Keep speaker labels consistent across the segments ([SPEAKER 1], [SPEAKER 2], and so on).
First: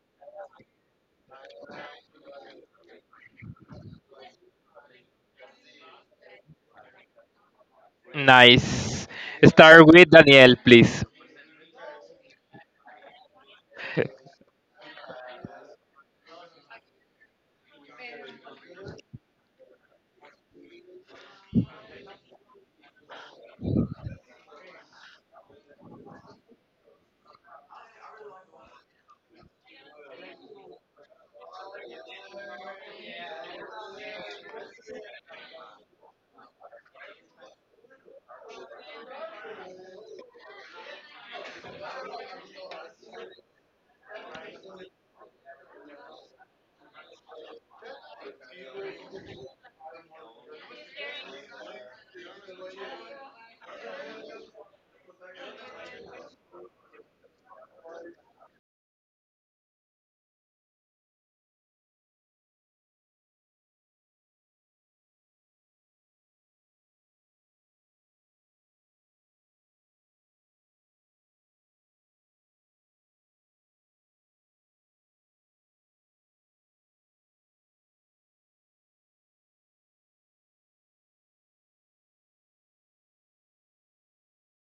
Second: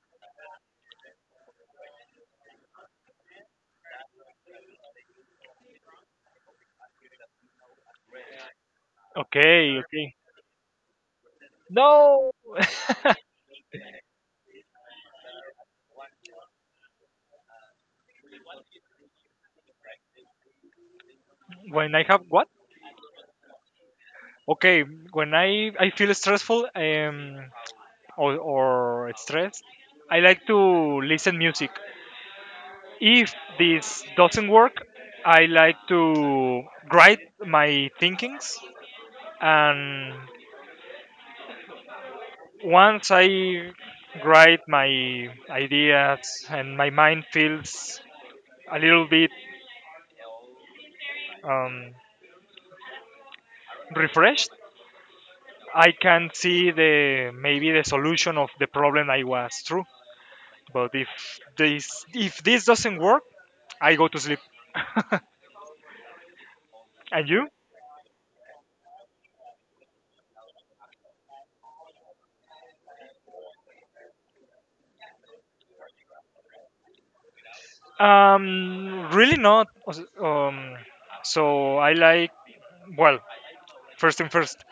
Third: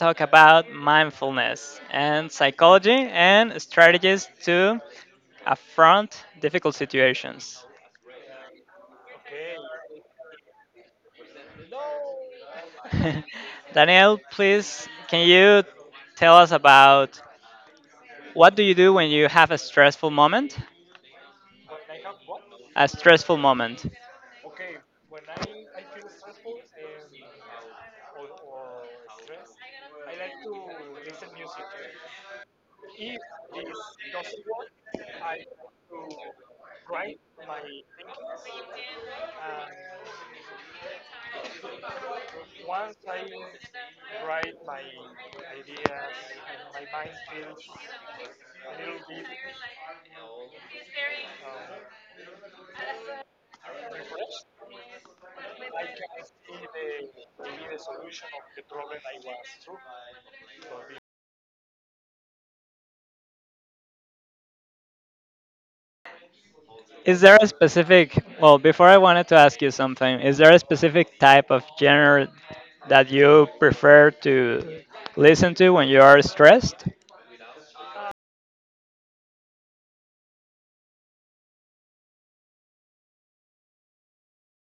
[SPEAKER 1] talk about mindfulness and psychology and strategies to affront difficult situations.
[SPEAKER 2] Nice.
[SPEAKER 3] Okay,
[SPEAKER 2] Start with
[SPEAKER 3] okay.
[SPEAKER 2] Daniel, please.
[SPEAKER 3] No.
[SPEAKER 1] Daniel, please, can you tell us about what do you do when you have a stressful moment?
[SPEAKER 3] When I have what?
[SPEAKER 1] A stressful moment.
[SPEAKER 3] Okay, when I feel stressful or stressed, I like to listen music. If this doesn't work, I like to write my thinkings and once I write my ideas and my mind feels a little bit um, refreshed, I can see the maybe the solution of the problem I was through. But if this doesn't work, I go to sleep.
[SPEAKER 1] Is
[SPEAKER 3] And
[SPEAKER 1] there
[SPEAKER 3] you?
[SPEAKER 1] a specific, well, before I wanted to ask you something, is there a specific type of genre that you prefer to listen to when you are stressed?
[SPEAKER 3] Really not. Um, so I like well, first thing first,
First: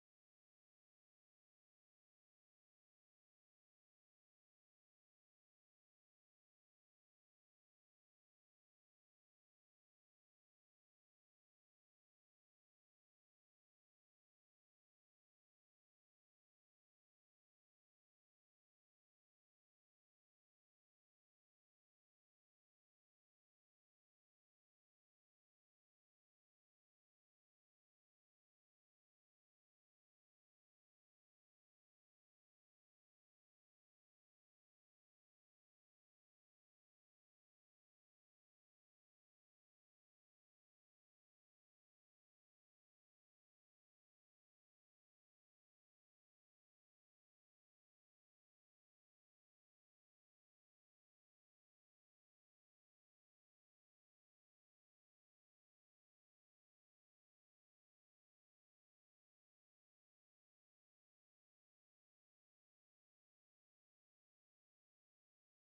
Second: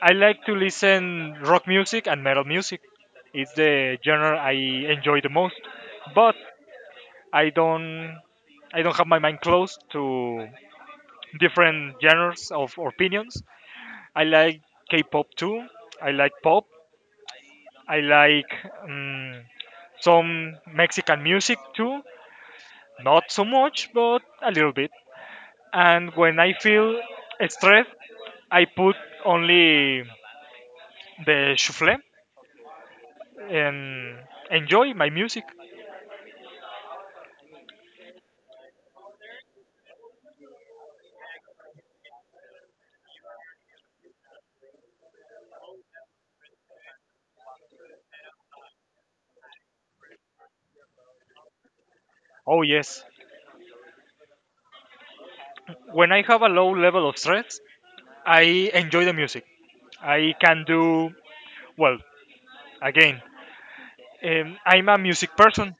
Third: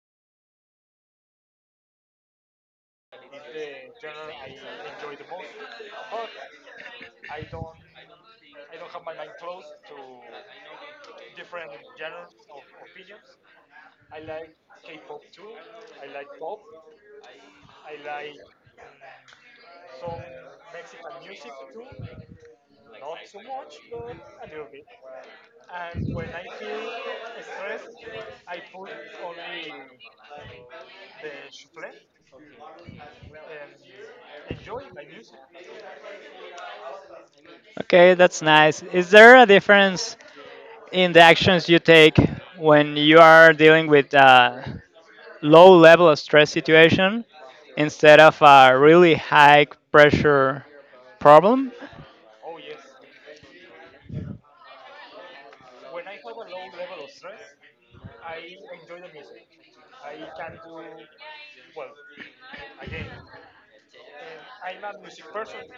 [SPEAKER 3] I like to listen rock music and metal music. It's the genre I enjoy the most. But I don't I don't have my mind closed to different genres of opinions. I like K-pop too. I like pop. I like um, some Mexican music too. Not so much, but a little bit. And when I feel stressed, I put only the shuffle and enjoy my music.
[SPEAKER 1] Okay, that's nice. Is there a difference in the actions you take when you are dealing with a low level of stress situation instead of a really high pressure problem?
[SPEAKER 3] Oh yes. When I have a low level of stress, I enjoy the music. I can do well. Again, I'm a music person.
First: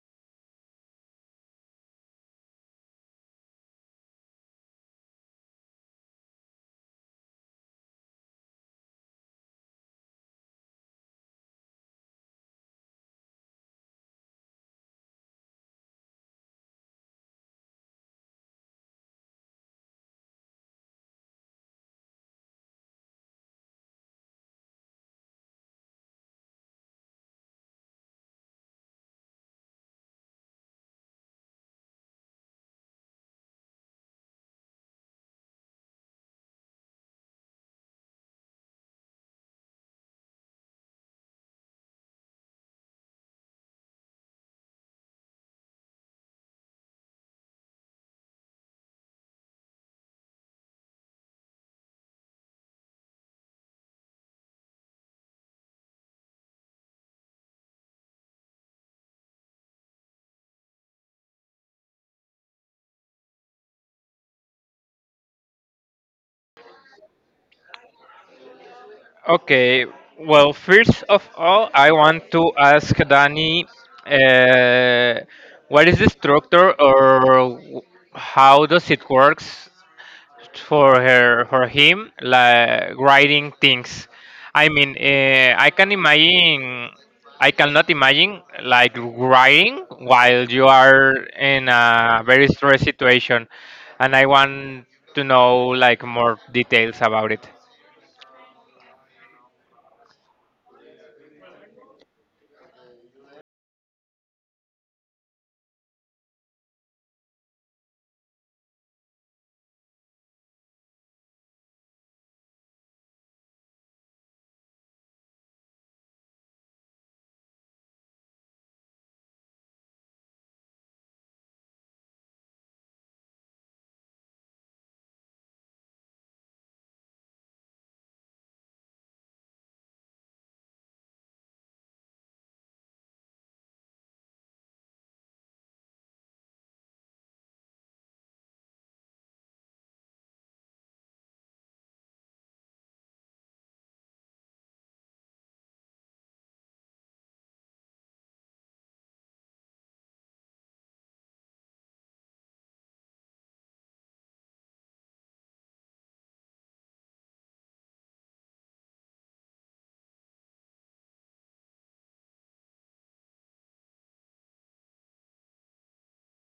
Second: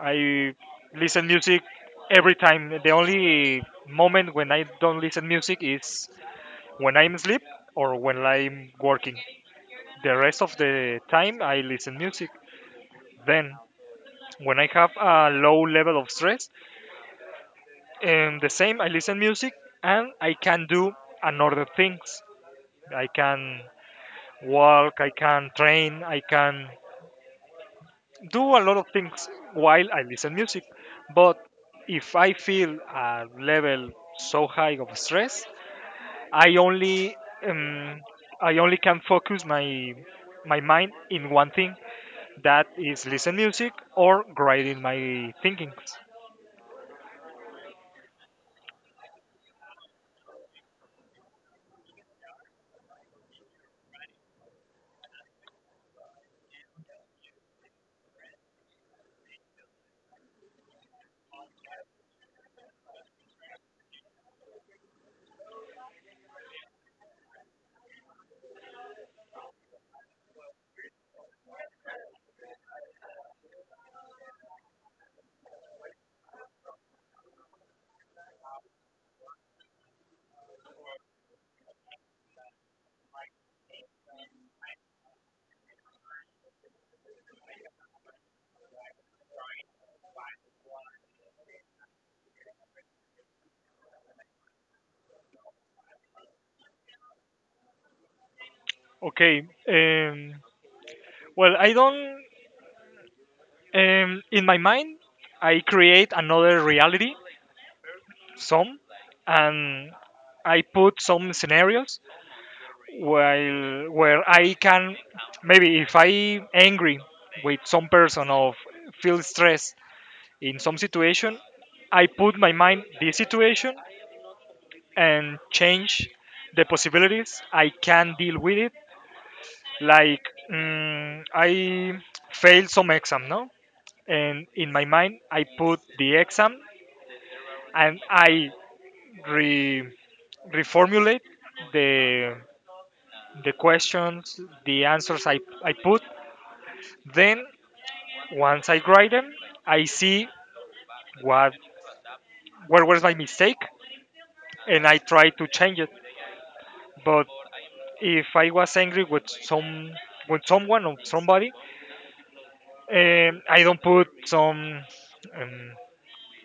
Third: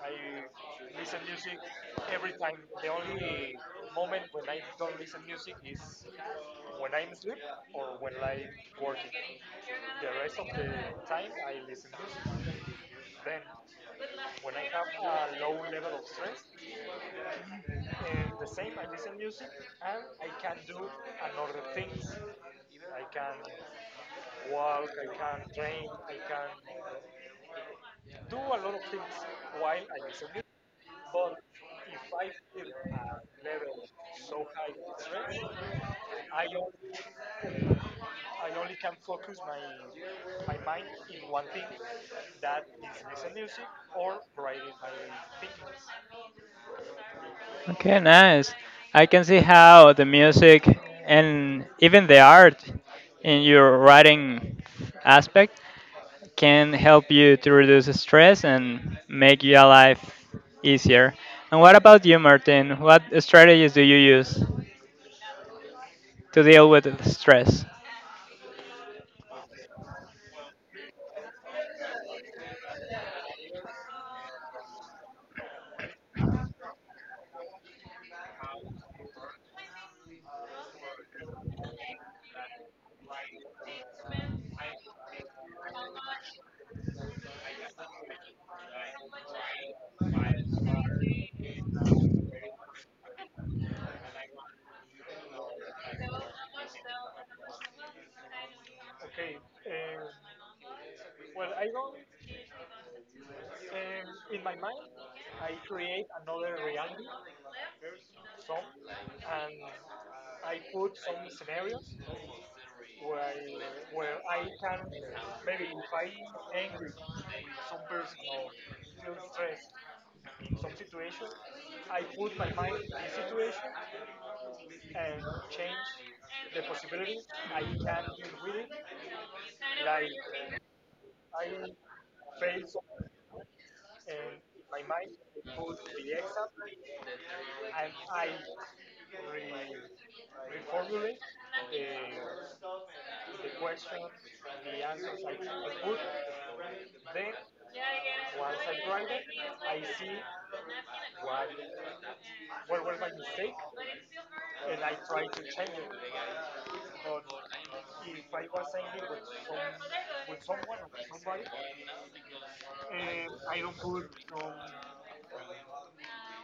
[SPEAKER 3] I listen music every time. The only moment when I don't listen music is when I'm asleep or when I'm working. The rest of the time I listen music. Then when I have a low level of stress, and the same I listen music and I can do another things. I can walk, I can train, I can do a lot of things while I listen music. But if I feel a level so high of stress, I only um, I only can focus my mind in one thing that is listen music or grading my thinkings.
[SPEAKER 1] Okay, nice. I can see how the music and even the art in your writing aspect can help you to reduce stress and make your life easier. And what about you, Martin? What strategies do you use to deal with stress?
[SPEAKER 2] Okay. Well, first of all, I want to ask Dani, uh, what is the structure or w- how does it works for him like writing things. I mean I cannot imagine like writing while you are in a very stressed situation, and I want to know like more details about it.
[SPEAKER 3] Okay. Well, I don't. In my mind, I create another reality, some, and I put some scenarios while where I can maybe if I angry with some person or feel stress in some situation, I put my mind this situation and change the possibilities I can deal with it. Like I failed some exam, no, and in my mind I put the exam and I re reformulate the the questions, the answers I put. Then once I write them, I see what where was my mistake, and I try to change it. But if I was angry with some with someone or somebody, I don't put some um,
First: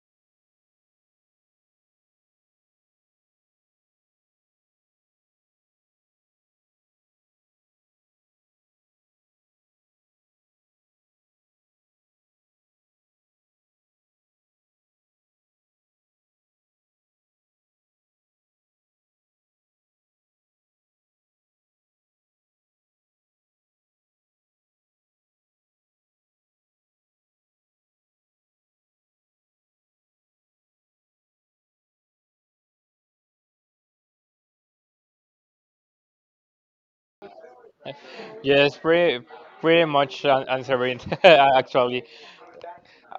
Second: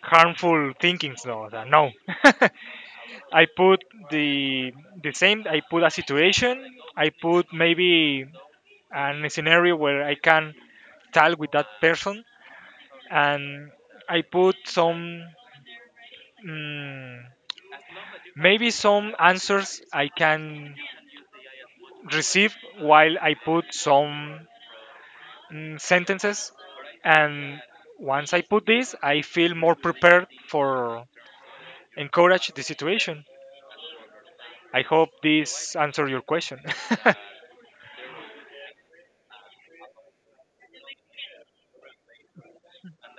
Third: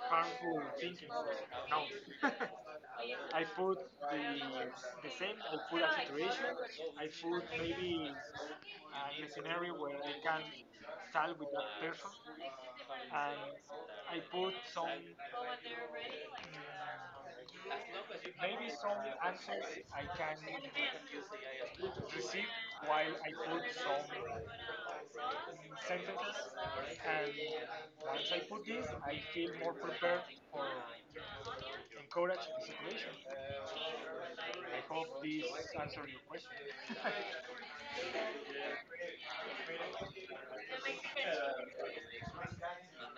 [SPEAKER 3] harmful thinkings. No, no. I put the the same. I put a situation. I put maybe an scenario where I can tell with that person, and I put some. mm Maybe some answers I can receive while I put some sentences. And once I put this, I feel more prepared for encourage the situation. I hope this answer your question.
[SPEAKER 2] Yes, pretty much answering actually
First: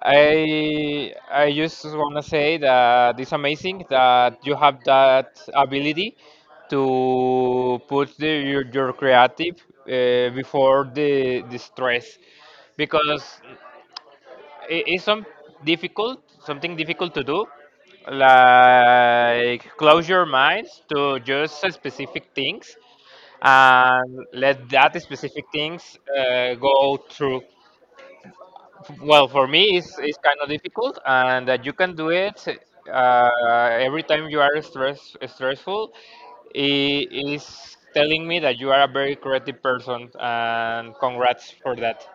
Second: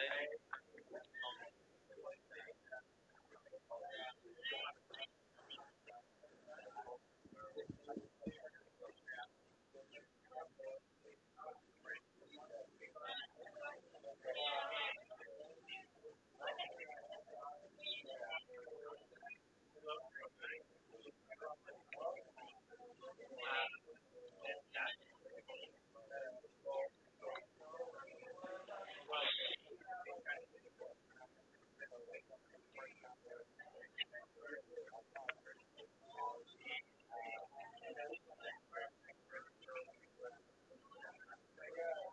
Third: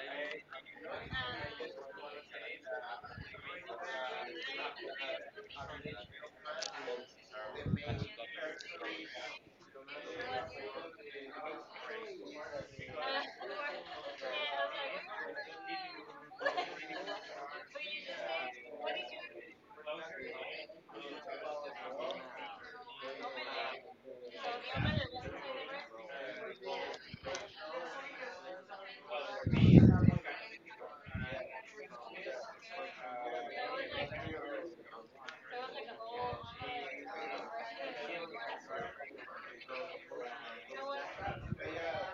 [SPEAKER 2] I just want to say that it's amazing that you have that ability to put your creative before the stress, because it's difficult something difficult to do, like close your minds to just specific things and let that specific things go through. Well, for me, it's kind of difficult, and that you can do it uh, every time you are stressful. It is telling me that you are a very creative person, and congrats for that.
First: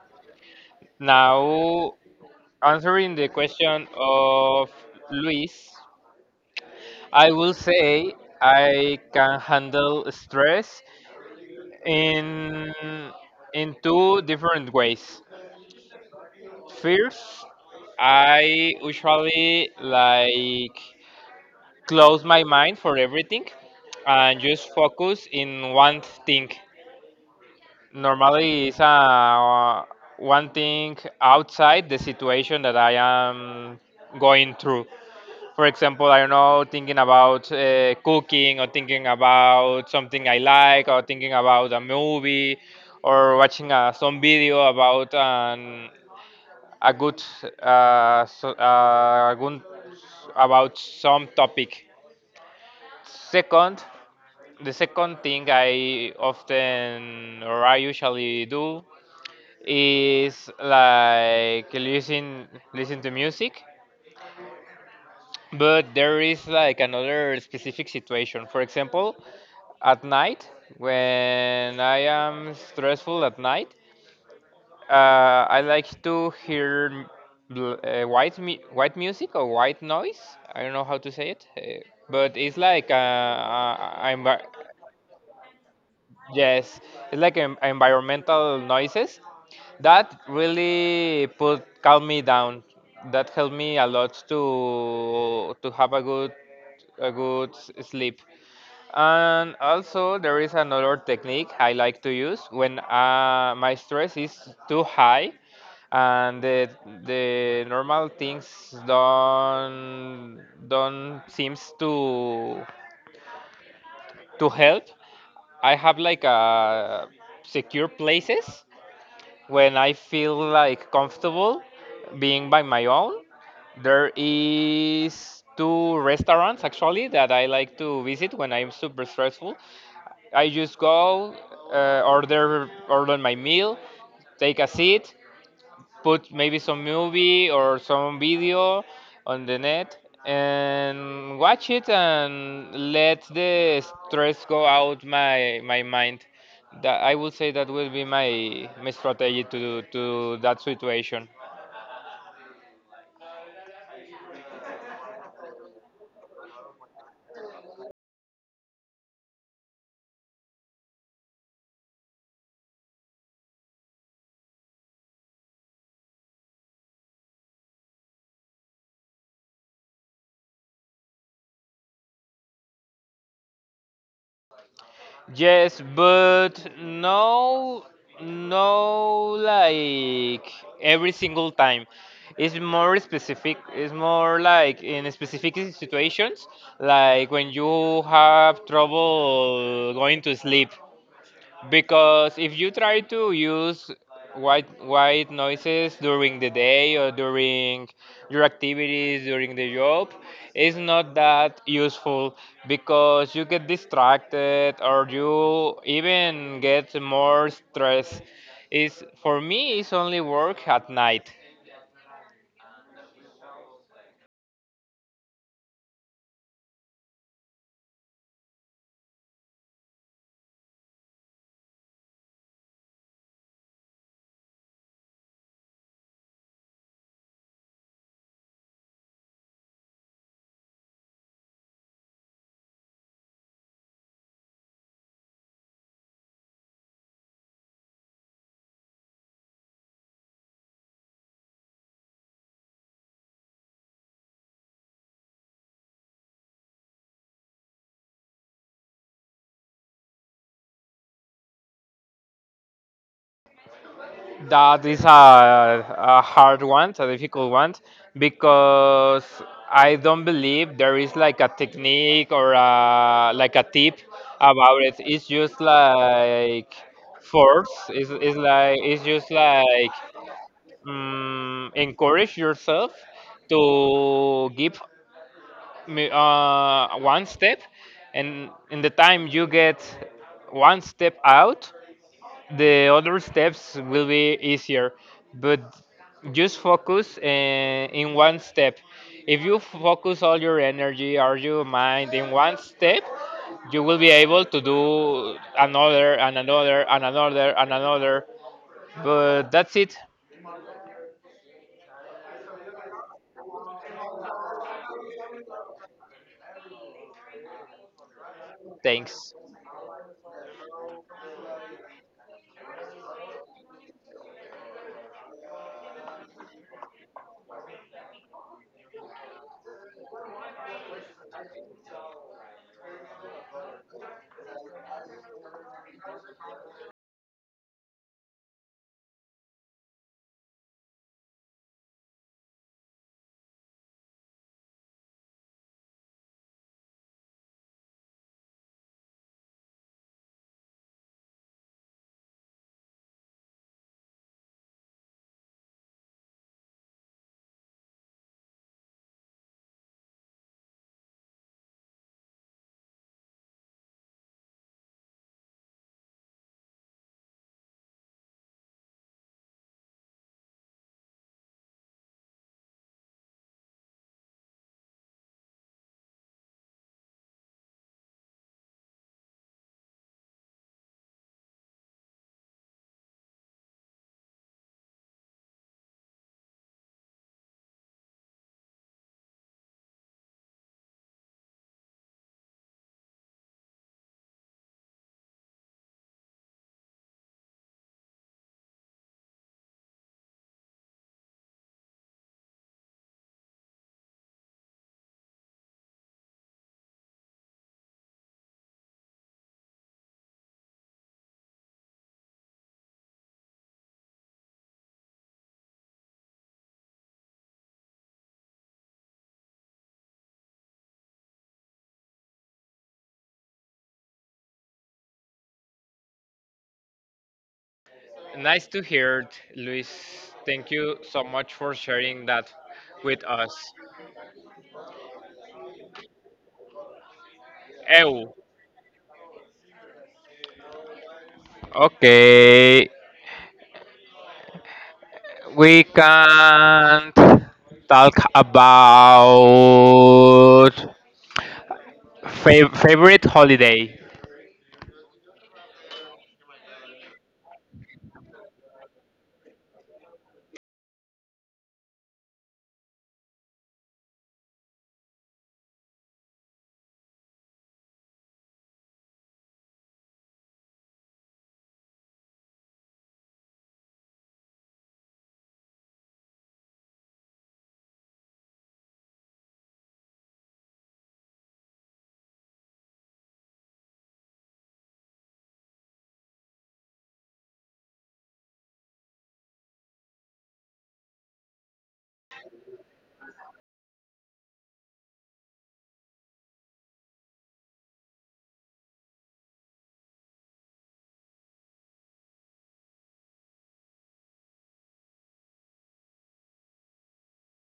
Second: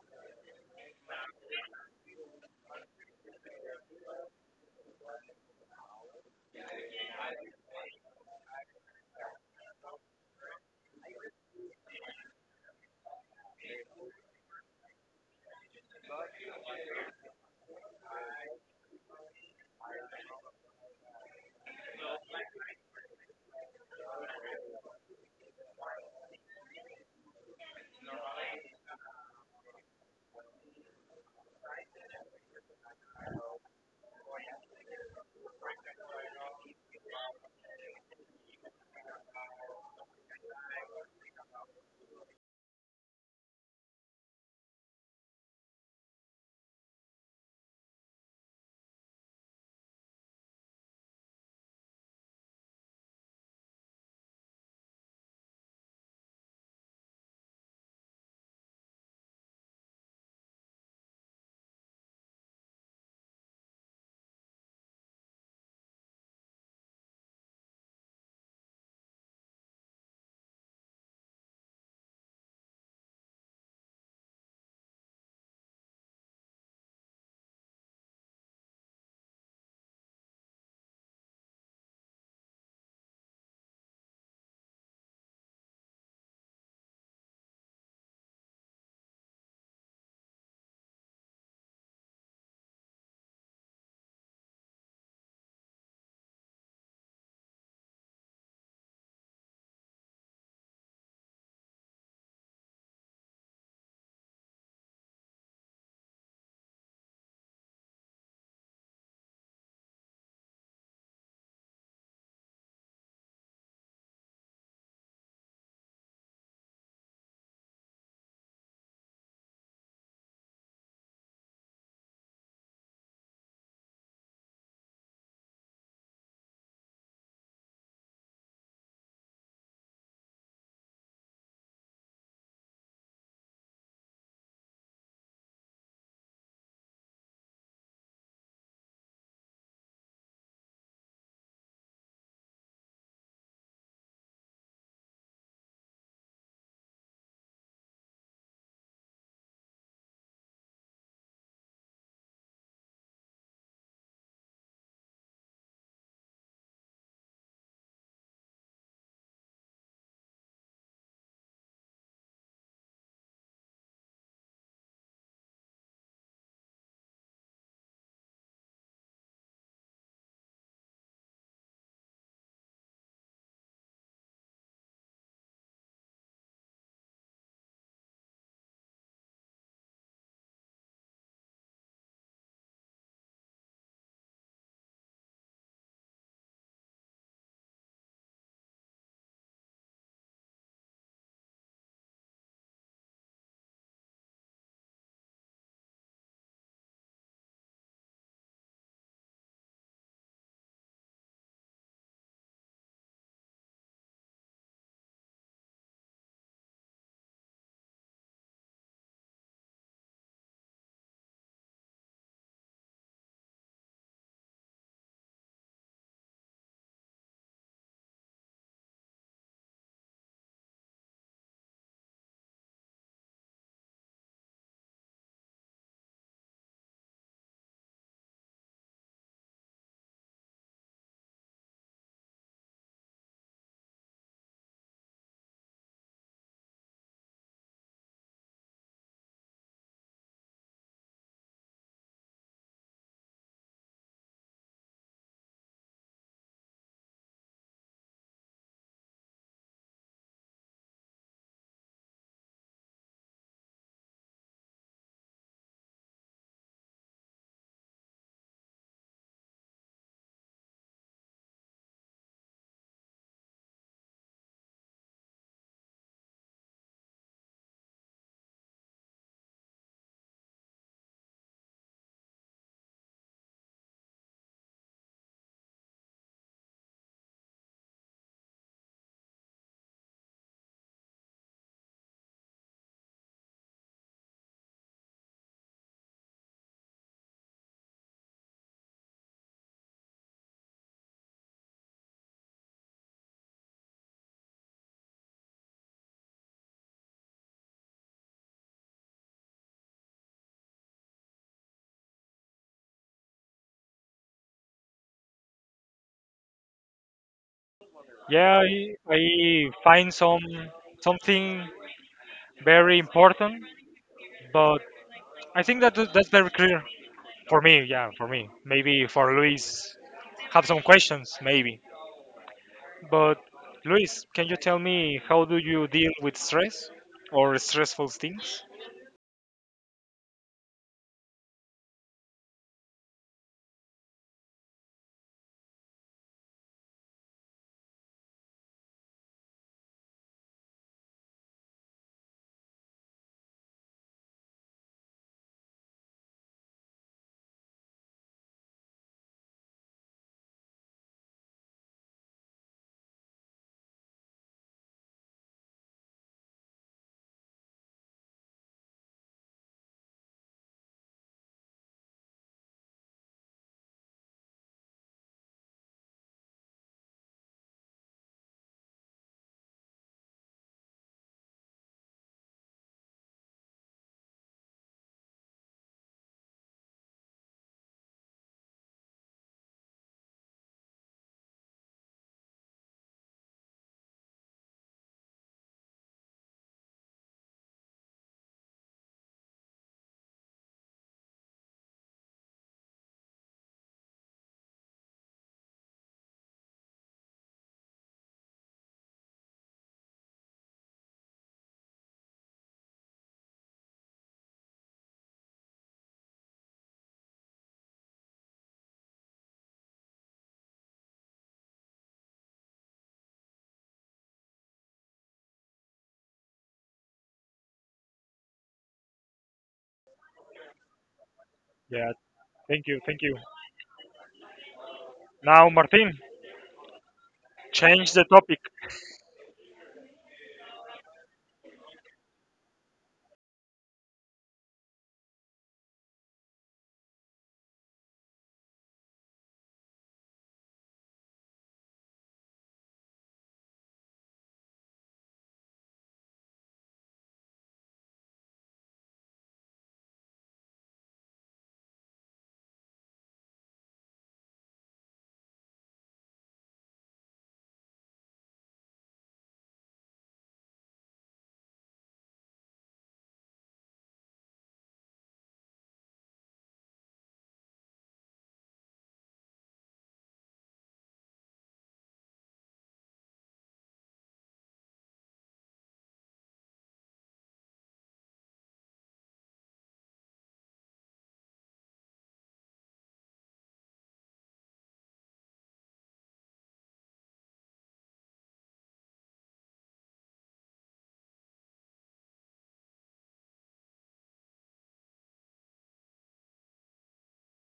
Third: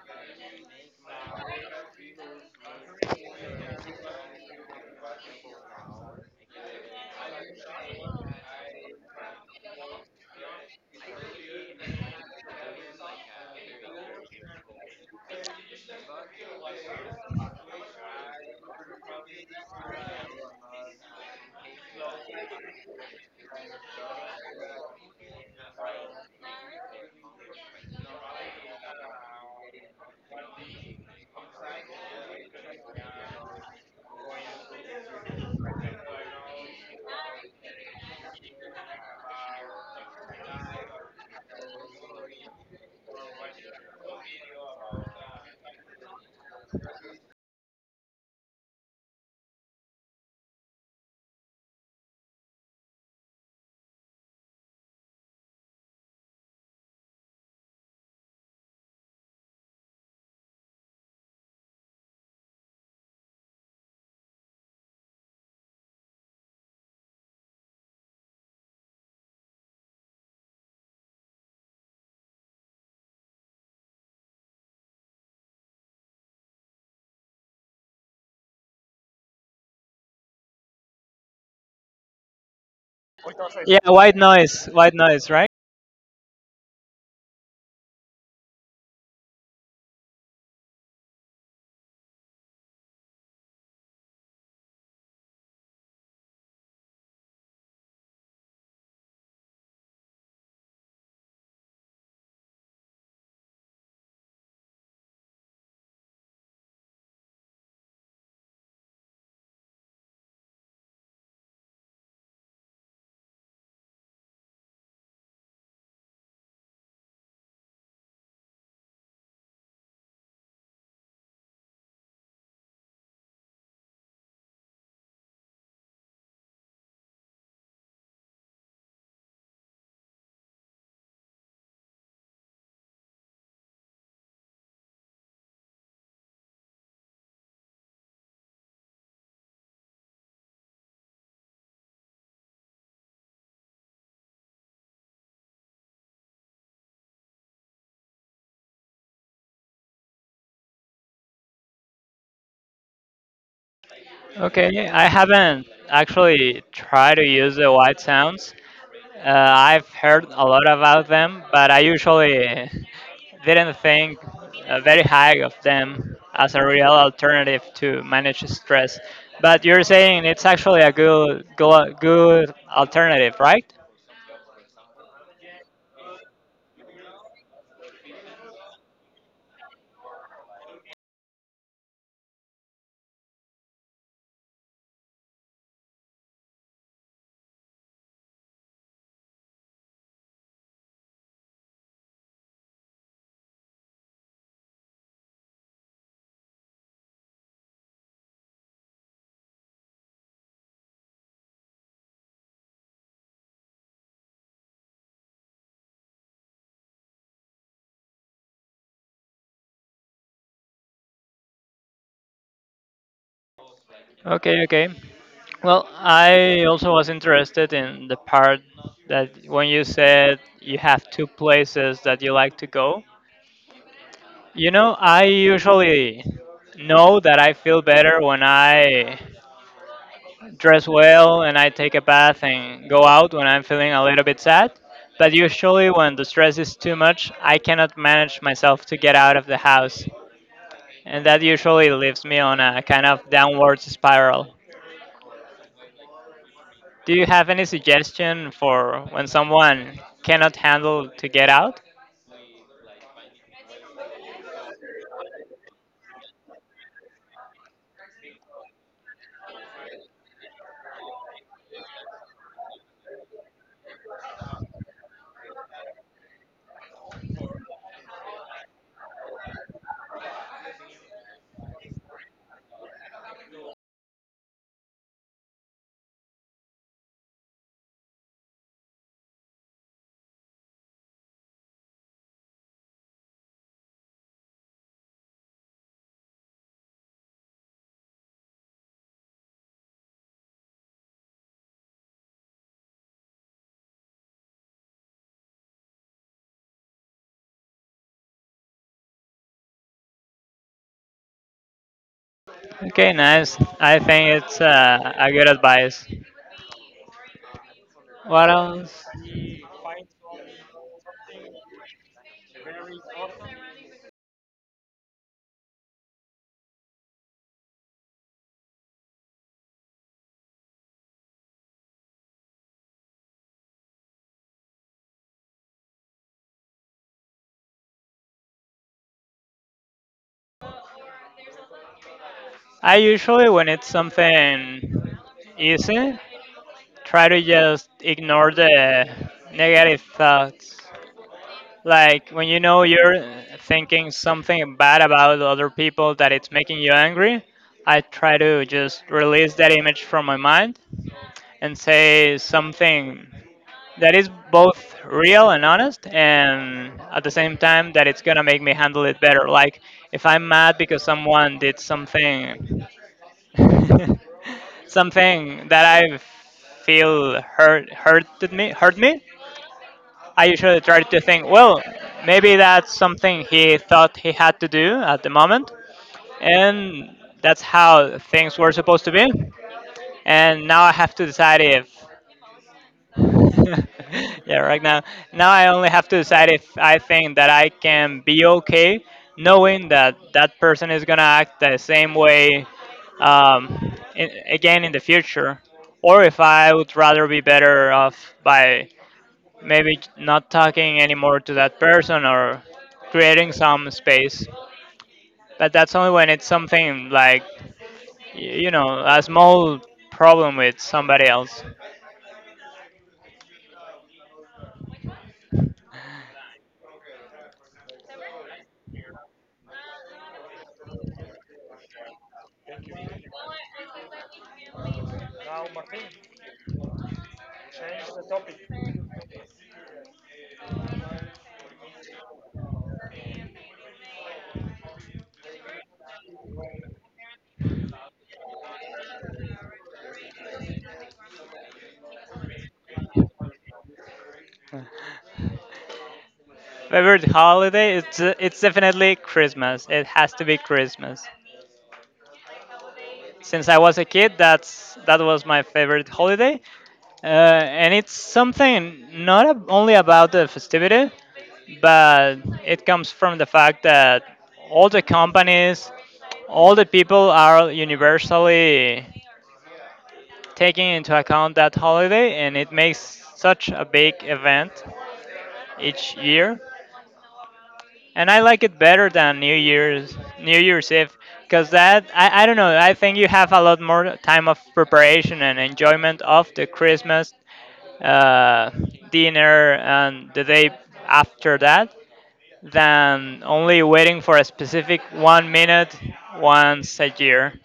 [SPEAKER 2] Now, answering the question of Luis, I will say I can handle stress in in two different ways. First, I usually like close my mind for everything and just focus in one thing. Normally, it's one thing outside the situation that I am going through. For example, I don't know, thinking about cooking, or thinking about something I like, or thinking about a movie, or watching some video about an a good about some topic. Second, the second thing I often or I usually do is like listen to music. But there is like another specific situation. For example, at night, when I am stressful at night, I like to hear white white music or white noise. I don't know how to say it, but it's like
[SPEAKER 1] Yeah, white noise, right?
[SPEAKER 2] yes, it's like environmental noises that really put calm me down. That helped me a lot to have a good sleep. And also, there is another technique I like to use when my stress is too high and the normal things don't seems to help. I have like a secure places when I feel like comfortable being by my own. There is two restaurants actually that I like to visit when I'm super stressful. I just go, order my meal, take a seat, put maybe some movie or some video on the net and watch it and let the stress go out my mind. That I would say that will be my strategy to that situation.
[SPEAKER 1] Okay, I haven't actually tried to use the white sounds. Uh, I've heard a lot about them, but I usually didn't think very high of them as a real alternative to manage stress. But you're saying it's actually a good, good, good alternative, right?
[SPEAKER 2] Yes, but no, no, like every single time. It's more specific. It's more like in specific situations, like when you have trouble going to sleep. Because if you try to use white noises during the day, or during your activities during the job, it's not that useful because you get distracted or you even get more stress. Is for me, it's only work at night.
[SPEAKER 1] Okay, okay. Well, I also was interested in the part that when you said you have two places that you like to go. You know, I usually know that I feel better when I dress well and I take a bath and go out when I'm feeling a little bit sad. But usually, when the stress is too much, I cannot manage myself to get out of the house. And that usually leaves me on a kind of downward spiral. Do you have any suggestion for when someone cannot handle to get out?
[SPEAKER 2] That is a hard one, a difficult one, because I don't believe there is like a technique or like a tip about it. It's just like force. It's like it's just like encourage yourself to give me, one step, and in the time you get one step out, the other steps will be easier, but just focus in one step. If you focus all your energy or your mind in one step, you will be able to do another and another and another and another, but that's it.
[SPEAKER 1] Okay, nice. I think it's a good advice. What
[SPEAKER 3] yeah,
[SPEAKER 1] else?
[SPEAKER 3] I,
[SPEAKER 2] Thanks.
[SPEAKER 3] I find some something very important, but I think that that's very clear for me. Yeah, for me. Maybe for Luis, have some questions. Maybe. But Luis, can you tell me how do you deal with stress or stressful things?
[SPEAKER 1] I usually, when it's something easy, try to just ignore the negative thoughts. Like when you know you're thinking something bad about other people that it's making you angry, I try to just release that image from my mind and say something that is both real and honest and at the same time that it's going to make me handle it better. Like if I'm mad because someone did something, something that I feel hurt me. I usually try to think, well, maybe that's something he thought he had to do at the moment, and that's how things were supposed to be. And now I have to decide if, yeah, right now. Now I only have to decide if I think that I can be okay knowing that that person is going to act the same way, again in the future. Or if I would rather be better off by maybe not talking anymore to that person or creating some space. But that's only when it's something like, a small problem with somebody else.
[SPEAKER 2] Nice to hear it, Luis. Thank you so much for
[SPEAKER 3] Yeah,
[SPEAKER 2] sharing that
[SPEAKER 3] thank
[SPEAKER 2] with
[SPEAKER 3] you.
[SPEAKER 2] us.
[SPEAKER 3] Now, Martin, change the
[SPEAKER 2] Ew.
[SPEAKER 3] topic.
[SPEAKER 2] Okay, we can talk about favorite holiday.
[SPEAKER 1] Favorite holiday? It's definitely Christmas. It has to be Christmas. Since I was a kid, that was my favorite holiday, and it's something not only about the festivity, but it comes from the fact that all the companies, all the people are universally taking into account that holiday, and it makes such a big event each year. And I like it better than New Year's Eve, because that I don't know, I think you have a lot more time of preparation and enjoyment of the Christmas uh, dinner and the day after that than only waiting for a specific 1 minute once a year.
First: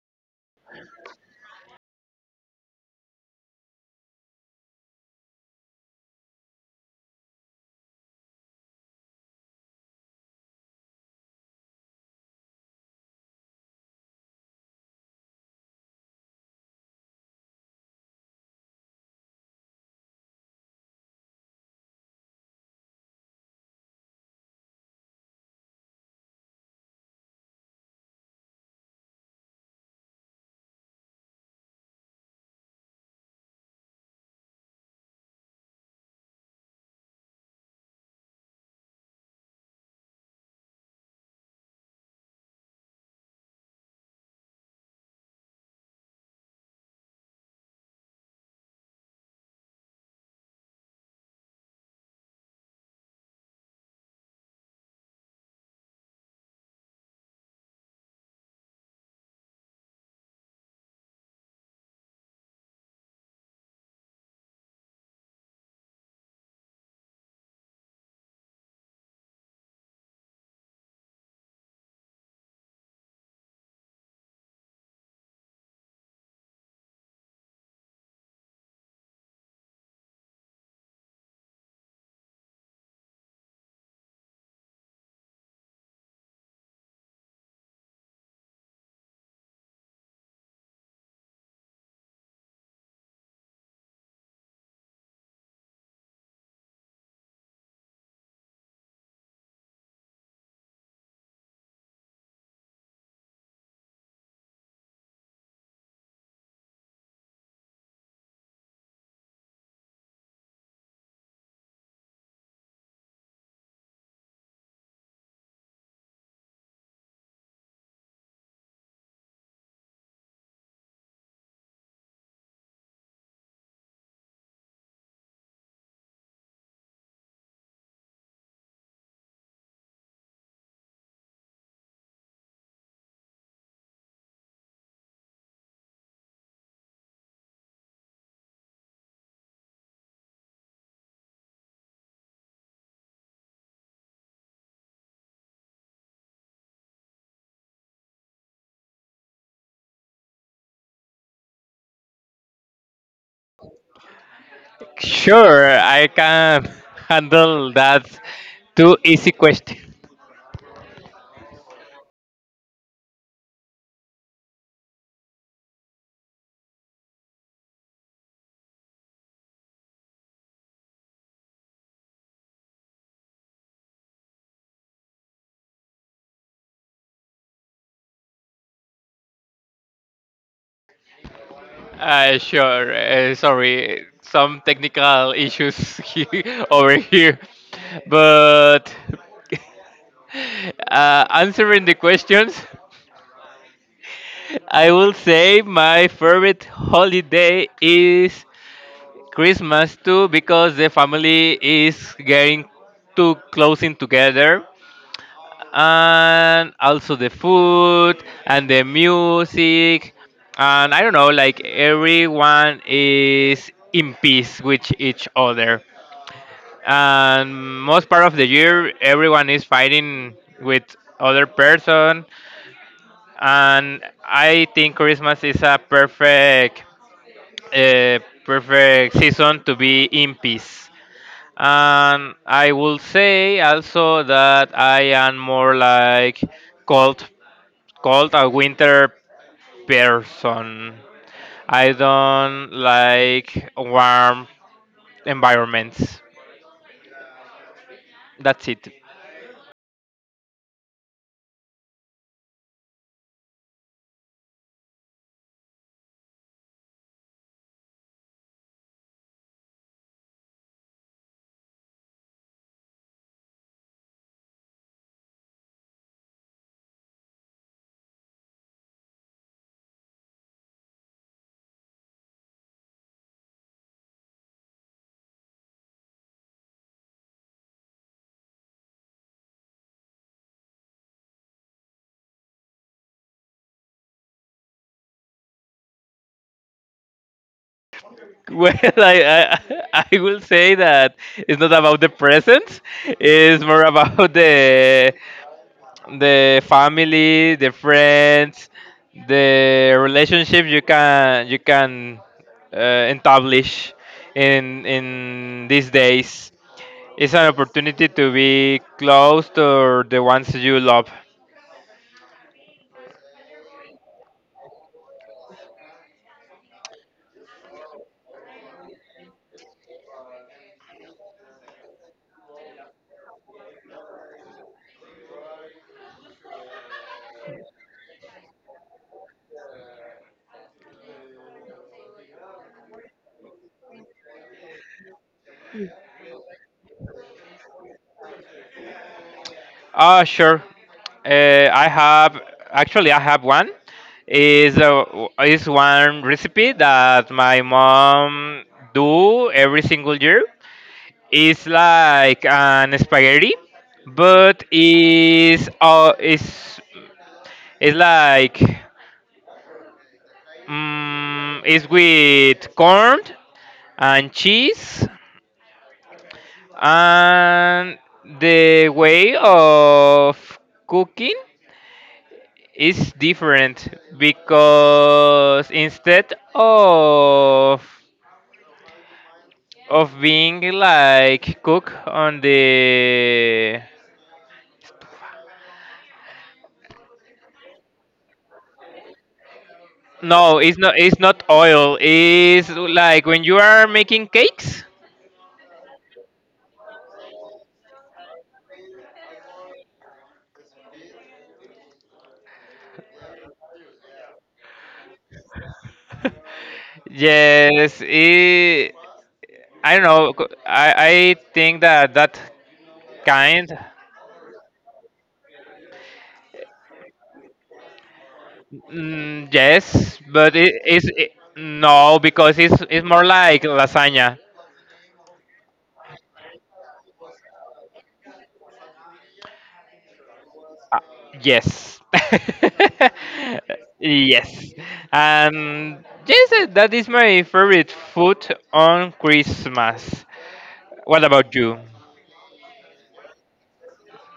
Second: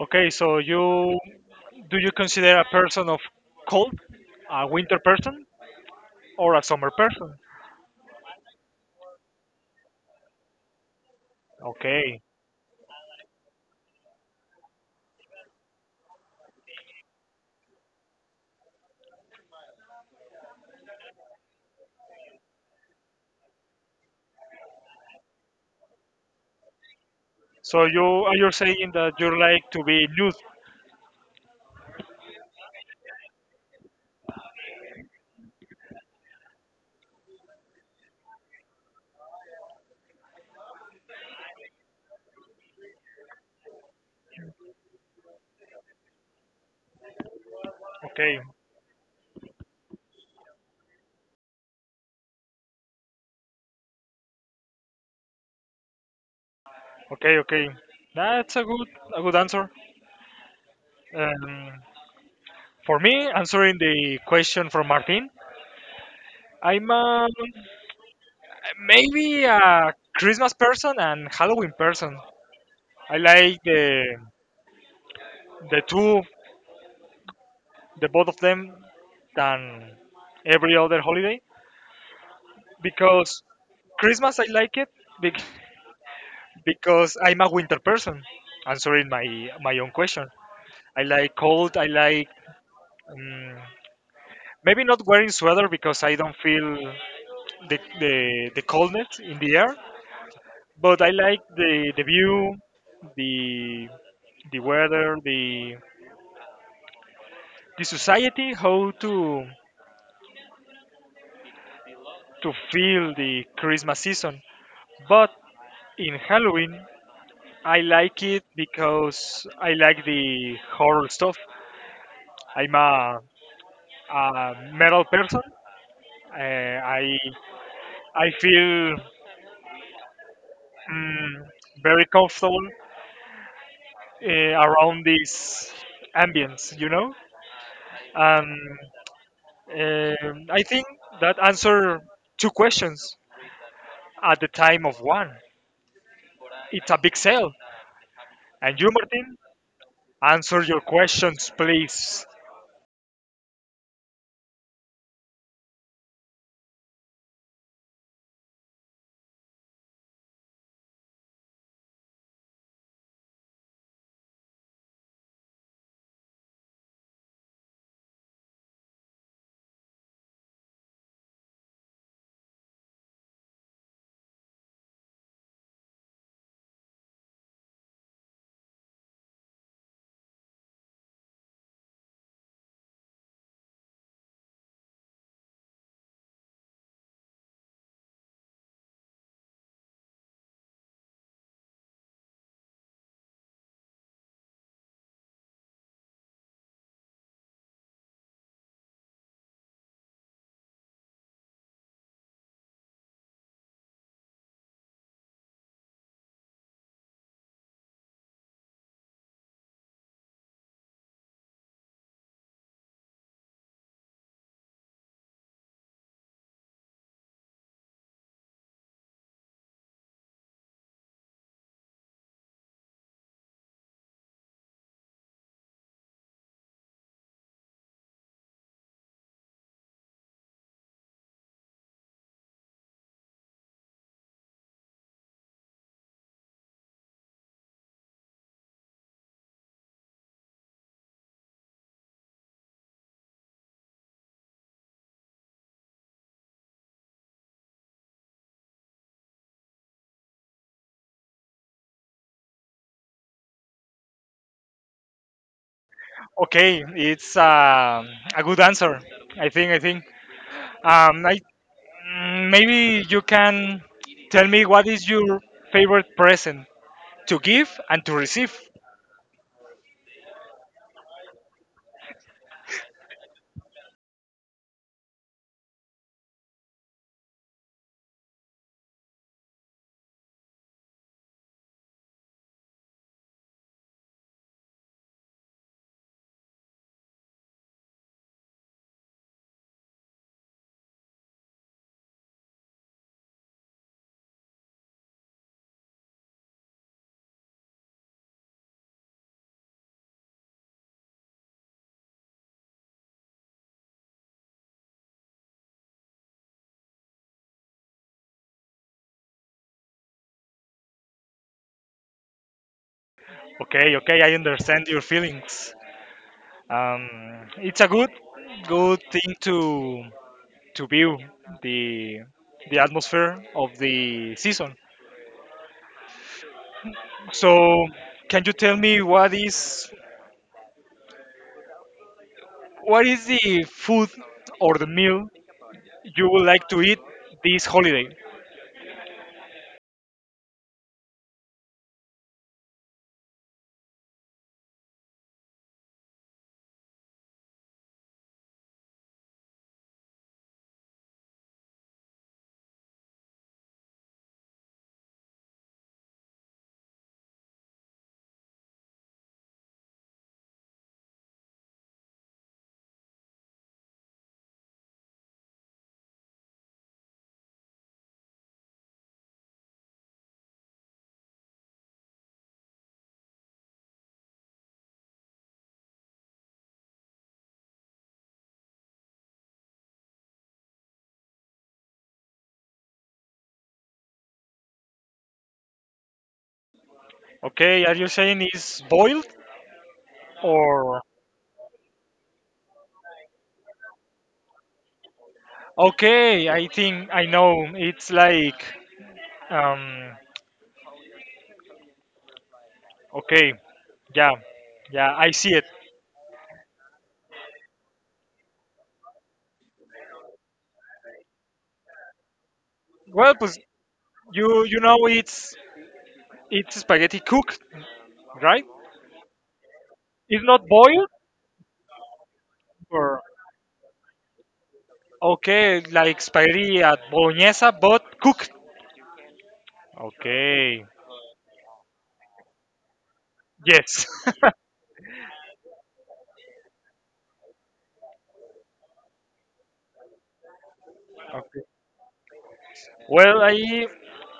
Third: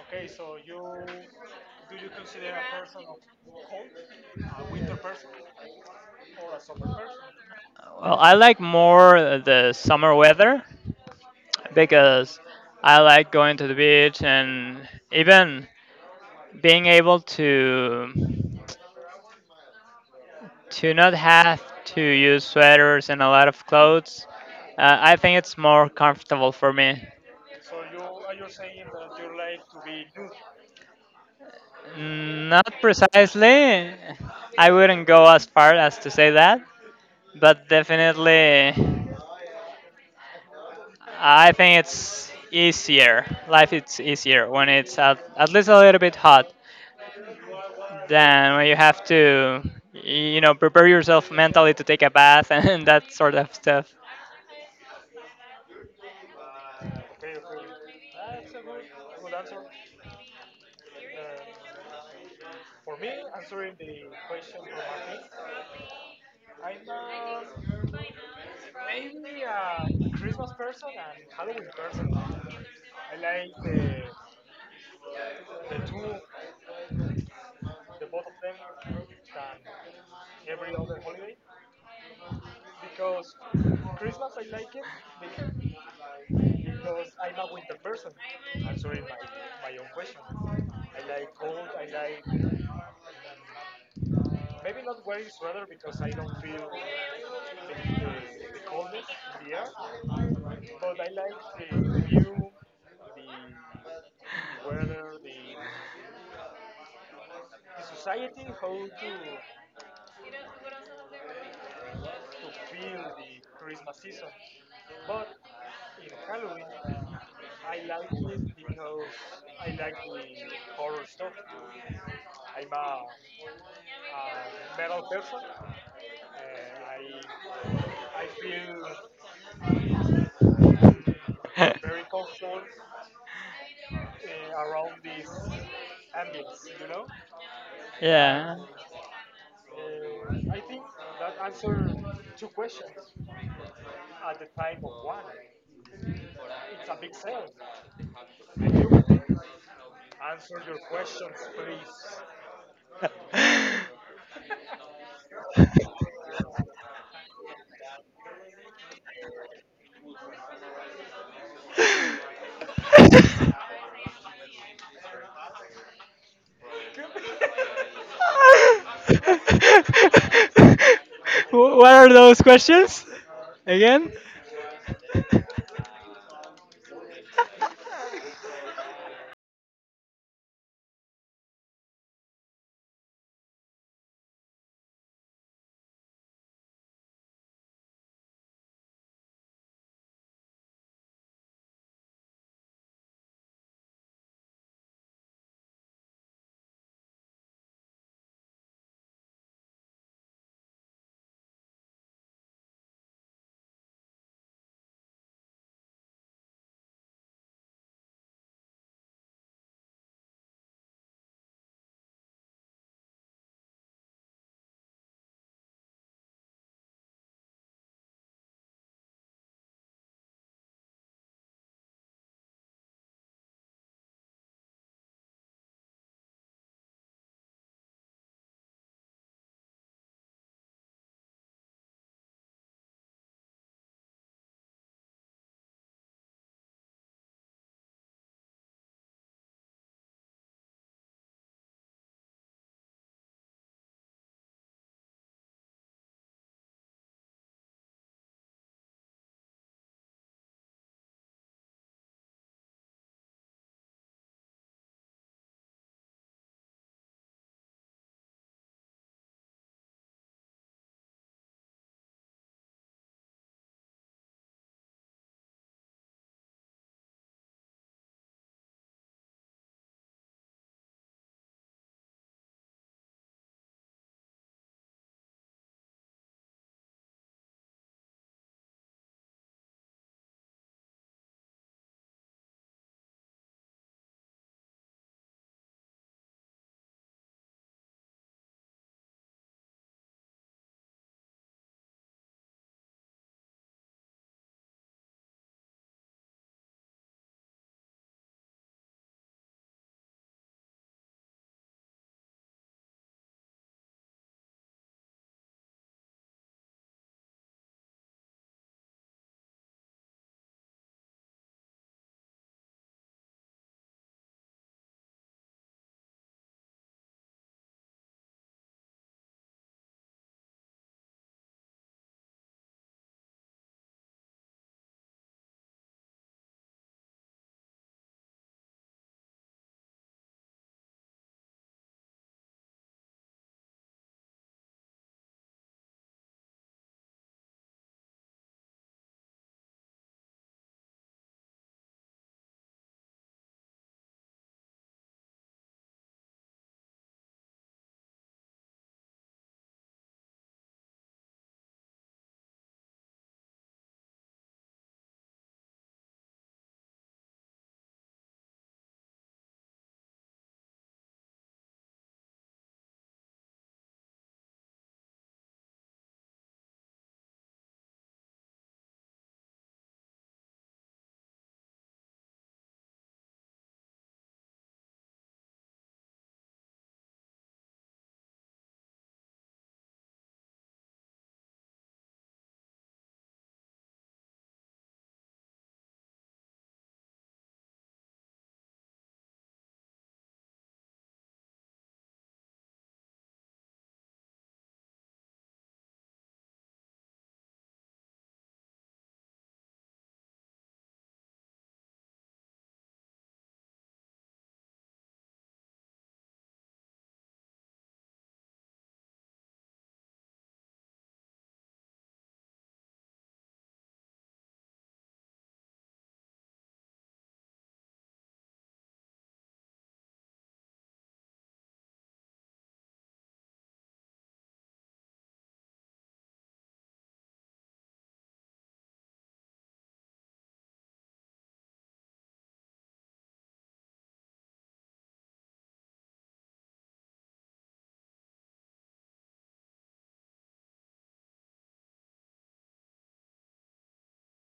[SPEAKER 3] Okay, so you do you consider a person of cold, a winter person, or a summer person?
[SPEAKER 1] Well, I like more the summer weather
[SPEAKER 3] Okay,
[SPEAKER 1] because I like going to the beach and even being able to not have to use sweaters and a lot of clothes. I think it's more comfortable for me.
[SPEAKER 3] so you saying that you like to be nude?
[SPEAKER 1] Not precisely. I wouldn't go as far as to say that, but definitely, I think it's easier. Life is easier when it's at least a little bit hot
[SPEAKER 3] Okay,
[SPEAKER 1] than when you have to, prepare yourself mentally to take a bath and that sort of stuff.
[SPEAKER 3] okay. That's a good answer. Um, for me, answering the question from Martin, I'm a maybe a Christmas person and Halloween person. I like the two, the both of them, than every other holiday because Christmas I like it bec- because I'm a winter person. Answering my own question, I like cold. I like um, maybe not wearing sweater because I don't feel the coldness in the air. But I like the view, the the weather, the society how to feel the Christmas season. But in Halloween, I like it because I like the horror stuff. I'm a, a metal person. Uh, I I feel mm, very comfortable around this ambience, you know. Um,
[SPEAKER 1] Yeah.
[SPEAKER 3] I think that answer two questions at the time of one. It's a big sale. And you, Martin? Answer your questions, please.
[SPEAKER 2] Sure, I can handle that. Too easy question.
[SPEAKER 1] What are those questions again?
[SPEAKER 2] Sure. Sorry, some technical issues over here, but answering the questions, I will say my favorite holiday is Christmas too, because the family is getting too close in together, and also the food and the music, and I don't know, like everyone is in peace with each other, and most part of the year everyone is fighting with other person, and I think Christmas is a uh, perfect season to be in peace. And I will say also that I am more like cold, cold a winter person. I don't like warm environments. That's it.
[SPEAKER 3] Okay, it's a good answer. I think. I think. Um, I, maybe you can tell me what is your favorite present to give and to receive.
[SPEAKER 2] Well, I will say that it's not about the present. It's more about the family, the friends, the relationship you can establish in these days. It's an opportunity to be close to the ones you love.
[SPEAKER 3] Okay. Okay. I understand your feelings. It's a good, good thing to view the the atmosphere of the season. So, can you tell me what is the food or the meal you would like to eat this holiday.
[SPEAKER 2] Ah, sure. I have actually I have one. Is a is one recipe that my mom do every single year. It's like an spaghetti, but it's like it's with corn and cheese, and the way of cooking is different because instead of being like cook on the.
[SPEAKER 3] Okay, are you saying it's boiled
[SPEAKER 2] No, it's not.
[SPEAKER 3] or?
[SPEAKER 2] It's not oil. It's like when you are making cakes.
[SPEAKER 3] Okay, I think I know. It's like, um, okay, yeah, yeah, I see it.
[SPEAKER 2] Yes, it, I don't know. I think that that
[SPEAKER 3] Well, pues,
[SPEAKER 2] kind.
[SPEAKER 3] you know it's spaghetti cooked, right?
[SPEAKER 2] Mm, yes,
[SPEAKER 3] It's
[SPEAKER 2] but
[SPEAKER 3] not
[SPEAKER 2] it is
[SPEAKER 3] boiled
[SPEAKER 2] it, no, because it's
[SPEAKER 3] or
[SPEAKER 2] more like lasagna.
[SPEAKER 3] okay, like spaghetti at bolognese, but cooked. Okay,
[SPEAKER 2] Yes.
[SPEAKER 3] yes.
[SPEAKER 2] Yes. And yes, eh, that is my favorite food on Christmas. What about
[SPEAKER 3] Okay.
[SPEAKER 2] you?
[SPEAKER 3] Well,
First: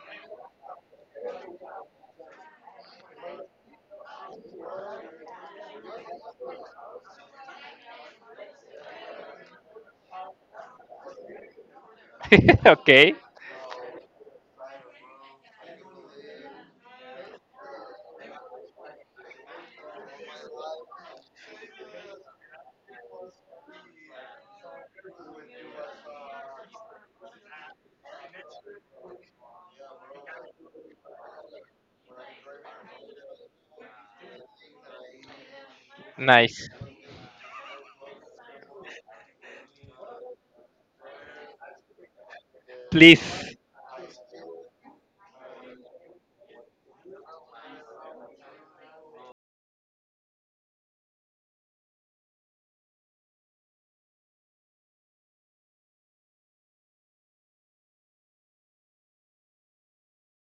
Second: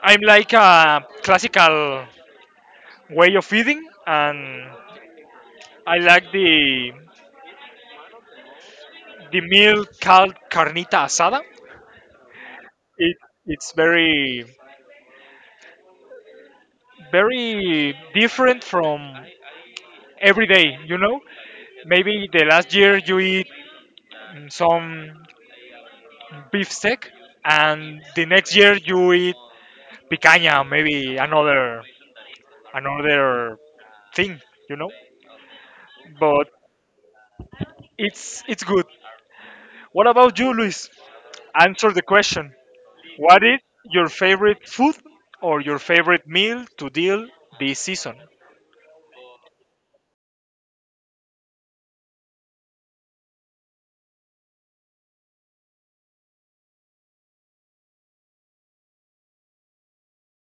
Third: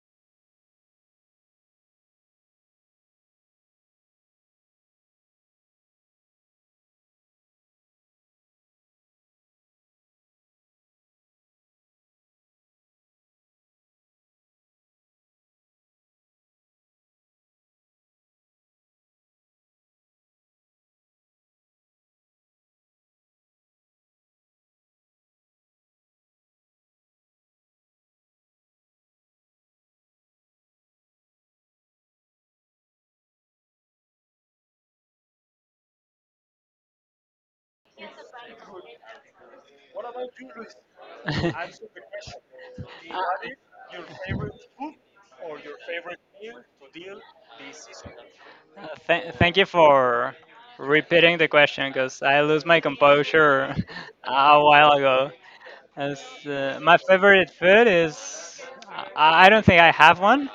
[SPEAKER 3] I'm like a classical way of eating, and I like the meal called carnita asada.
[SPEAKER 2] Okay.
[SPEAKER 3] It it's very very different from every day. You know, maybe the last year you eat some beef steak, and the next year you eat picanha, maybe another thing. You know, but
[SPEAKER 2] Nice.
[SPEAKER 3] it's good. What about you, Luis? Answer the question. What
[SPEAKER 2] Please.
[SPEAKER 3] is your favorite food or your favorite meal to deal this season?
[SPEAKER 1] Thank you for repeating the question because I lose my composure a while ago. My favorite food is, I don't think I have one,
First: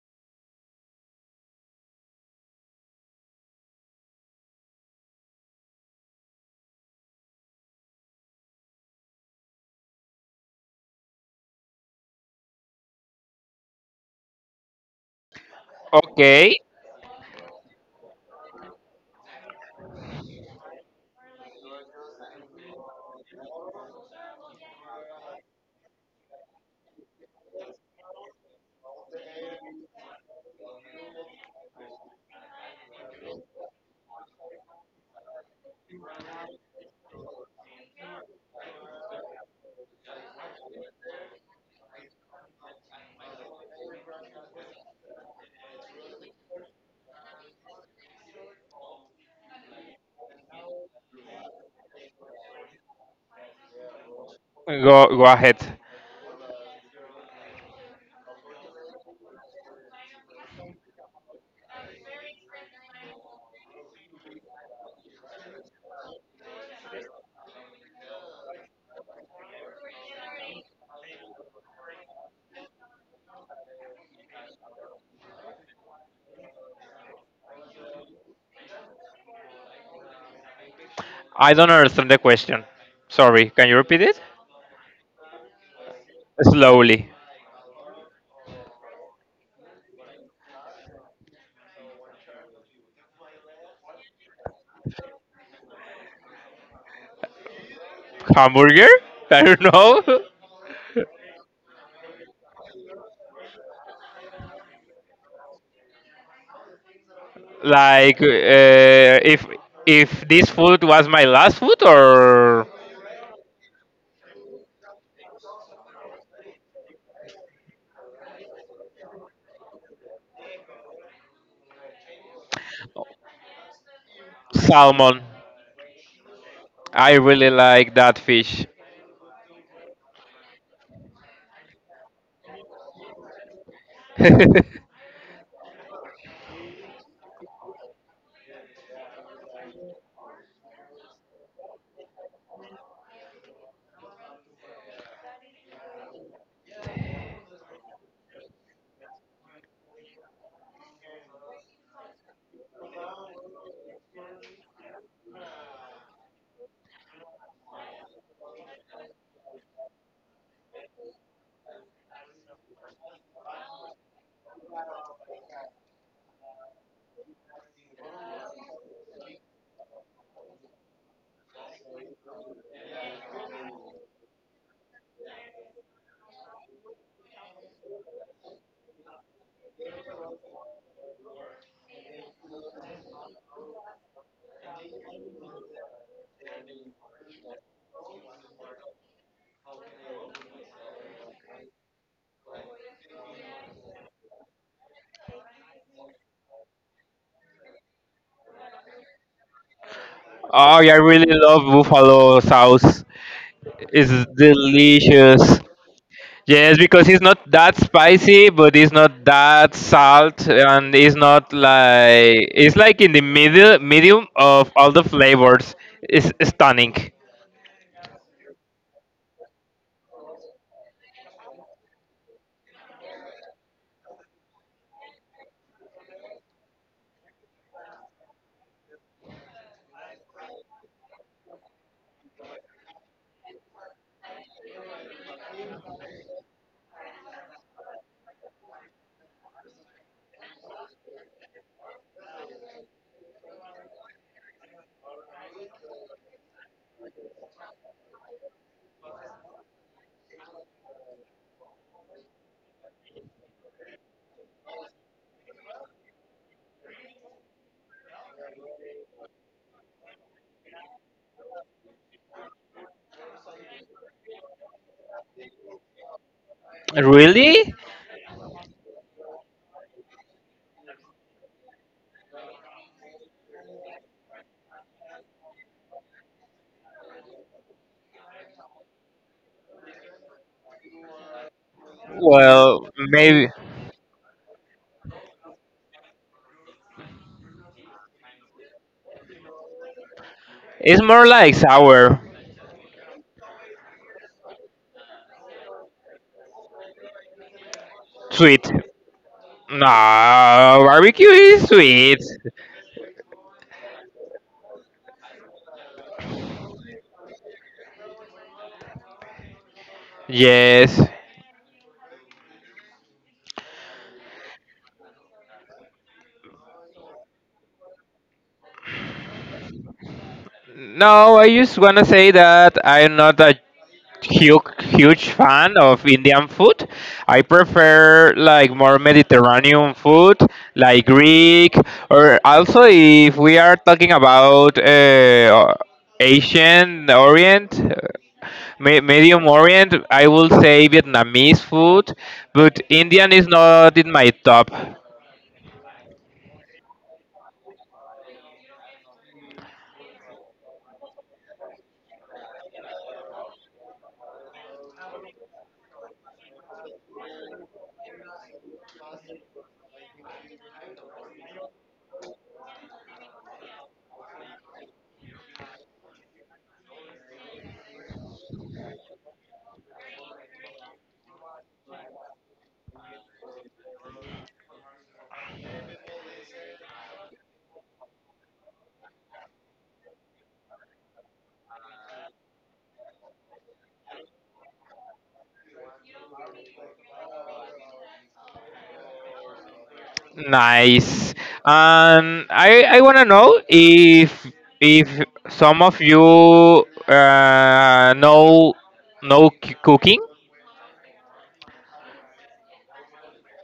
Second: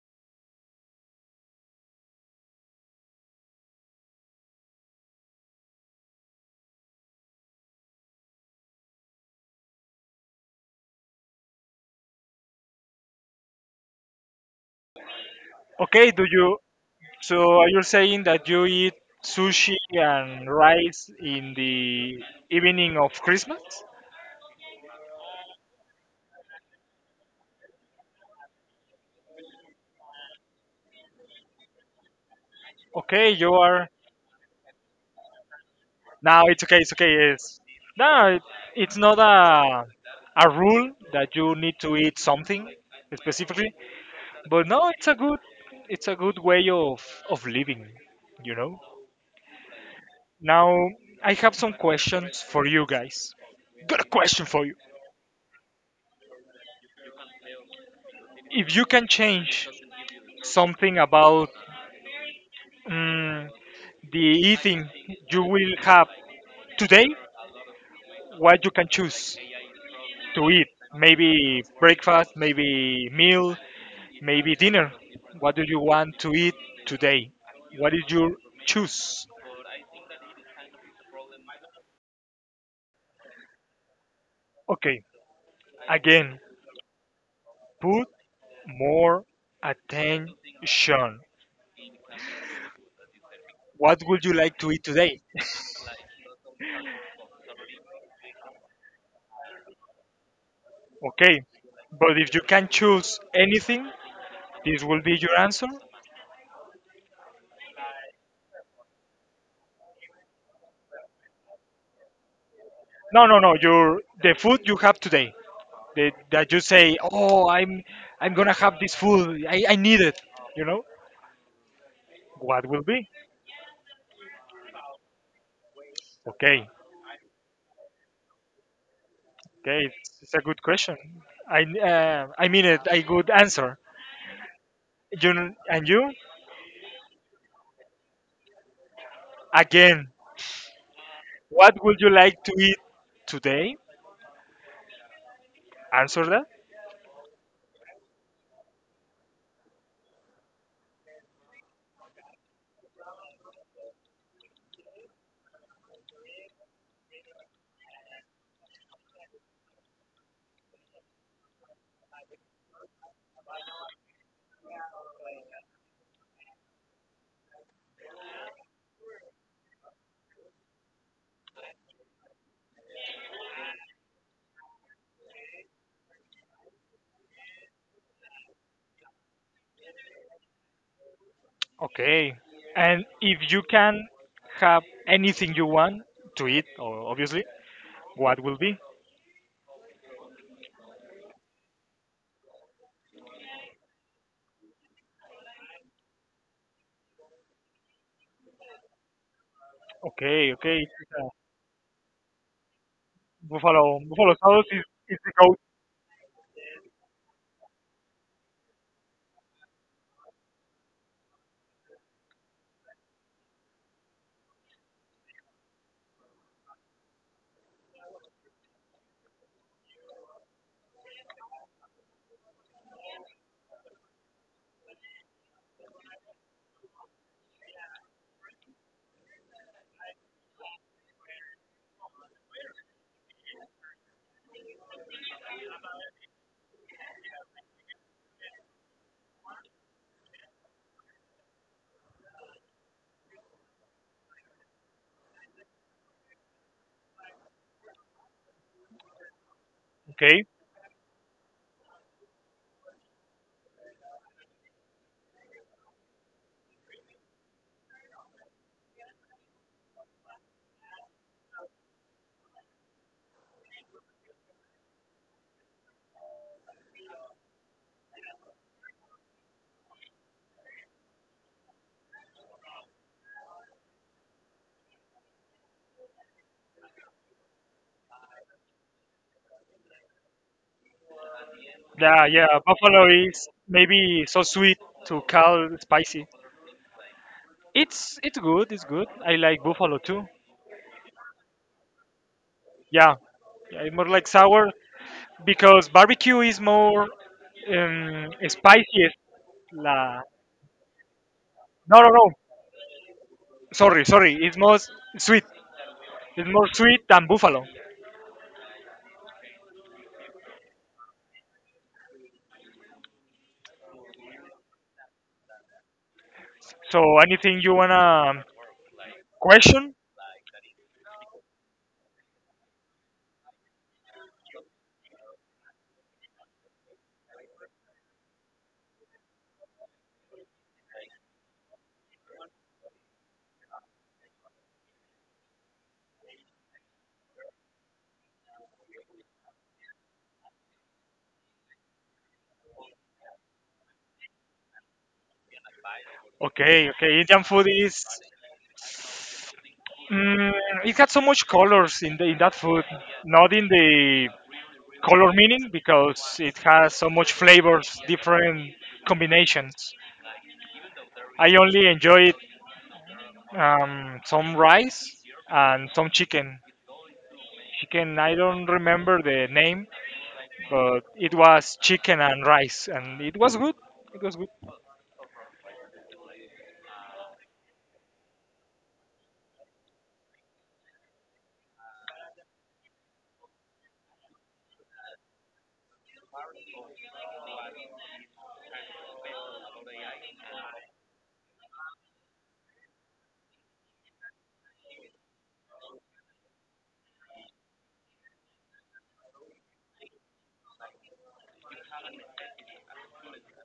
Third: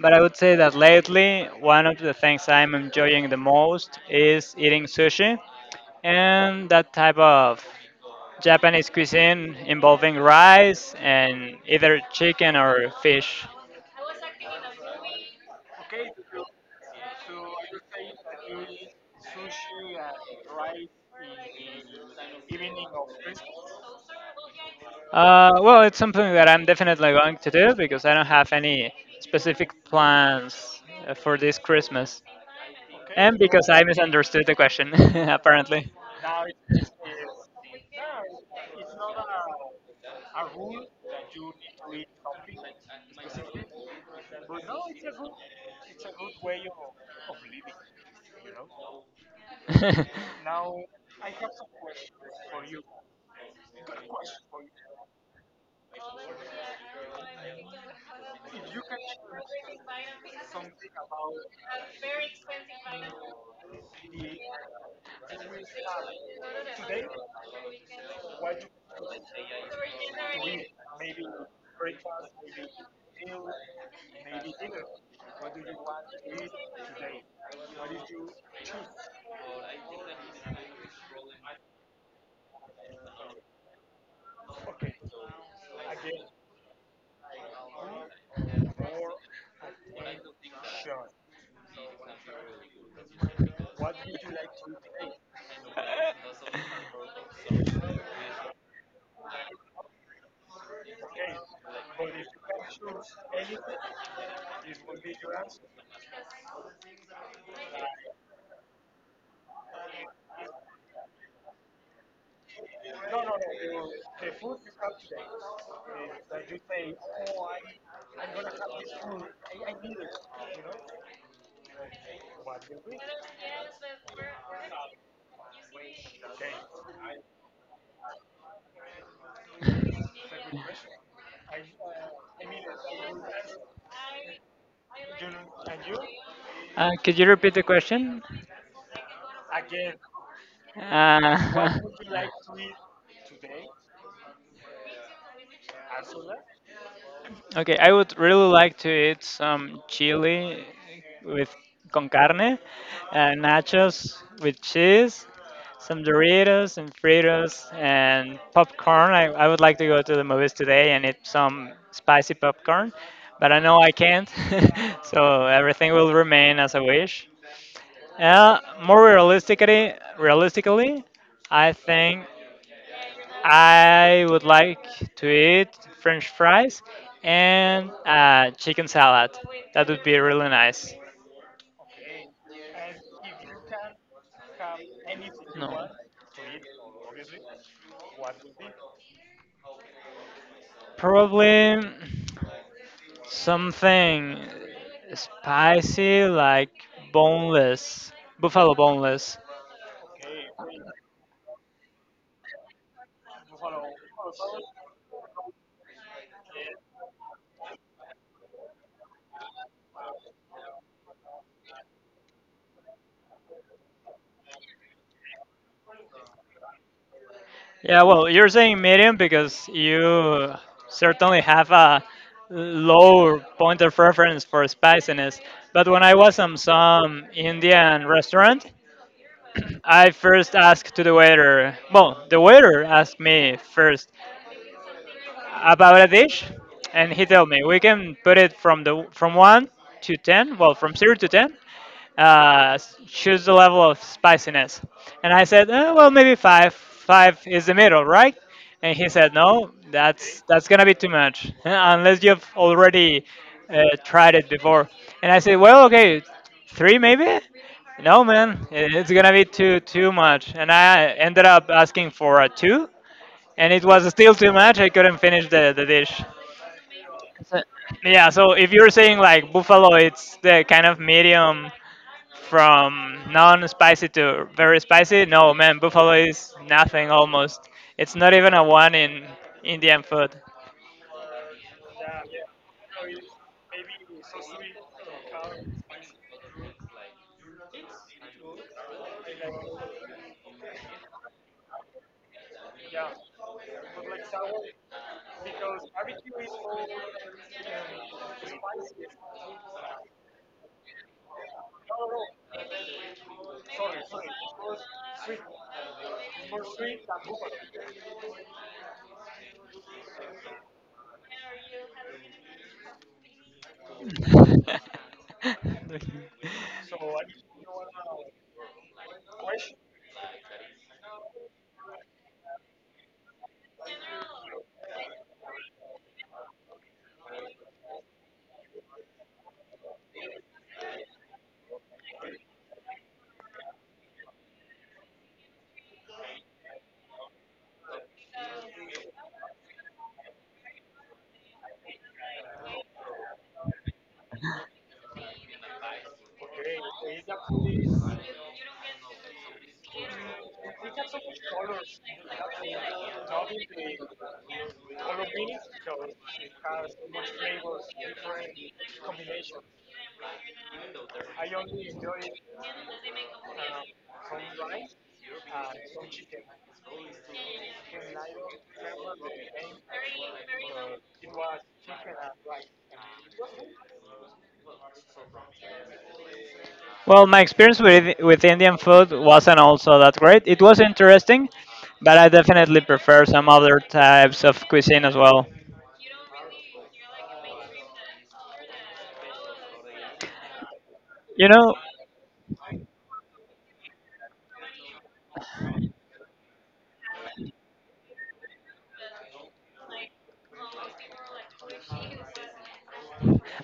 [SPEAKER 1] but I would say that lately one of the things I'm enjoying the most is eating sushi and that type of Japanese cuisine involving rice and either chicken or fish.
[SPEAKER 3] Okay, do
[SPEAKER 2] Okay.
[SPEAKER 3] you so are you saying that you eat sushi and rice in the evening of Christmas?
[SPEAKER 1] Well, it's something that I'm definitely going to do because I don't have any specific plans for this Christmas.
[SPEAKER 3] Okay,
[SPEAKER 1] And
[SPEAKER 3] you
[SPEAKER 1] because I
[SPEAKER 3] are
[SPEAKER 1] misunderstood the question, apparently.
[SPEAKER 3] now it's okay, yes. No, it, it's not a rule that you need to eat something specifically, but no, it's a good way of living, you know? Now, I have some questions for you guys. Got a question for you.
[SPEAKER 2] Go ahead.
[SPEAKER 3] If you can change something about mm, the eating you will have today, what you can choose to eat? Maybe breakfast, maybe meal, maybe dinner. What do you want to eat today? What is your choose?
[SPEAKER 2] I don't understand the question. Sorry. Can you repeat it?
[SPEAKER 3] Okay, again,
[SPEAKER 2] Slowly.
[SPEAKER 3] put more attention. What would you like to eat today?
[SPEAKER 2] Hamburger? I don't know.
[SPEAKER 3] Okay, but if you can choose anything, this will be your answer.
[SPEAKER 2] Like if this food was my last food, or
[SPEAKER 3] No, No. Your the food you have today that, that you say, oh, I'm gonna have this food. I need it. You know what will be?
[SPEAKER 2] salmon.
[SPEAKER 3] Okay,
[SPEAKER 2] I really like that fish.
[SPEAKER 3] okay. It's a good question. I mean it. A good answer.
[SPEAKER 2] Oh,
[SPEAKER 3] And you
[SPEAKER 1] Could you repeat the question?
[SPEAKER 3] again.
[SPEAKER 1] Uh,
[SPEAKER 3] What would you like to eat today? Answer that.
[SPEAKER 1] Okay, I would really like to eat some chili with con carne, nachos with cheese, some Doritos and Fritos and popcorn. I would like to go to the movies today and eat some spicy popcorn, but I know I can't, so everything will remain as I wish. More realistically, I think I would like to eat French fries and chicken salad. That would be really nice.
[SPEAKER 3] Okay. And if you can have anything you
[SPEAKER 1] No,
[SPEAKER 3] want to eat, obviously, what will be?
[SPEAKER 1] probably, something spicy like boneless, buffalo boneless.
[SPEAKER 3] Okay, okay.
[SPEAKER 2] yeah, I
[SPEAKER 3] Uh,
[SPEAKER 2] really love buffalo sauce. It's
[SPEAKER 3] Buffalo sauce is the goat.
[SPEAKER 2] delicious. Yes, because it's not that spicy, but it's not that salt, and it's not like, it's like in the middle medium of all the flavors. It's stunning.
[SPEAKER 1] Yeah, well, you're saying medium because you certainly have a lower point of reference for spiciness. But when I was in some Indian restaurant, I first asked to the waiter. Well, the waiter asked me first, about a dish, and he told me we can put it from one to ten. Well, from zero to ten, choose the level of spiciness. And I said, " well, maybe five. Five is the middle, right? And he said, no, that's
[SPEAKER 3] Okay.
[SPEAKER 1] that's gonna be too much, unless you've already tried it before. And I said, well, okay, three maybe. No, man, it's gonna be too much. And I ended up asking for a two, and it was still too much. I couldn't finish the dish.
[SPEAKER 2] Really?
[SPEAKER 1] Yeah, so if you're saying like buffalo, it's the kind of medium from non-spicy to very spicy. No, man, buffalo is nothing almost. It's not even a one in Indian food.
[SPEAKER 3] Yeah, yeah.
[SPEAKER 2] Well,
[SPEAKER 3] Buffalo
[SPEAKER 2] maybe
[SPEAKER 3] is maybe so sweet to call spicy. It's good. It's good. I like buffalo too.
[SPEAKER 2] it's more like sour,
[SPEAKER 3] Yeah, yeah. It's more like sour because barbecue is more
[SPEAKER 2] sweet.
[SPEAKER 3] spicy.
[SPEAKER 2] No,
[SPEAKER 3] La
[SPEAKER 2] barbecue is
[SPEAKER 3] no no
[SPEAKER 2] sweet.
[SPEAKER 3] no. Sorry. It's more sweet. It's more sweet than buffalo.
[SPEAKER 2] Yes.
[SPEAKER 3] So anything you wanna question?
[SPEAKER 2] No, I just wanna say that I'm not a huge fan of Indian food. I prefer like more Mediterranean food, like Greek, or also if we are talking about Asian Orient, Medium Orient, I will say Vietnamese food, but Indian is not in my top.
[SPEAKER 3] Okay, okay. Indian food is Mm, it had so much colors in in that food, not in the color meaning because it has so much flavors, different combinations. I only enjoyed some rice and some chicken. Chicken, I don't remember the name, but it was chicken and rice, and it was good. It was good.
[SPEAKER 1] Well, my experience with Indian food wasn't also that great. It was interesting, but I definitely prefer some other types of cuisine as well.
[SPEAKER 2] Nice.
[SPEAKER 1] You know,
[SPEAKER 2] I want to know if if some of you uh, know know cooking,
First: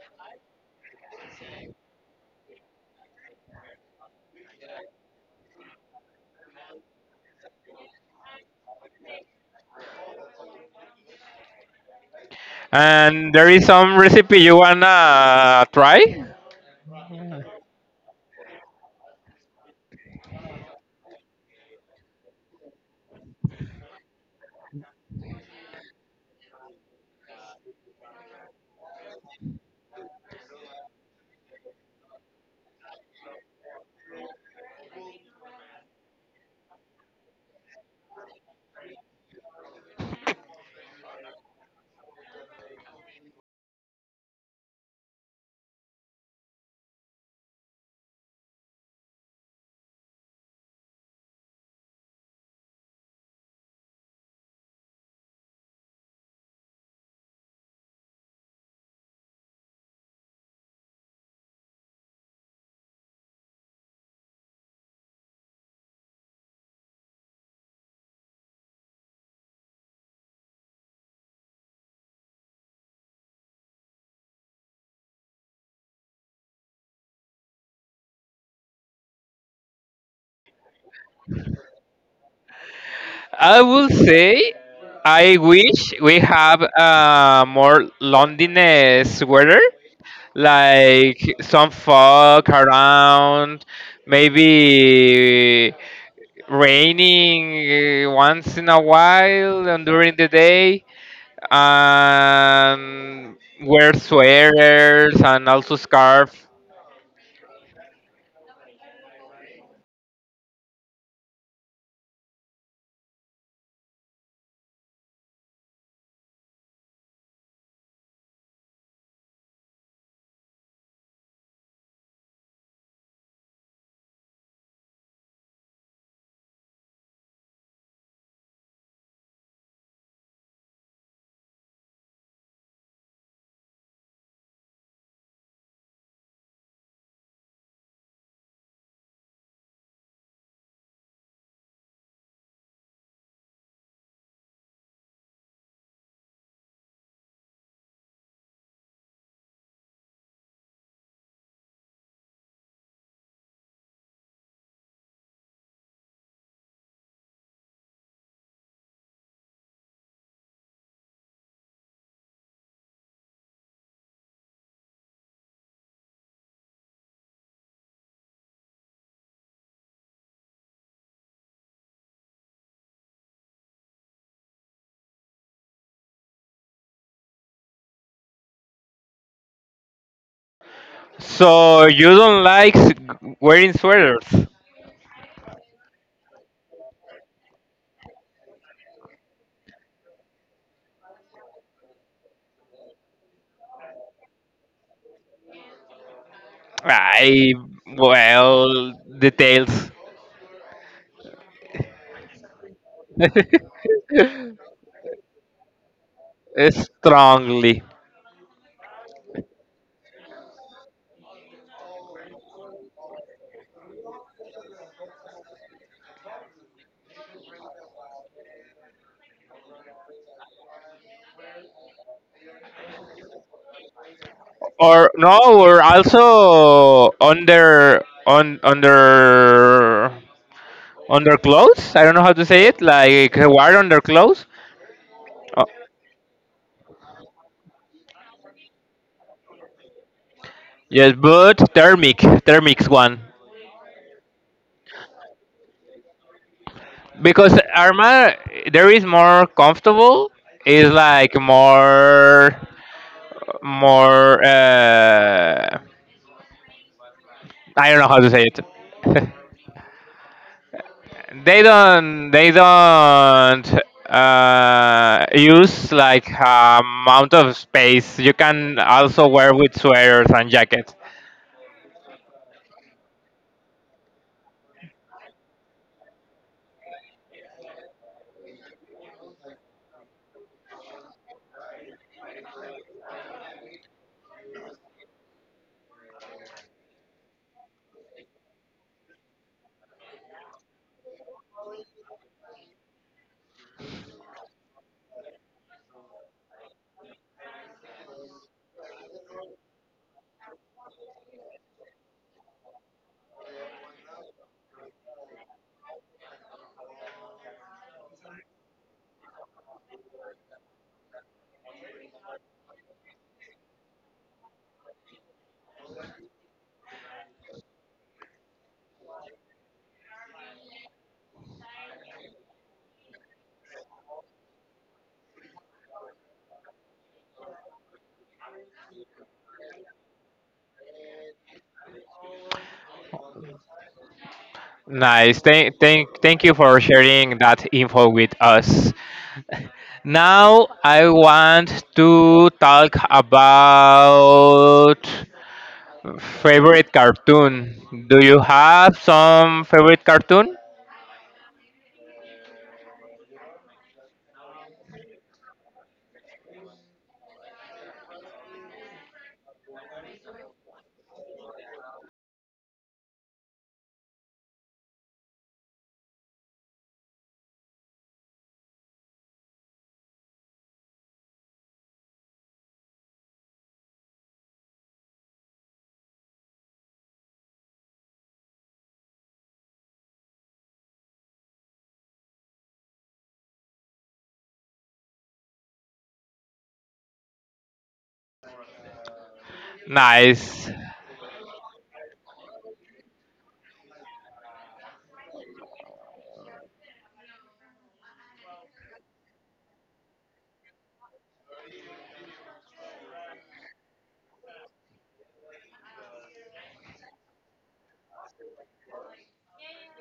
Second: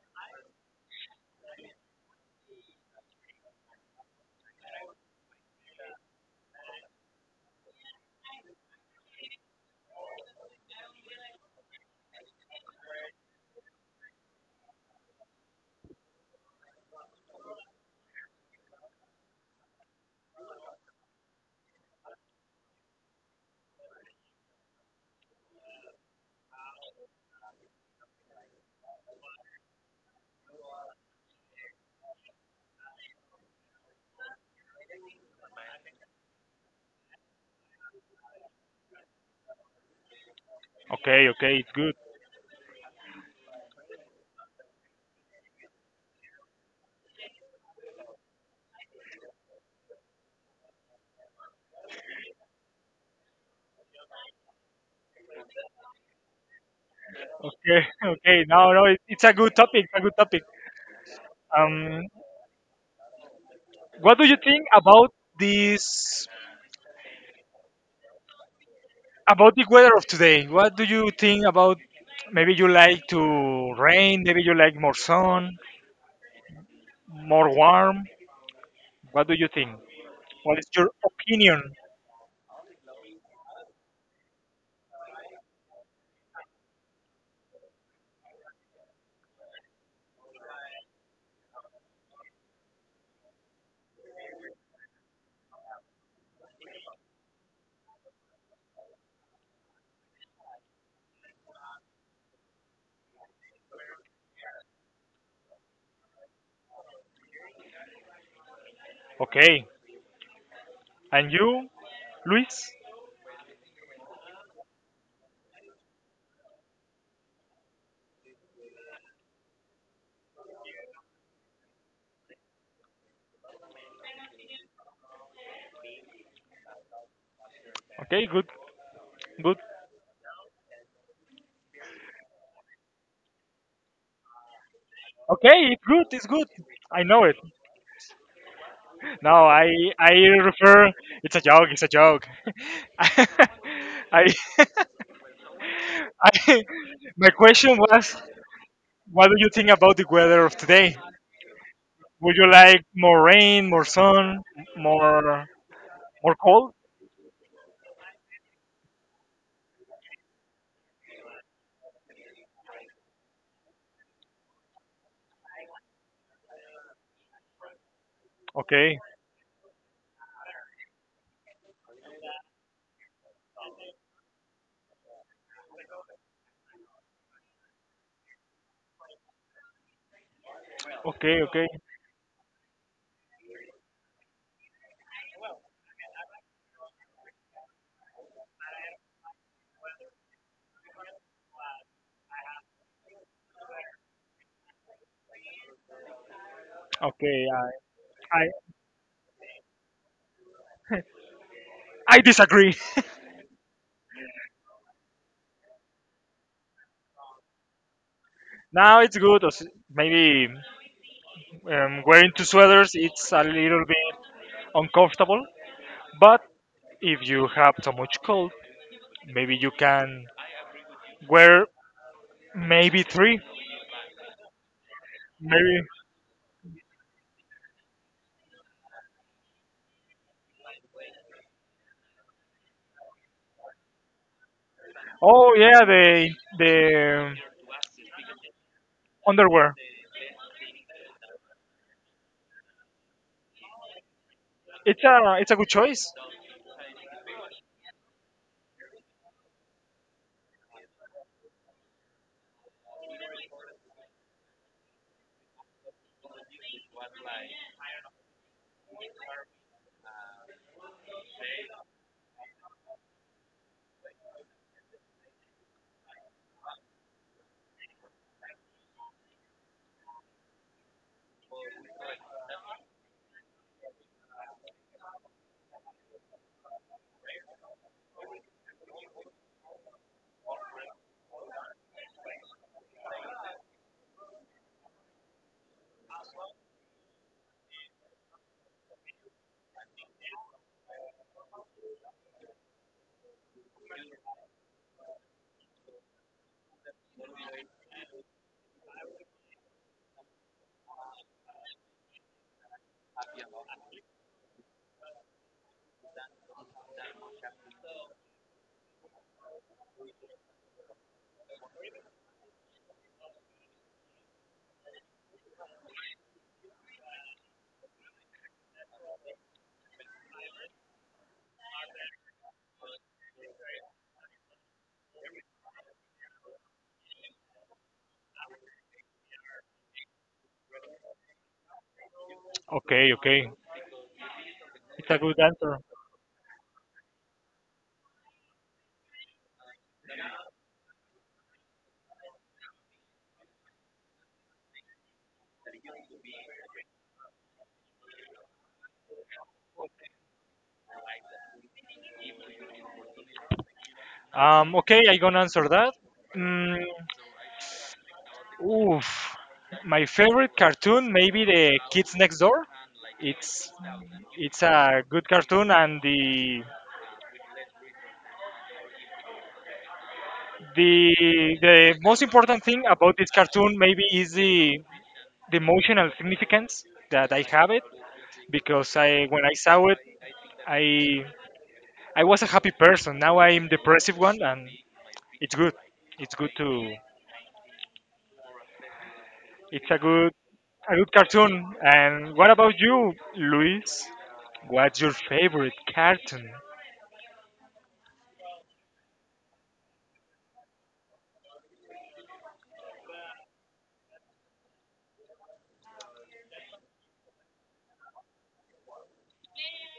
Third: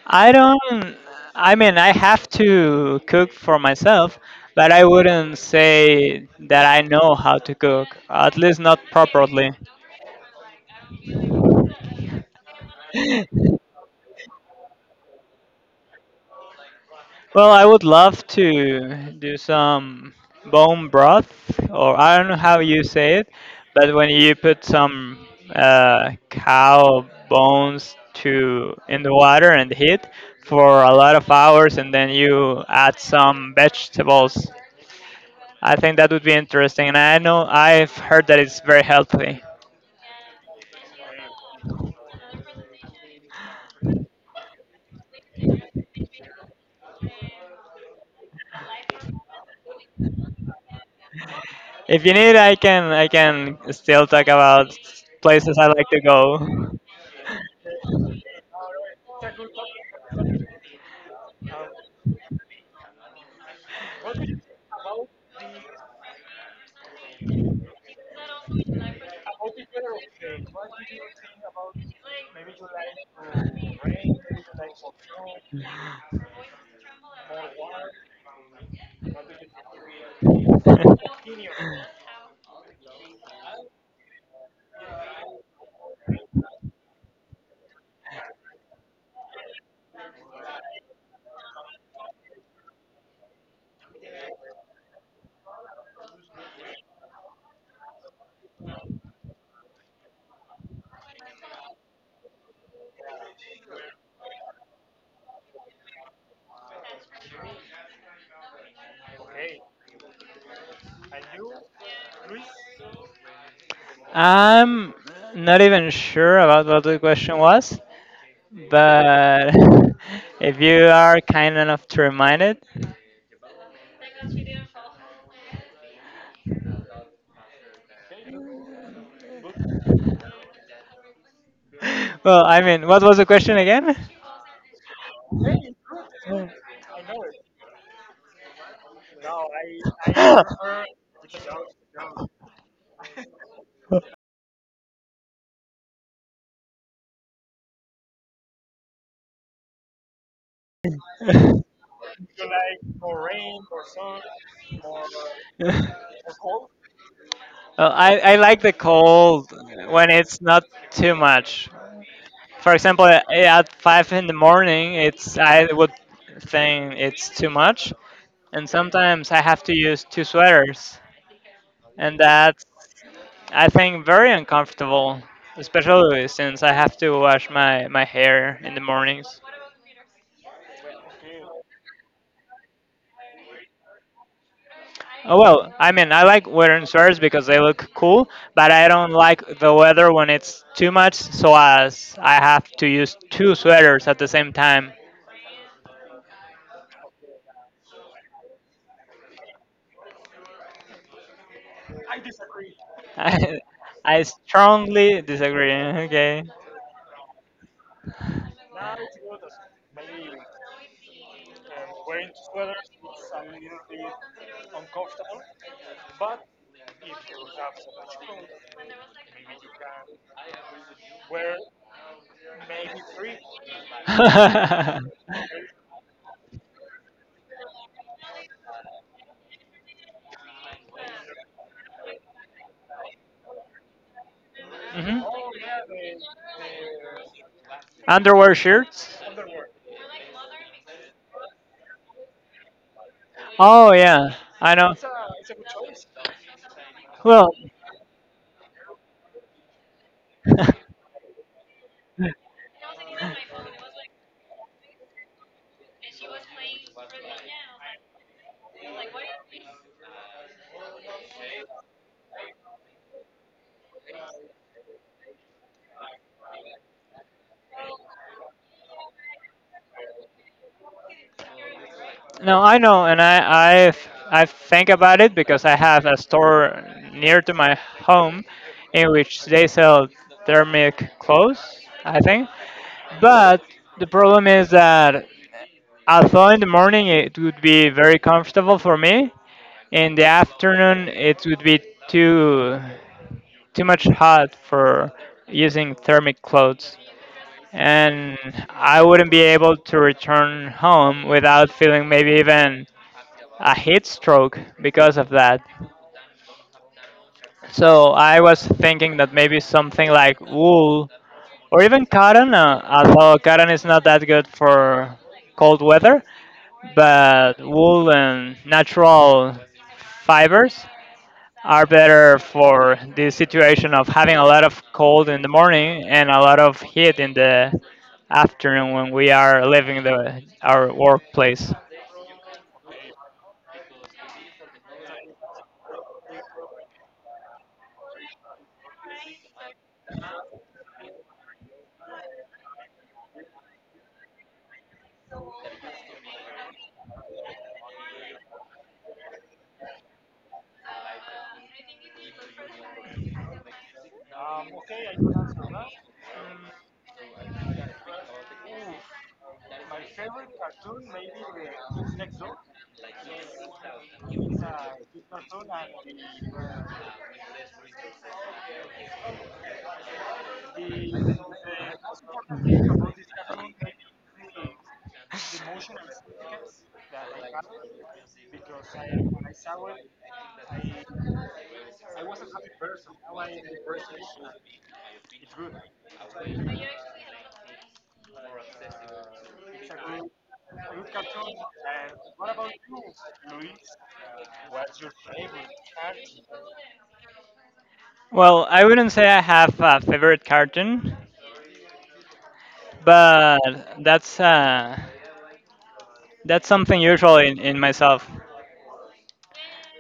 [SPEAKER 1] I don't. I mean, I have to cook for myself, but I wouldn't say that I know how to cook. At least not properly.
[SPEAKER 2] and there is some recipe you wanna try.
[SPEAKER 1] Well, I would love to do some bone broth, or I don't know how you say it, but when you put some cow bones to in the water and heat for a lot of hours, and then you add some vegetables. I think that would be interesting, and I know I've heard that it's very healthy.
[SPEAKER 3] Okay, okay, it's good.
[SPEAKER 1] If you need, I can still talk about places I like to go.
[SPEAKER 3] Okay, okay. No, no, it, it's a good topic. A good topic. Um, what do you think about this about the weather of today? What do you think about, maybe you like to rain, maybe you like more sun, more warm, what do you think, what is your opinion?
[SPEAKER 2] I will say I wish we have more Londoness weather, like some fog around, maybe raining once in a while and during the day, and wear sweaters and also scarf.
[SPEAKER 3] Okay, and you, Luis?
[SPEAKER 1] I'm not even sure about what the question was, but if you are kind enough to remind it,
[SPEAKER 3] Okay, good, good.
[SPEAKER 1] well, I mean, what was the question again?
[SPEAKER 3] Okay, it's good, it's good. I know it. No, I refer it's a joke, it's a joke. I I I, my question was what do you think about the weather of today? Would you like more rain, more sun, more more cold?
[SPEAKER 1] Well, I like the cold when it's not too much. For example, at 5 in the morning, it's I would think it's too much, and
[SPEAKER 3] Okay,
[SPEAKER 1] sometimes I have to use two sweaters, and that's, I think, very uncomfortable, especially since I have to wash my hair in the mornings.
[SPEAKER 3] okay, okay,
[SPEAKER 2] So you don't like wearing sweaters.
[SPEAKER 1] Oh well, I mean, I like wearing sweaters because they look cool, but I don't like the weather when it's too much, so as I have to use two sweaters at the same time.
[SPEAKER 3] okay.
[SPEAKER 2] I.
[SPEAKER 3] I,
[SPEAKER 2] Well. Details.
[SPEAKER 3] I disagree.
[SPEAKER 1] I, I strongly disagree. Okay.
[SPEAKER 2] Strongly.
[SPEAKER 3] Now it's good. As Maybe wearing two sweaters it's a little bit uncomfortable. But if you have so much cold, maybe you can wear maybe three.
[SPEAKER 1] Hmm.
[SPEAKER 2] Or no,
[SPEAKER 3] Maybe
[SPEAKER 2] or also under on under under clothes? I don't know how to say it, like wear under clothes?
[SPEAKER 3] oh
[SPEAKER 2] Oh,
[SPEAKER 3] yeah, the
[SPEAKER 1] Underwear shirts?
[SPEAKER 3] underwear.
[SPEAKER 2] yes, but thermic's one,
[SPEAKER 1] Oh yeah, I know.
[SPEAKER 3] It's a good choice.
[SPEAKER 1] Well,
[SPEAKER 2] because Arma there is more comfortable. Is like more. I don't know how to say it. They don't. They don't use like amount of space. You can also wear with sweaters and jackets.
[SPEAKER 1] no, I know, and I think about it because I have a store near to my home, in which they sell thermic clothes, I think. But the problem is that although in the morning it would be very comfortable for me, in the afternoon it would be too too much hot for using thermic clothes. And I wouldn't be able to return home without feeling maybe even a heat stroke because of that. So I was thinking that maybe something like wool or even cotton, although cotton is not that good for cold weather, but wool and natural fibers are better for the situation of having a lot of cold in the morning and a lot of heat in the afternoon when we are leaving the our workplace.
[SPEAKER 3] Okay, okay. It's a
[SPEAKER 2] Nice.
[SPEAKER 3] good answer.
[SPEAKER 2] Thank you for sharing that info with us. Now I want to talk about favorite cartoon. Do you have some favorite cartoon?
[SPEAKER 3] Okay, I'm gonna answer that. Mm, oof. My favorite cartoon, maybe the Kids Next Door. It's it's a good cartoon, and the most important thing about this cartoon maybe is the emotional significance that I have it because I when I saw it I I was a happy person. Now I'm depressive one, and it's good. It's good to It's
[SPEAKER 2] Nice.
[SPEAKER 3] a good cartoon. And what about you, Luis? What's your favorite cartoon?
[SPEAKER 1] Well, I wouldn't say I have a favorite cartoon, but that's something usual in myself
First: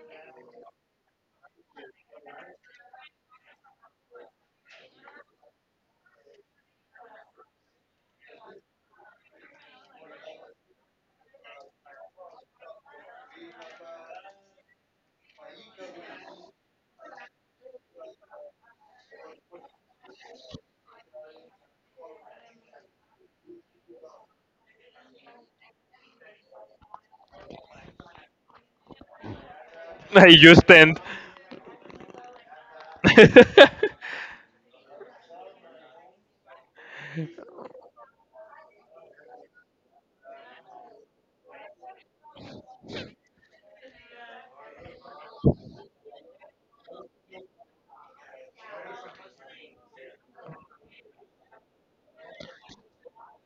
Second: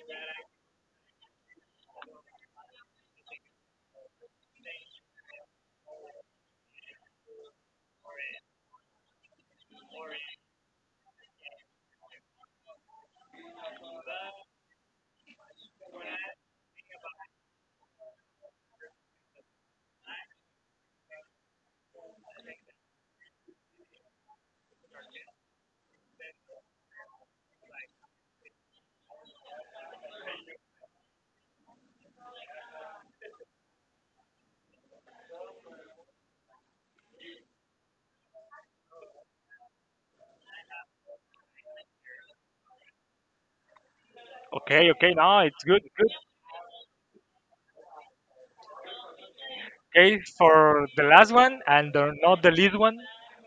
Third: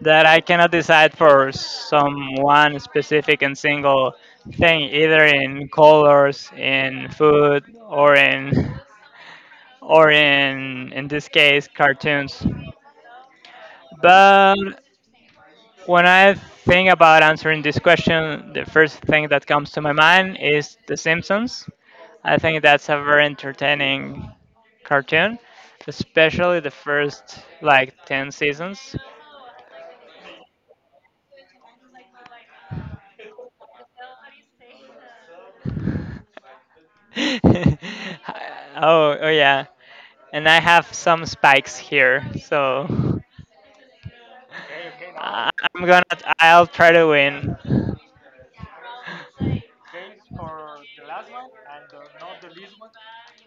[SPEAKER 1] that I cannot decide for some one specific and single thing either in colors, in food, or in this case cartoons. But when I think about answering this question, the first thing that comes to my mind is The Simpsons. I think that's a very entertaining cartoon, especially the first like 10 seasons.
[SPEAKER 2] You stand.
[SPEAKER 1] Oh, oh yeah. And I have some spikes here, so
[SPEAKER 3] Okay, okay, no,
[SPEAKER 1] I-
[SPEAKER 3] it's good,
[SPEAKER 1] I'm
[SPEAKER 3] it's
[SPEAKER 1] gonna
[SPEAKER 3] good.
[SPEAKER 1] I'll try to win.
[SPEAKER 3] Okay, for the last one and the, not the least one.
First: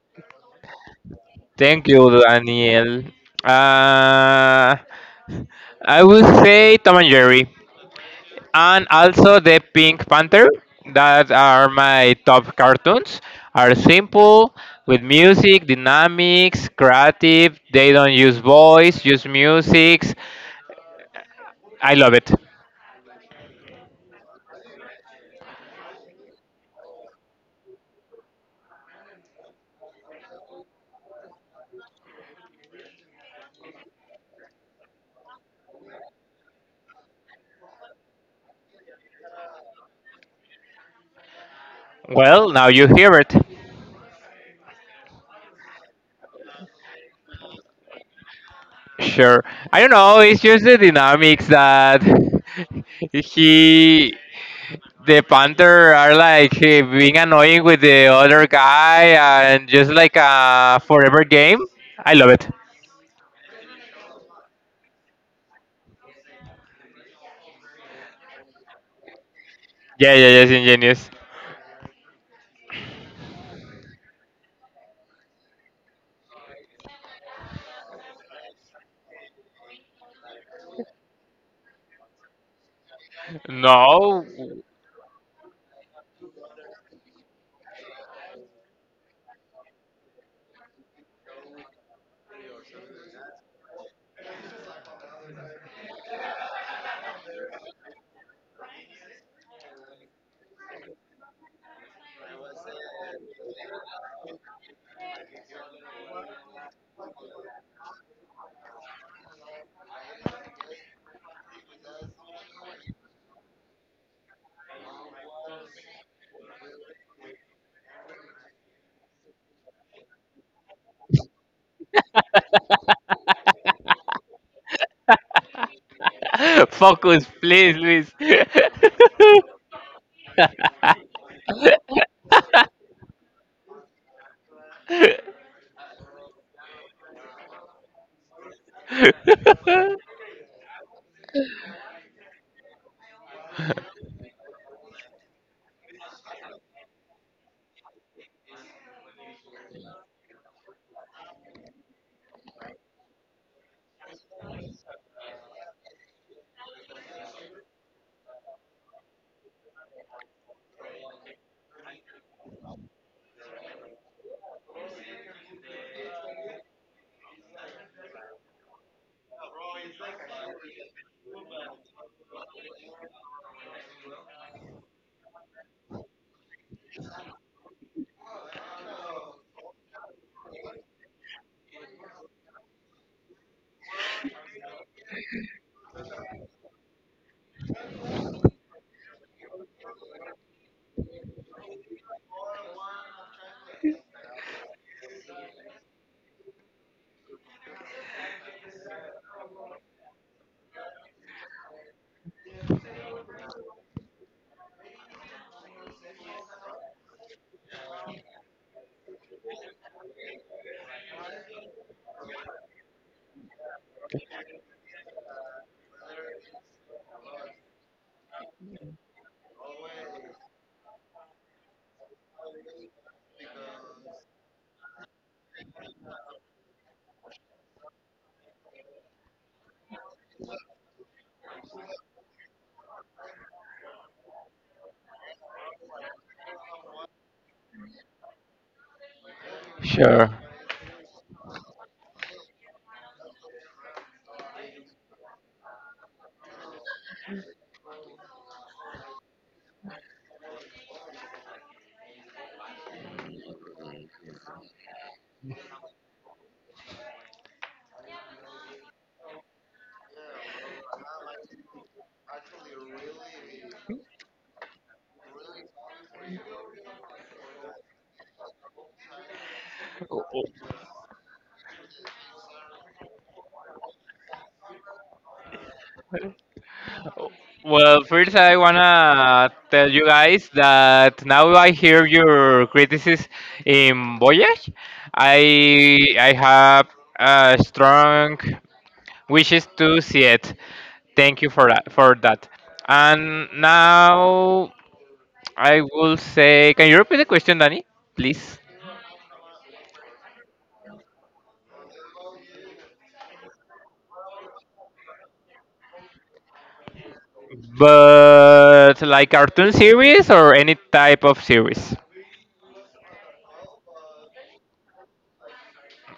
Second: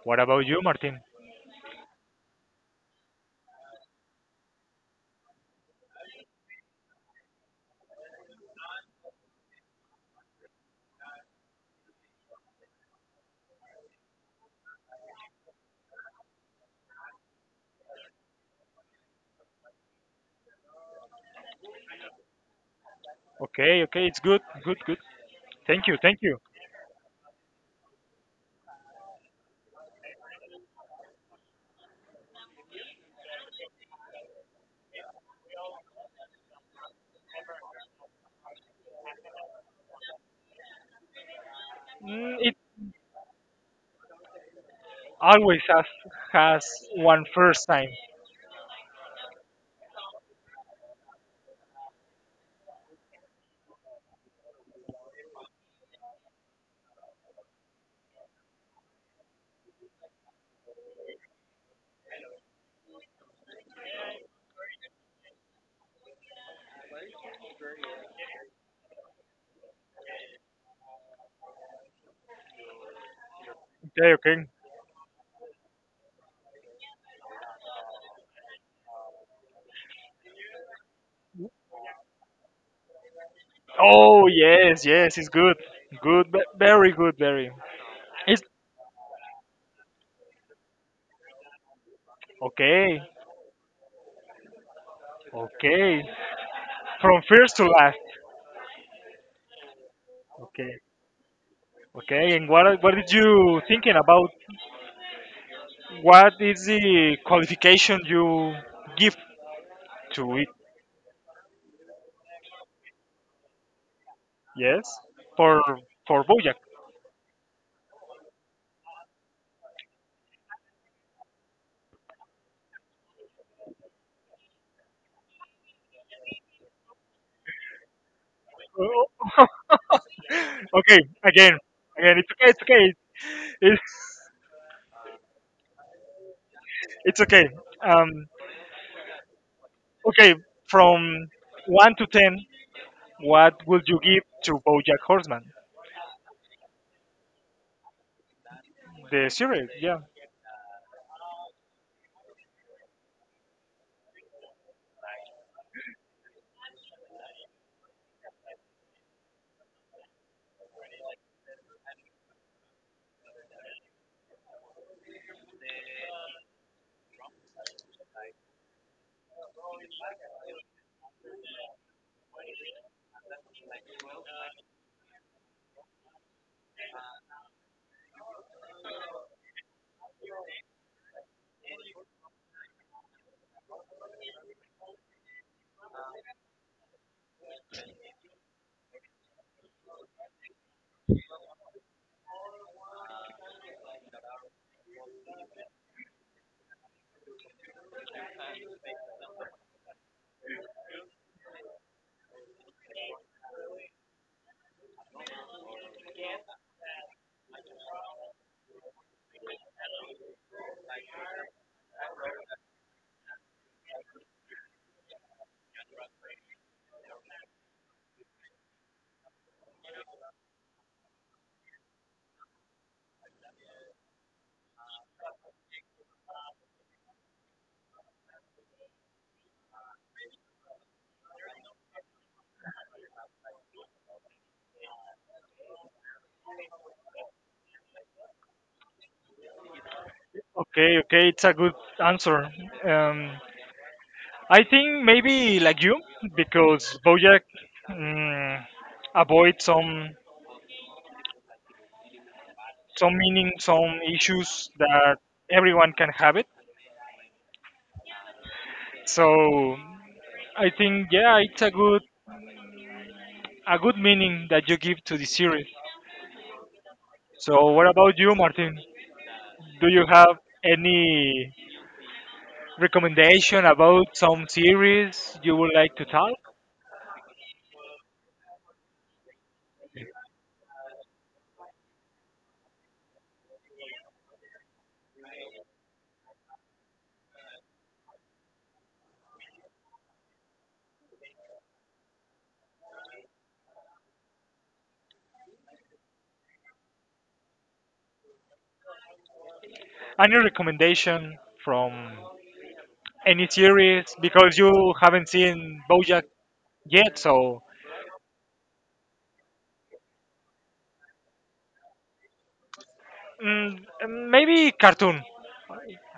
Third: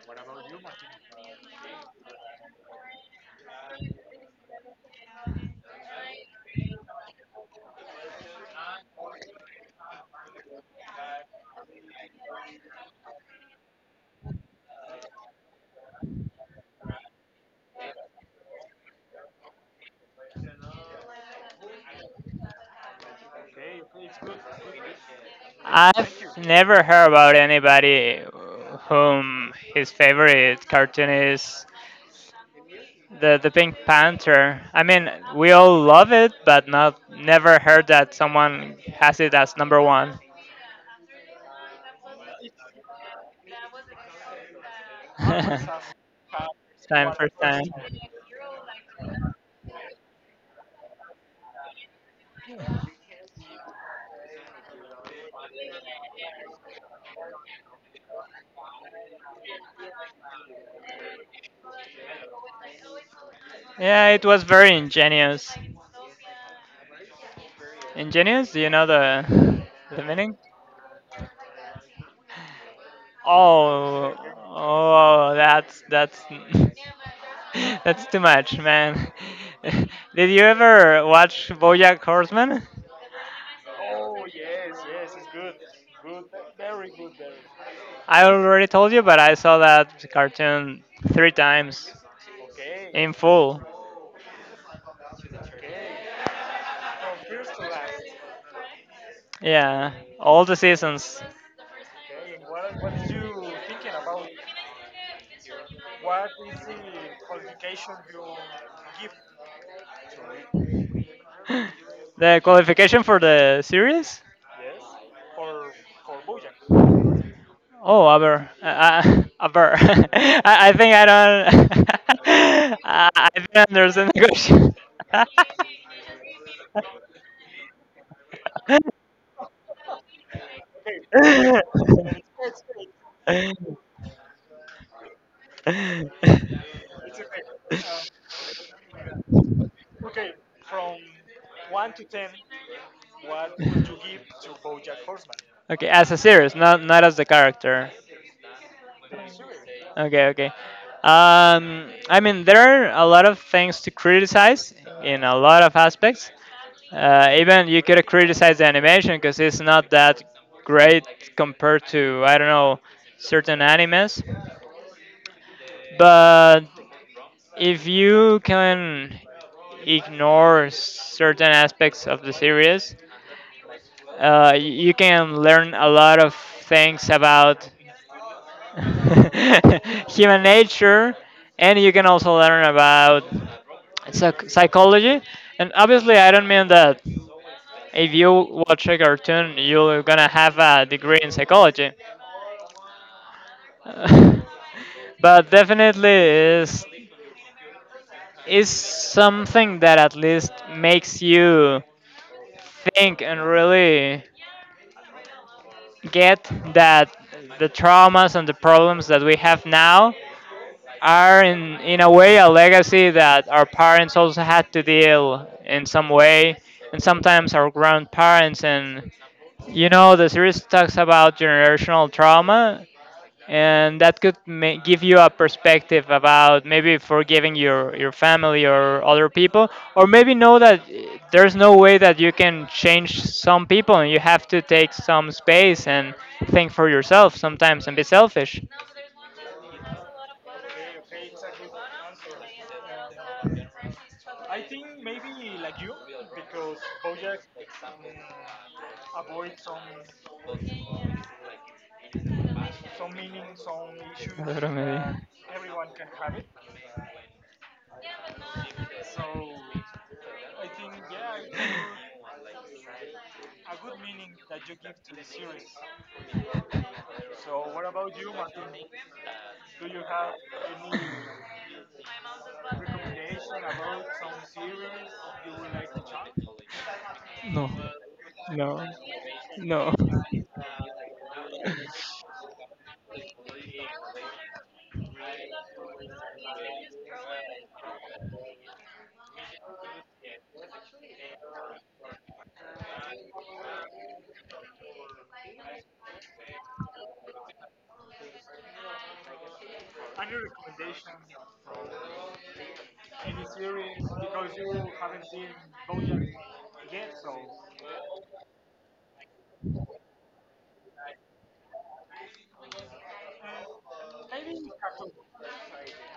[SPEAKER 3] What about you, Martin?
[SPEAKER 2] Thank you, Daniel. Uh, I would say Tom and Jerry, and also the Pink Panther. That are my top cartoons. Are simple, with music, dynamics, creative. They don't use voice, use music. I love it.
[SPEAKER 3] Okay, okay, it's good, good, good.
[SPEAKER 1] I've
[SPEAKER 3] Thank you.
[SPEAKER 1] never heard about anybody whom his favorite cartoon is the Pink Panther. I mean, we all love it, but not never heard that someone has it as number one.
[SPEAKER 3] Mm,
[SPEAKER 2] Well,
[SPEAKER 3] it
[SPEAKER 2] now you hear it.
[SPEAKER 1] Time
[SPEAKER 3] always has one
[SPEAKER 1] for time.
[SPEAKER 3] first time.
[SPEAKER 2] Sure. I don't know. It's just the dynamics that he, the Panther, are like being annoying with the other guy, and just like a forever game. I love it.
[SPEAKER 1] Yeah, it was very ingenious. Ingenious? Do you know the
[SPEAKER 2] Yeah, yeah,
[SPEAKER 1] meaning?
[SPEAKER 2] yeah. It's ingenious.
[SPEAKER 3] Okay,
[SPEAKER 1] Oh,
[SPEAKER 3] okay.
[SPEAKER 1] that's that's too much, man. Did you ever watch BoJack Horseman?
[SPEAKER 2] No.
[SPEAKER 3] Oh yes, yes, it's good, very good, very.
[SPEAKER 1] I
[SPEAKER 3] It's
[SPEAKER 1] already told you, but I saw that cartoon three times
[SPEAKER 3] okay,
[SPEAKER 1] in full.
[SPEAKER 3] okay. From first to last.
[SPEAKER 1] Yeah, all the
[SPEAKER 3] Okay.
[SPEAKER 1] seasons.
[SPEAKER 3] Okay, and what did you thinking about? What is the qualification you give to it?
[SPEAKER 1] The qualification for the series?
[SPEAKER 3] Yes, for for Bojack.
[SPEAKER 1] Oh, I think I don't, I didn't understand the question.
[SPEAKER 2] Focus, please, Luis.
[SPEAKER 3] Oh. Okay, again, it's okay, it's it's okay. Um, okay, from one to ten, what would you give to Bojack Horseman,
[SPEAKER 1] Okay, as a series, not as the character.
[SPEAKER 3] the series? Yeah.
[SPEAKER 1] Okay, okay. I mean, there are a lot of things to criticize in a lot of aspects. Even you could criticize the animation because it's not that great compared to, I don't know, certain animes. But if you can ignore certain aspects of the series, you can learn a lot of things about human nature, and you can also learn about psychology. And obviously, I don't mean that if you watch a cartoon, you're gonna have a degree in psychology. Uh, but definitely is is something that at least makes you think and really get that the traumas and the problems that we have now are in a way a legacy that our parents also had to deal in some way and sometimes our grandparents, and you know the series talks about generational trauma, and that could give you a perspective about maybe forgiving your family or other people, or maybe know that there's no way that you can change some people and you have to take some space and think for yourself sometimes and be selfish.
[SPEAKER 2] Sure.
[SPEAKER 3] Okay, okay, it's a good answer. Um, I think maybe like you, because BoJack mm, avoids some meaning, some
[SPEAKER 1] Pero
[SPEAKER 3] issues
[SPEAKER 1] maybe.
[SPEAKER 3] that everyone can have it. So I think yeah, it's a good meaning that you give to the series. So what about you, Martin? Do you have any recommendation about some series you would like to talk?
[SPEAKER 1] No.
[SPEAKER 2] Well, first I
[SPEAKER 1] No.
[SPEAKER 2] wanna tell
[SPEAKER 1] No.
[SPEAKER 2] you guys that now I hear your criticism in Voyage. I have strong wishes to see it. Thank you for that. For that. And now I will say, can you repeat the question, Danny, please?
[SPEAKER 3] Any recommendation from any series because you haven't seen BoJack yet, so.
[SPEAKER 2] But like cartoon series or any type of series?
[SPEAKER 3] Mm, maybe cartoon.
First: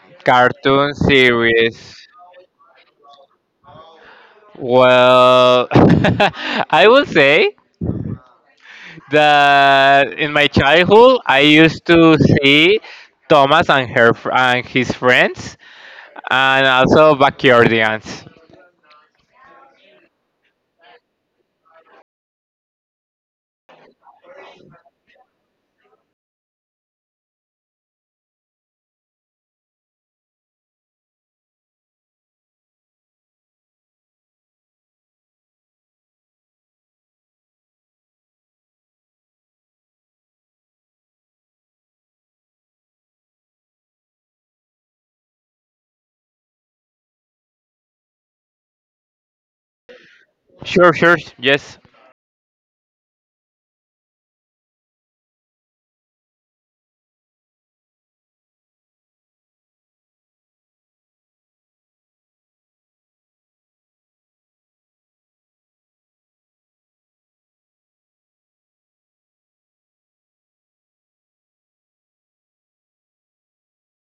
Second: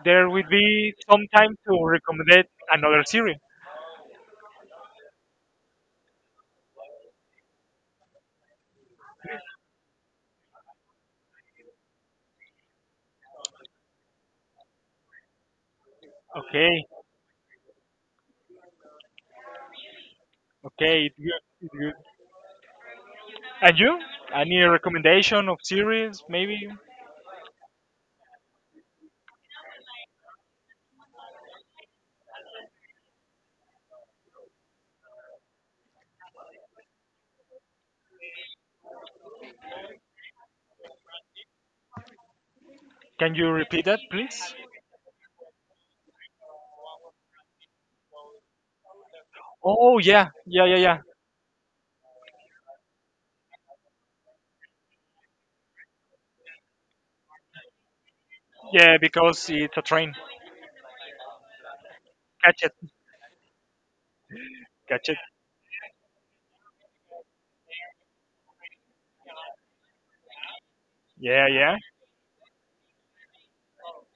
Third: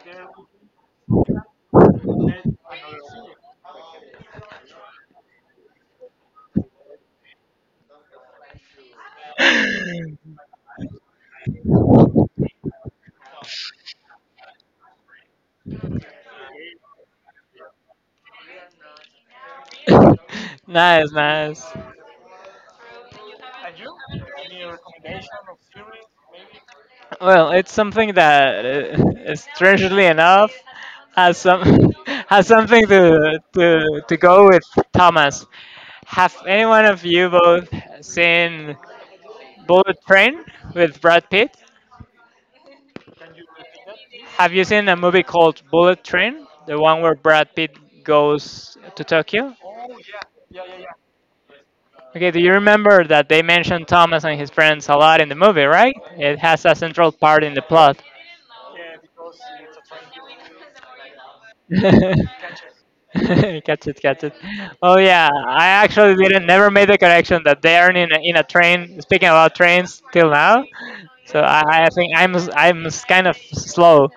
[SPEAKER 3] There will be
[SPEAKER 2] Cartoon
[SPEAKER 3] some time to
[SPEAKER 2] series.
[SPEAKER 3] recommend another series.
[SPEAKER 2] Well, I would say that in my childhood I used to see Thomas and his friends, and
[SPEAKER 3] Okay,
[SPEAKER 2] also Backyardigans.
[SPEAKER 3] okay,
[SPEAKER 1] Nice,
[SPEAKER 3] it's good.
[SPEAKER 1] nice.
[SPEAKER 3] It's good. And you? Any recommendation of series? Maybe
[SPEAKER 1] Well, it's something that, strangely enough, has some has something to go with Thomas. Have any one of you both seen Bullet Train with Brad Pitt?
[SPEAKER 3] can you repeat that,
[SPEAKER 1] Have
[SPEAKER 3] please?
[SPEAKER 1] you seen a movie called Bullet Train, the one where Brad Pitt goes to Tokyo?
[SPEAKER 3] Oh yeah, yeah, yeah,
[SPEAKER 2] Sure,
[SPEAKER 3] yeah,
[SPEAKER 2] sure, yes,
[SPEAKER 1] Okay, do you remember that they mentioned Thomas and his friends a lot in the movie, right? It has a central part in the plot.
[SPEAKER 3] yeah. Because it's a train.
[SPEAKER 1] Catch
[SPEAKER 3] Catch it,
[SPEAKER 1] it, catch it. Oh
[SPEAKER 3] catch it.
[SPEAKER 1] yeah, I actually didn't never made the connection that they are in a train. Speaking about trains till now, so
[SPEAKER 3] Yeah, yeah.
[SPEAKER 1] I think kind of slow,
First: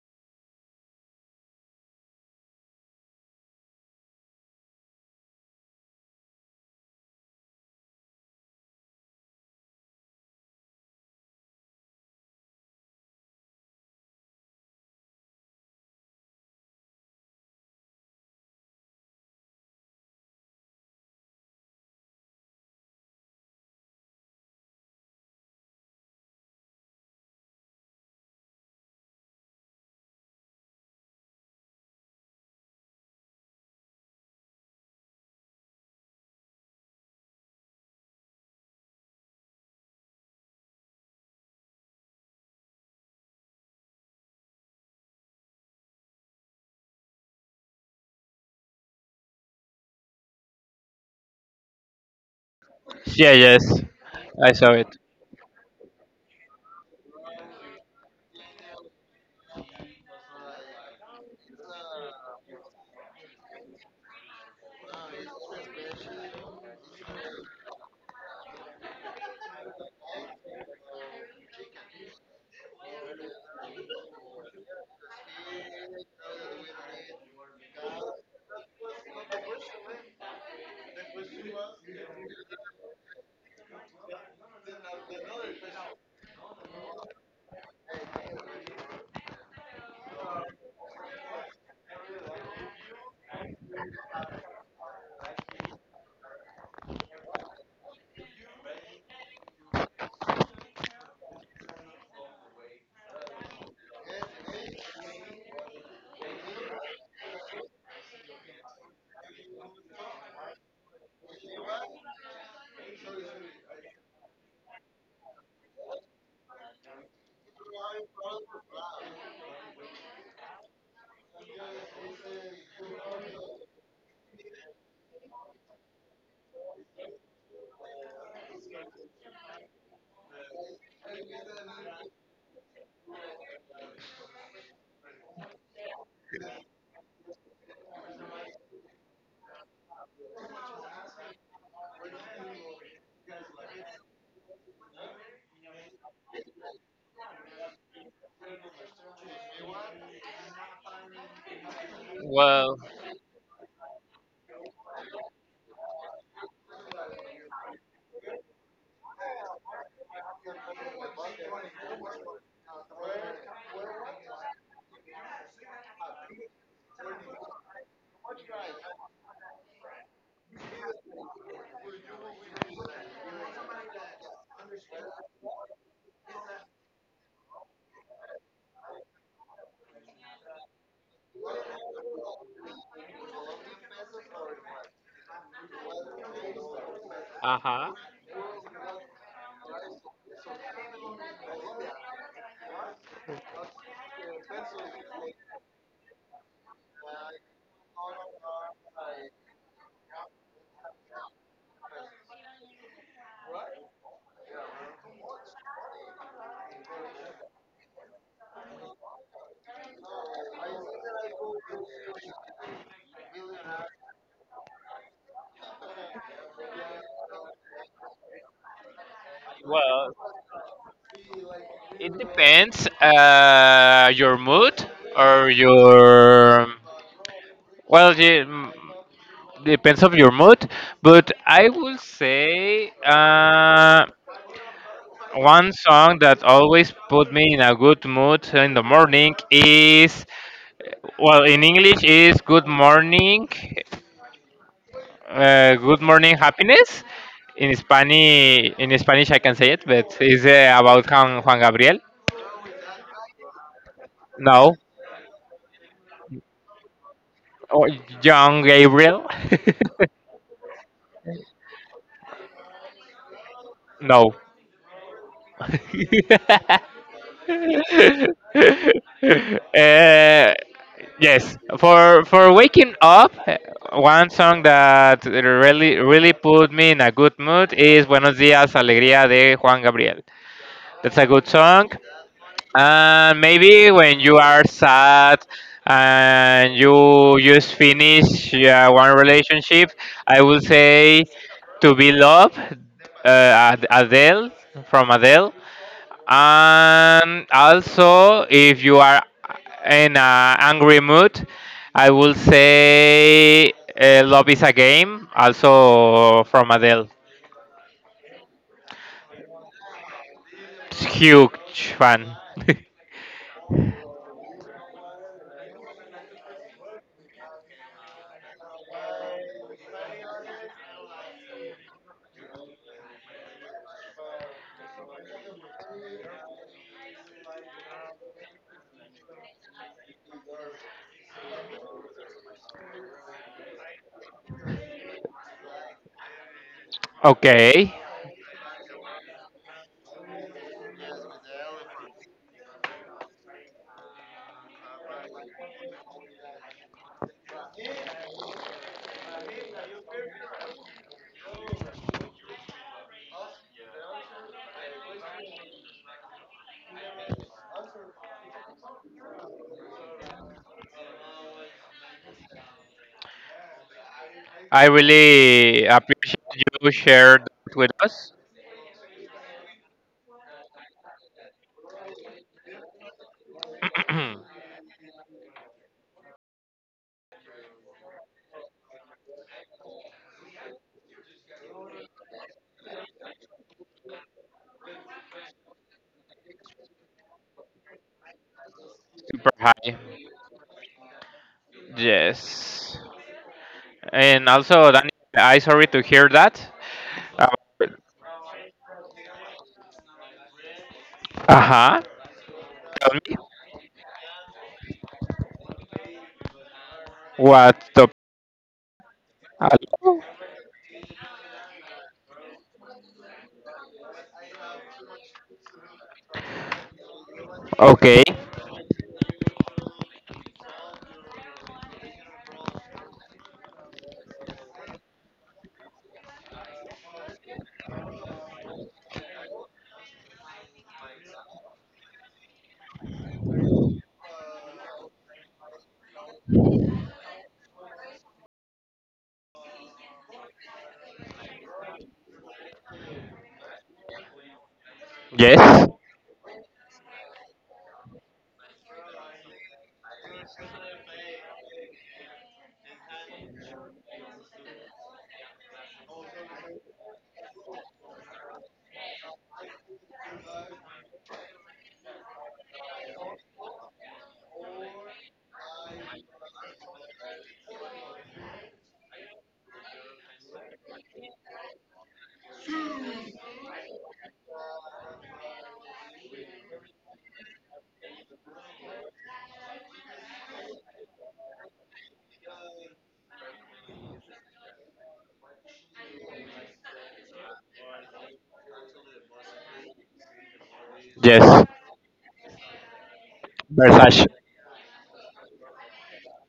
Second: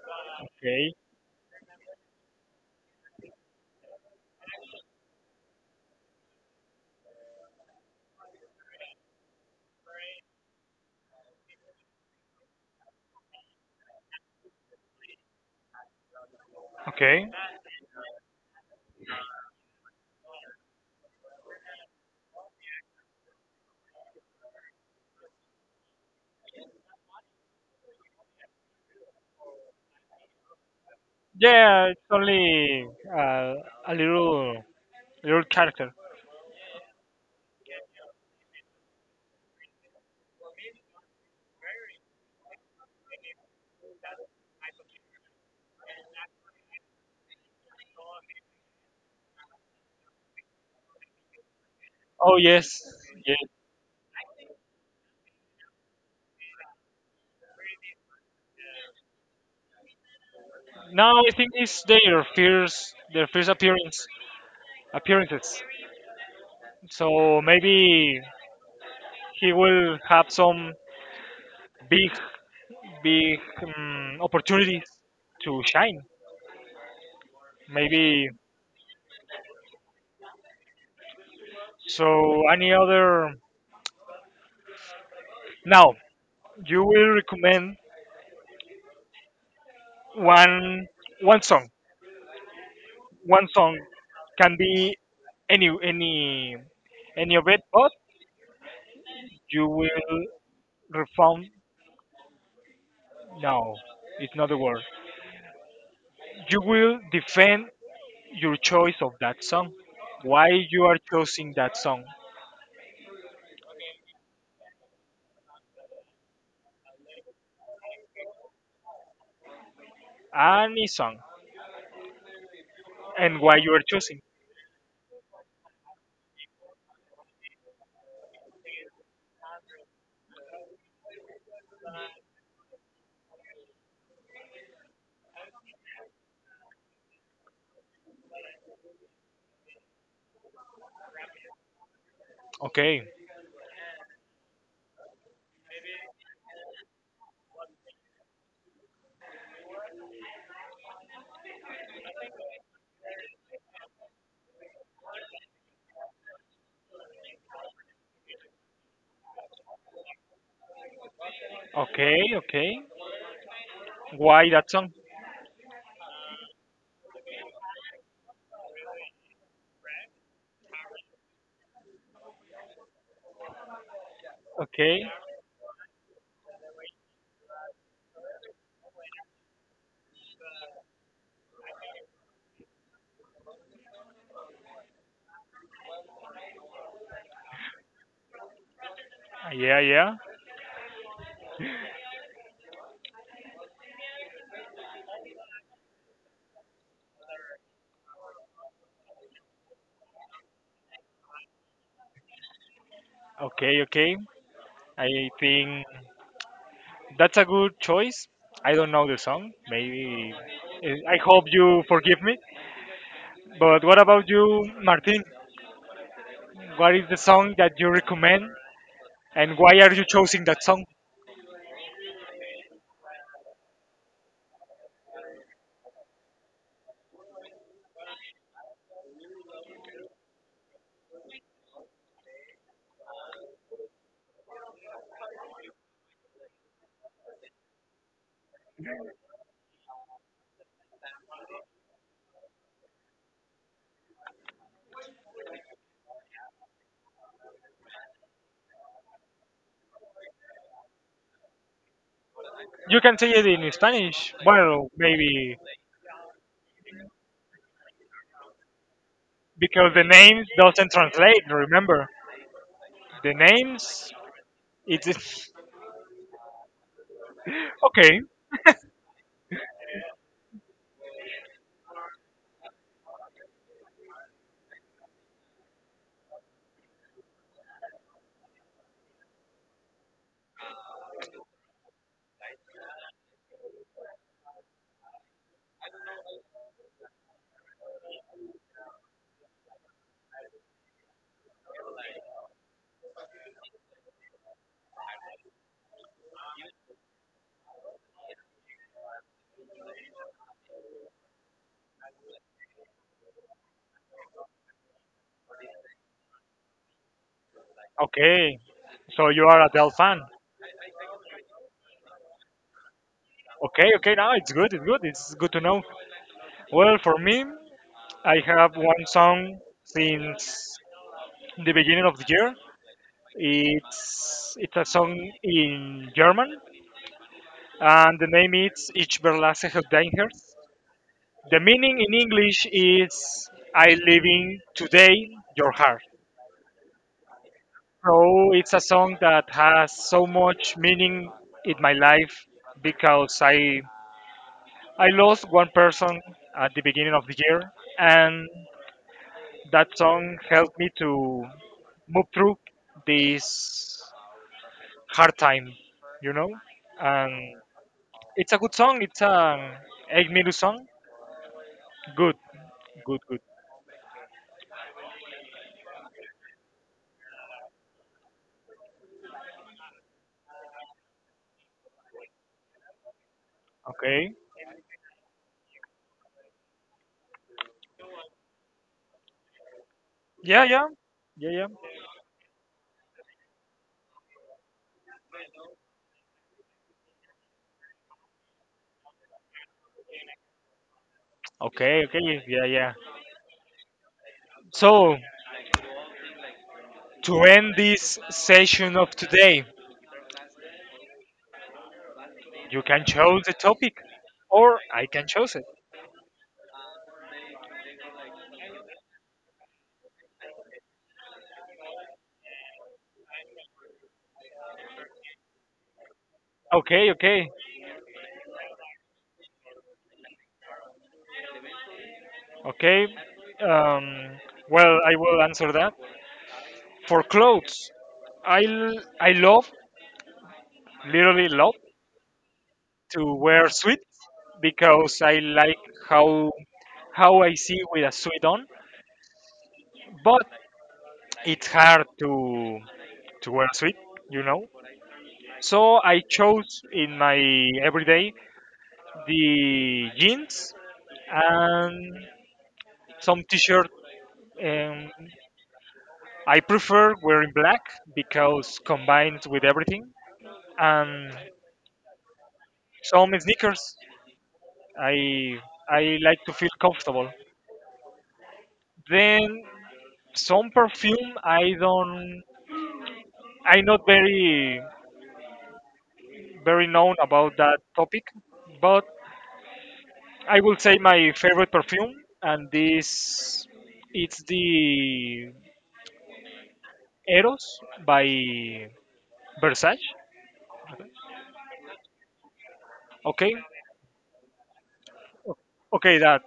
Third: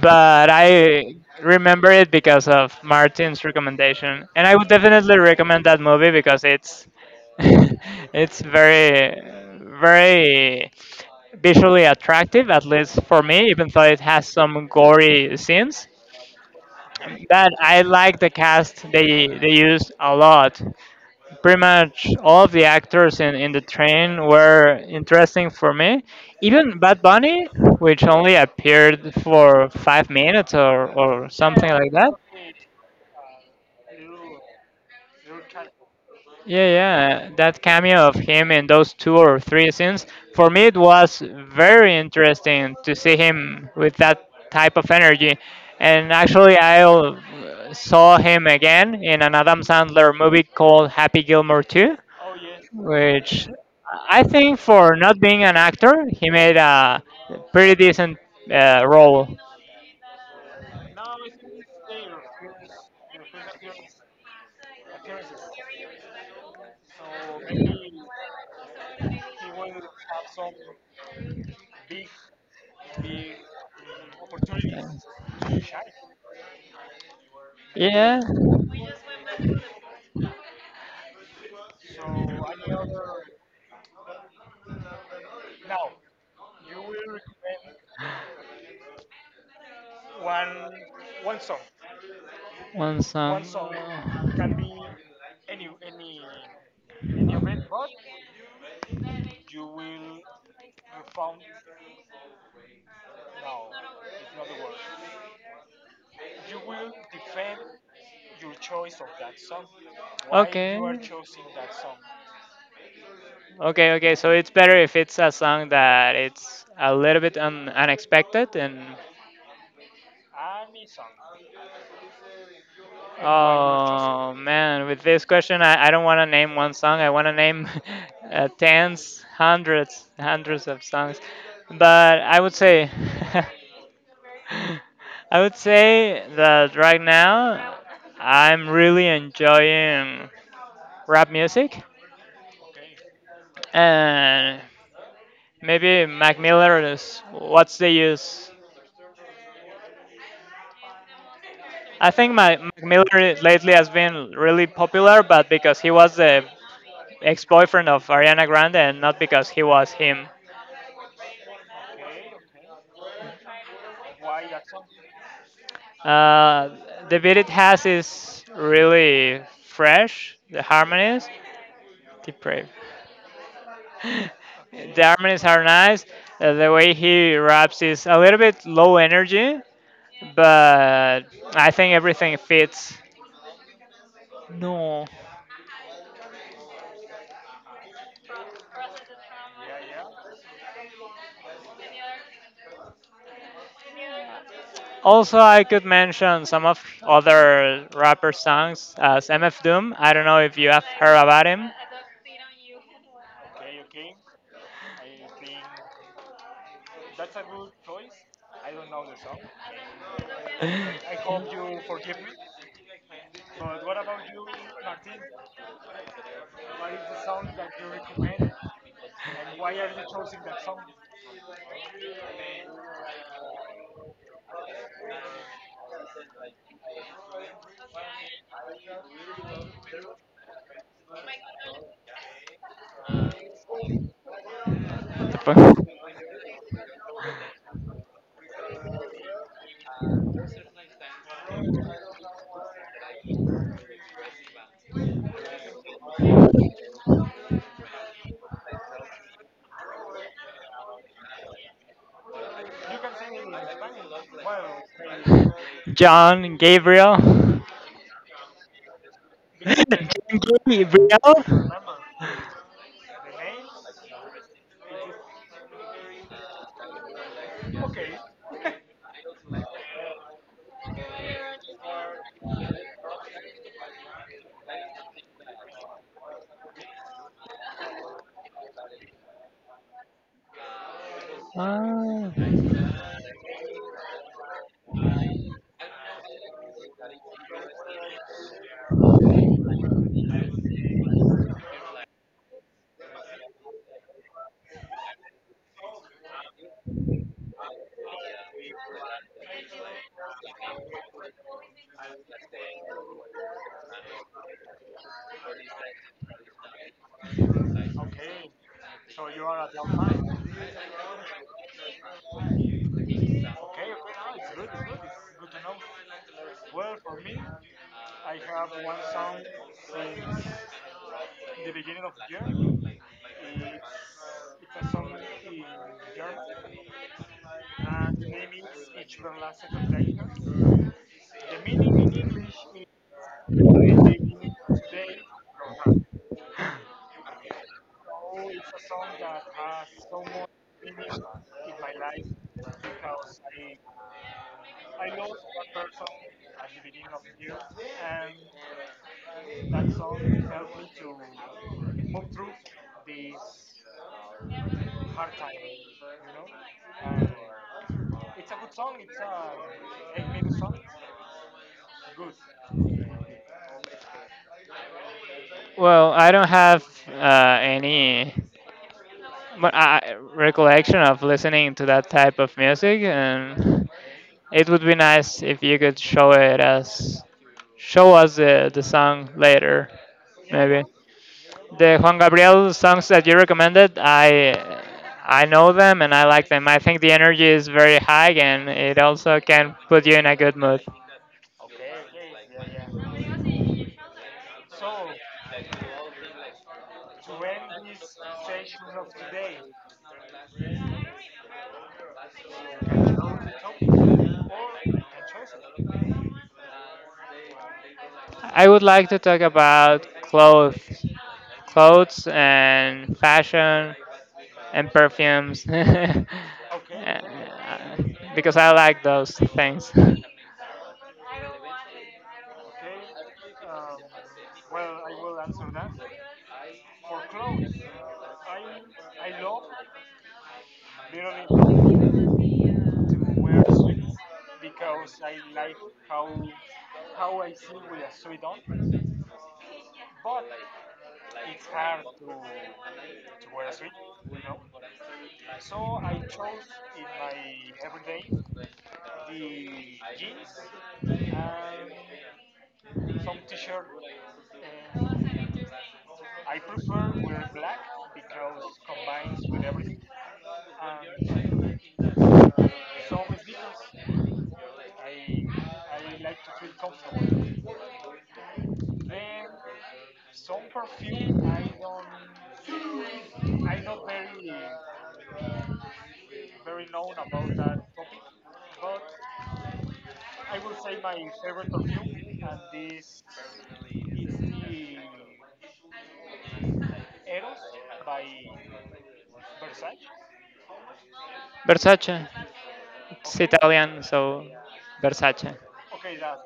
[SPEAKER 1] but
[SPEAKER 3] Okay,
[SPEAKER 1] I remember it because of Martin's recommendation, and I would definitely recommend that movie because it's it's very visually attractive, at least for me, even though it has some gory scenes.
[SPEAKER 3] okay.
[SPEAKER 1] But I like the cast; they use a lot pretty much all of the actors in the train were interesting for me. Even Bad Bunny, which only appeared for 5 minutes or something. Yeah,
[SPEAKER 3] Yeah,
[SPEAKER 1] like
[SPEAKER 3] it's
[SPEAKER 1] that.
[SPEAKER 3] only uh, a little, little character.
[SPEAKER 1] Yeah, yeah, that cameo of him in those two or three scenes, for me it was very interesting to see him with that type of energy. And actually, I saw him again in an Adam Sandler movie called Happy Gilmore 2,
[SPEAKER 3] Oh yes,
[SPEAKER 2] yeah,
[SPEAKER 3] yes.
[SPEAKER 1] which
[SPEAKER 2] yes,
[SPEAKER 1] I
[SPEAKER 2] I
[SPEAKER 1] think,
[SPEAKER 2] saw it.
[SPEAKER 1] for not being an actor, he made a pretty decent role.
[SPEAKER 3] No, I think it's their first appearance. Appearances. So maybe he will have some big, big opportunities to shine.
[SPEAKER 1] Yeah,
[SPEAKER 3] Maybe so. Any other now? You will recommend one one song.
[SPEAKER 1] one song.
[SPEAKER 3] One song can be any any of it, but you will refund. No, it's not the word. You will defend your choice of that song. Why
[SPEAKER 1] Okay.
[SPEAKER 3] you are choosing that song?
[SPEAKER 1] Okay, okay. So it's better if it's a song that it's a little bit unexpected. and
[SPEAKER 3] Any song.
[SPEAKER 1] and why
[SPEAKER 3] And why you
[SPEAKER 1] you
[SPEAKER 3] are choosing?
[SPEAKER 1] oh it. Man, with this question I don't want to name one song. I want to name tens, hundreds, hundreds of songs. But I would say I would say that right now I'm really enjoying rap music.
[SPEAKER 3] Okay.
[SPEAKER 1] And maybe Mac Miller is what's the use? I think my,
[SPEAKER 2] Well,
[SPEAKER 1] Mac Miller lately has been really popular, but because he was the ex-boyfriend of Ariana Grande, and not because he was him.
[SPEAKER 3] Okay, okay. Why that song?
[SPEAKER 1] Uh, the beat it has is really fresh. The harmonies, depraved.
[SPEAKER 3] Okay.
[SPEAKER 1] The harmonies are nice. The way he raps is a little bit low energy, but I think everything fits. No.
[SPEAKER 2] uh huh.
[SPEAKER 3] Yeah, yeah.
[SPEAKER 1] Also, I could mention some of other rapper songs as MF Doom. I don't know if you have heard about him.
[SPEAKER 3] Okay, okay. I think that's a good choice. I don't know the song. Maybe eh, I hope you forgive me. But what about you, Martin? What is the song that you recommend and why are you
[SPEAKER 2] Well,
[SPEAKER 3] choosing that song?
[SPEAKER 2] it depends your mood, or your, well, yeah, depends of your mood. But I will say one song that always put me in a good mood in the morning is, well, in English is "Good Morning," "Good Morning Happiness." In Spanish, I can say it, but it's about Juan Gabriel.
[SPEAKER 3] You can say it in Spanish.
[SPEAKER 2] No,
[SPEAKER 3] Well, maybe
[SPEAKER 1] John Gabriel.
[SPEAKER 2] or John Gabriel.
[SPEAKER 3] because the
[SPEAKER 1] John
[SPEAKER 3] name doesn't translate,
[SPEAKER 1] Gabriel.
[SPEAKER 3] remember. The names
[SPEAKER 2] No.
[SPEAKER 3] it's.
[SPEAKER 2] uh,
[SPEAKER 3] Okay,
[SPEAKER 2] yes, for waking up, one song that really really put me in a good mood is Buenos Días Alegría de Juan Gabriel. That's a good song.
[SPEAKER 1] Ah.
[SPEAKER 2] And maybe when you are sad and you just finish one relationship, I would say To Be Loved, Adele, from Adele. And also, if you are in an angry mood, I will say Love is a Game, also from Adele.
[SPEAKER 3] okay. So you are Adele fan.
[SPEAKER 2] Huge fan.
[SPEAKER 3] Okay, okay. Now it's good. It's good. It's good to know. Well, for me, I have one song since the beginning of the year. It's a song in German, and the name is Ich verlasse dein Herz. The meaning in English is I leaving today your heart.
[SPEAKER 2] Okay.
[SPEAKER 3] So it's a song that has so much meaning in my life because I lost one person at the beginning of the year, and that song helped me to move through this hard time, you know. And it's a good song. It's an 8 minute song. Good, good, good.
[SPEAKER 2] I really
[SPEAKER 1] Well, I
[SPEAKER 2] appreciate
[SPEAKER 1] don't have
[SPEAKER 2] you shared that with us.
[SPEAKER 1] any, but I, recollection of listening to that type of music, and
[SPEAKER 3] Okay.
[SPEAKER 2] Super
[SPEAKER 1] it would be nice if you could show it as show us the song later,
[SPEAKER 3] Yeah,
[SPEAKER 1] maybe.
[SPEAKER 3] yeah, yeah, yeah.
[SPEAKER 1] The Juan Gabriel songs that you recommended, I know them and I like them. I think the energy is very high, and it also can
[SPEAKER 2] high.
[SPEAKER 1] put you in a good mood.
[SPEAKER 3] Okay, okay, yeah, yeah.
[SPEAKER 2] Yes. And also, Danny,
[SPEAKER 3] So
[SPEAKER 2] I sorry to hear that.
[SPEAKER 3] to end this session of today,
[SPEAKER 2] Uh huh.
[SPEAKER 3] you can
[SPEAKER 2] Tell me
[SPEAKER 3] choose the topic, or I can choose it.
[SPEAKER 2] what topic.
[SPEAKER 1] I would like to talk about
[SPEAKER 2] Hello?
[SPEAKER 1] clothes, clothes and fashion, and perfumes. Uh,
[SPEAKER 3] Okay, okay.
[SPEAKER 2] Okay.
[SPEAKER 1] because I like those things.
[SPEAKER 3] Okay. Um, well, I will answer that. For clothes, I love, literally love, to wear sweats because I like how how I see with a sweat on. But it's hard to wear a suit, you know. So
[SPEAKER 2] Yes,
[SPEAKER 3] I chose in my everyday the jeans and some t-shirt. Um, I prefer wearing black because combined with everything, and some sneakers. I I like to feel comfortable. Then some perfume. I don't. I'm not very known about that topic, but I will say my favorite perfume, and this it's the Eros by Versace.
[SPEAKER 2] yes.
[SPEAKER 1] Versace, it's
[SPEAKER 3] Okay,
[SPEAKER 1] Italian,
[SPEAKER 2] Versace,
[SPEAKER 1] so Versace.
[SPEAKER 3] okay,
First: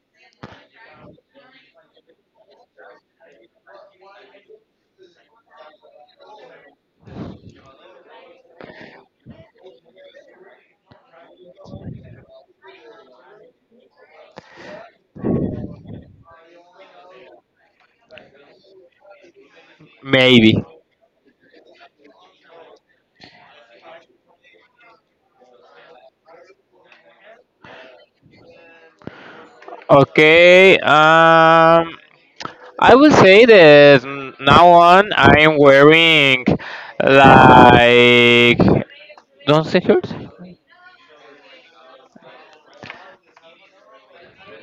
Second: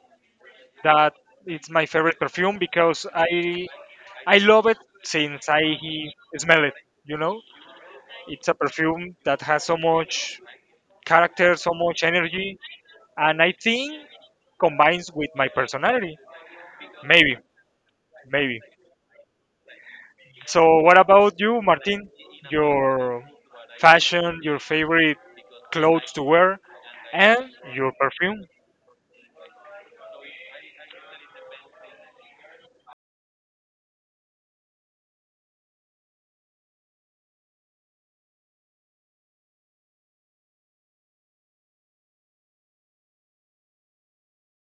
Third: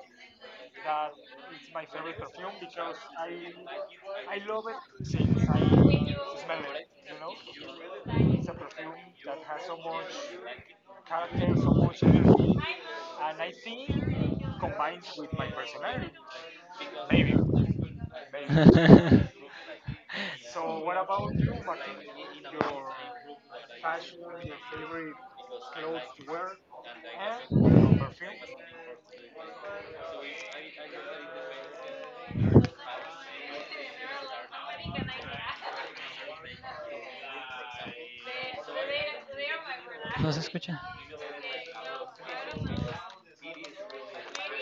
[SPEAKER 3] that it's my favorite perfume because I love it since I smell it. You know, it's a perfume that has so much character, so much energy, and I think combines with my personality. Maybe, maybe.
[SPEAKER 2] maybe.
[SPEAKER 3] So, what about you, Martin? Your fashion, your favorite clothes to wear, and your perfume.
[SPEAKER 2] Okay. I would say that now on I am wearing like don't say hurt.
[SPEAKER 1] ¿No se escucha?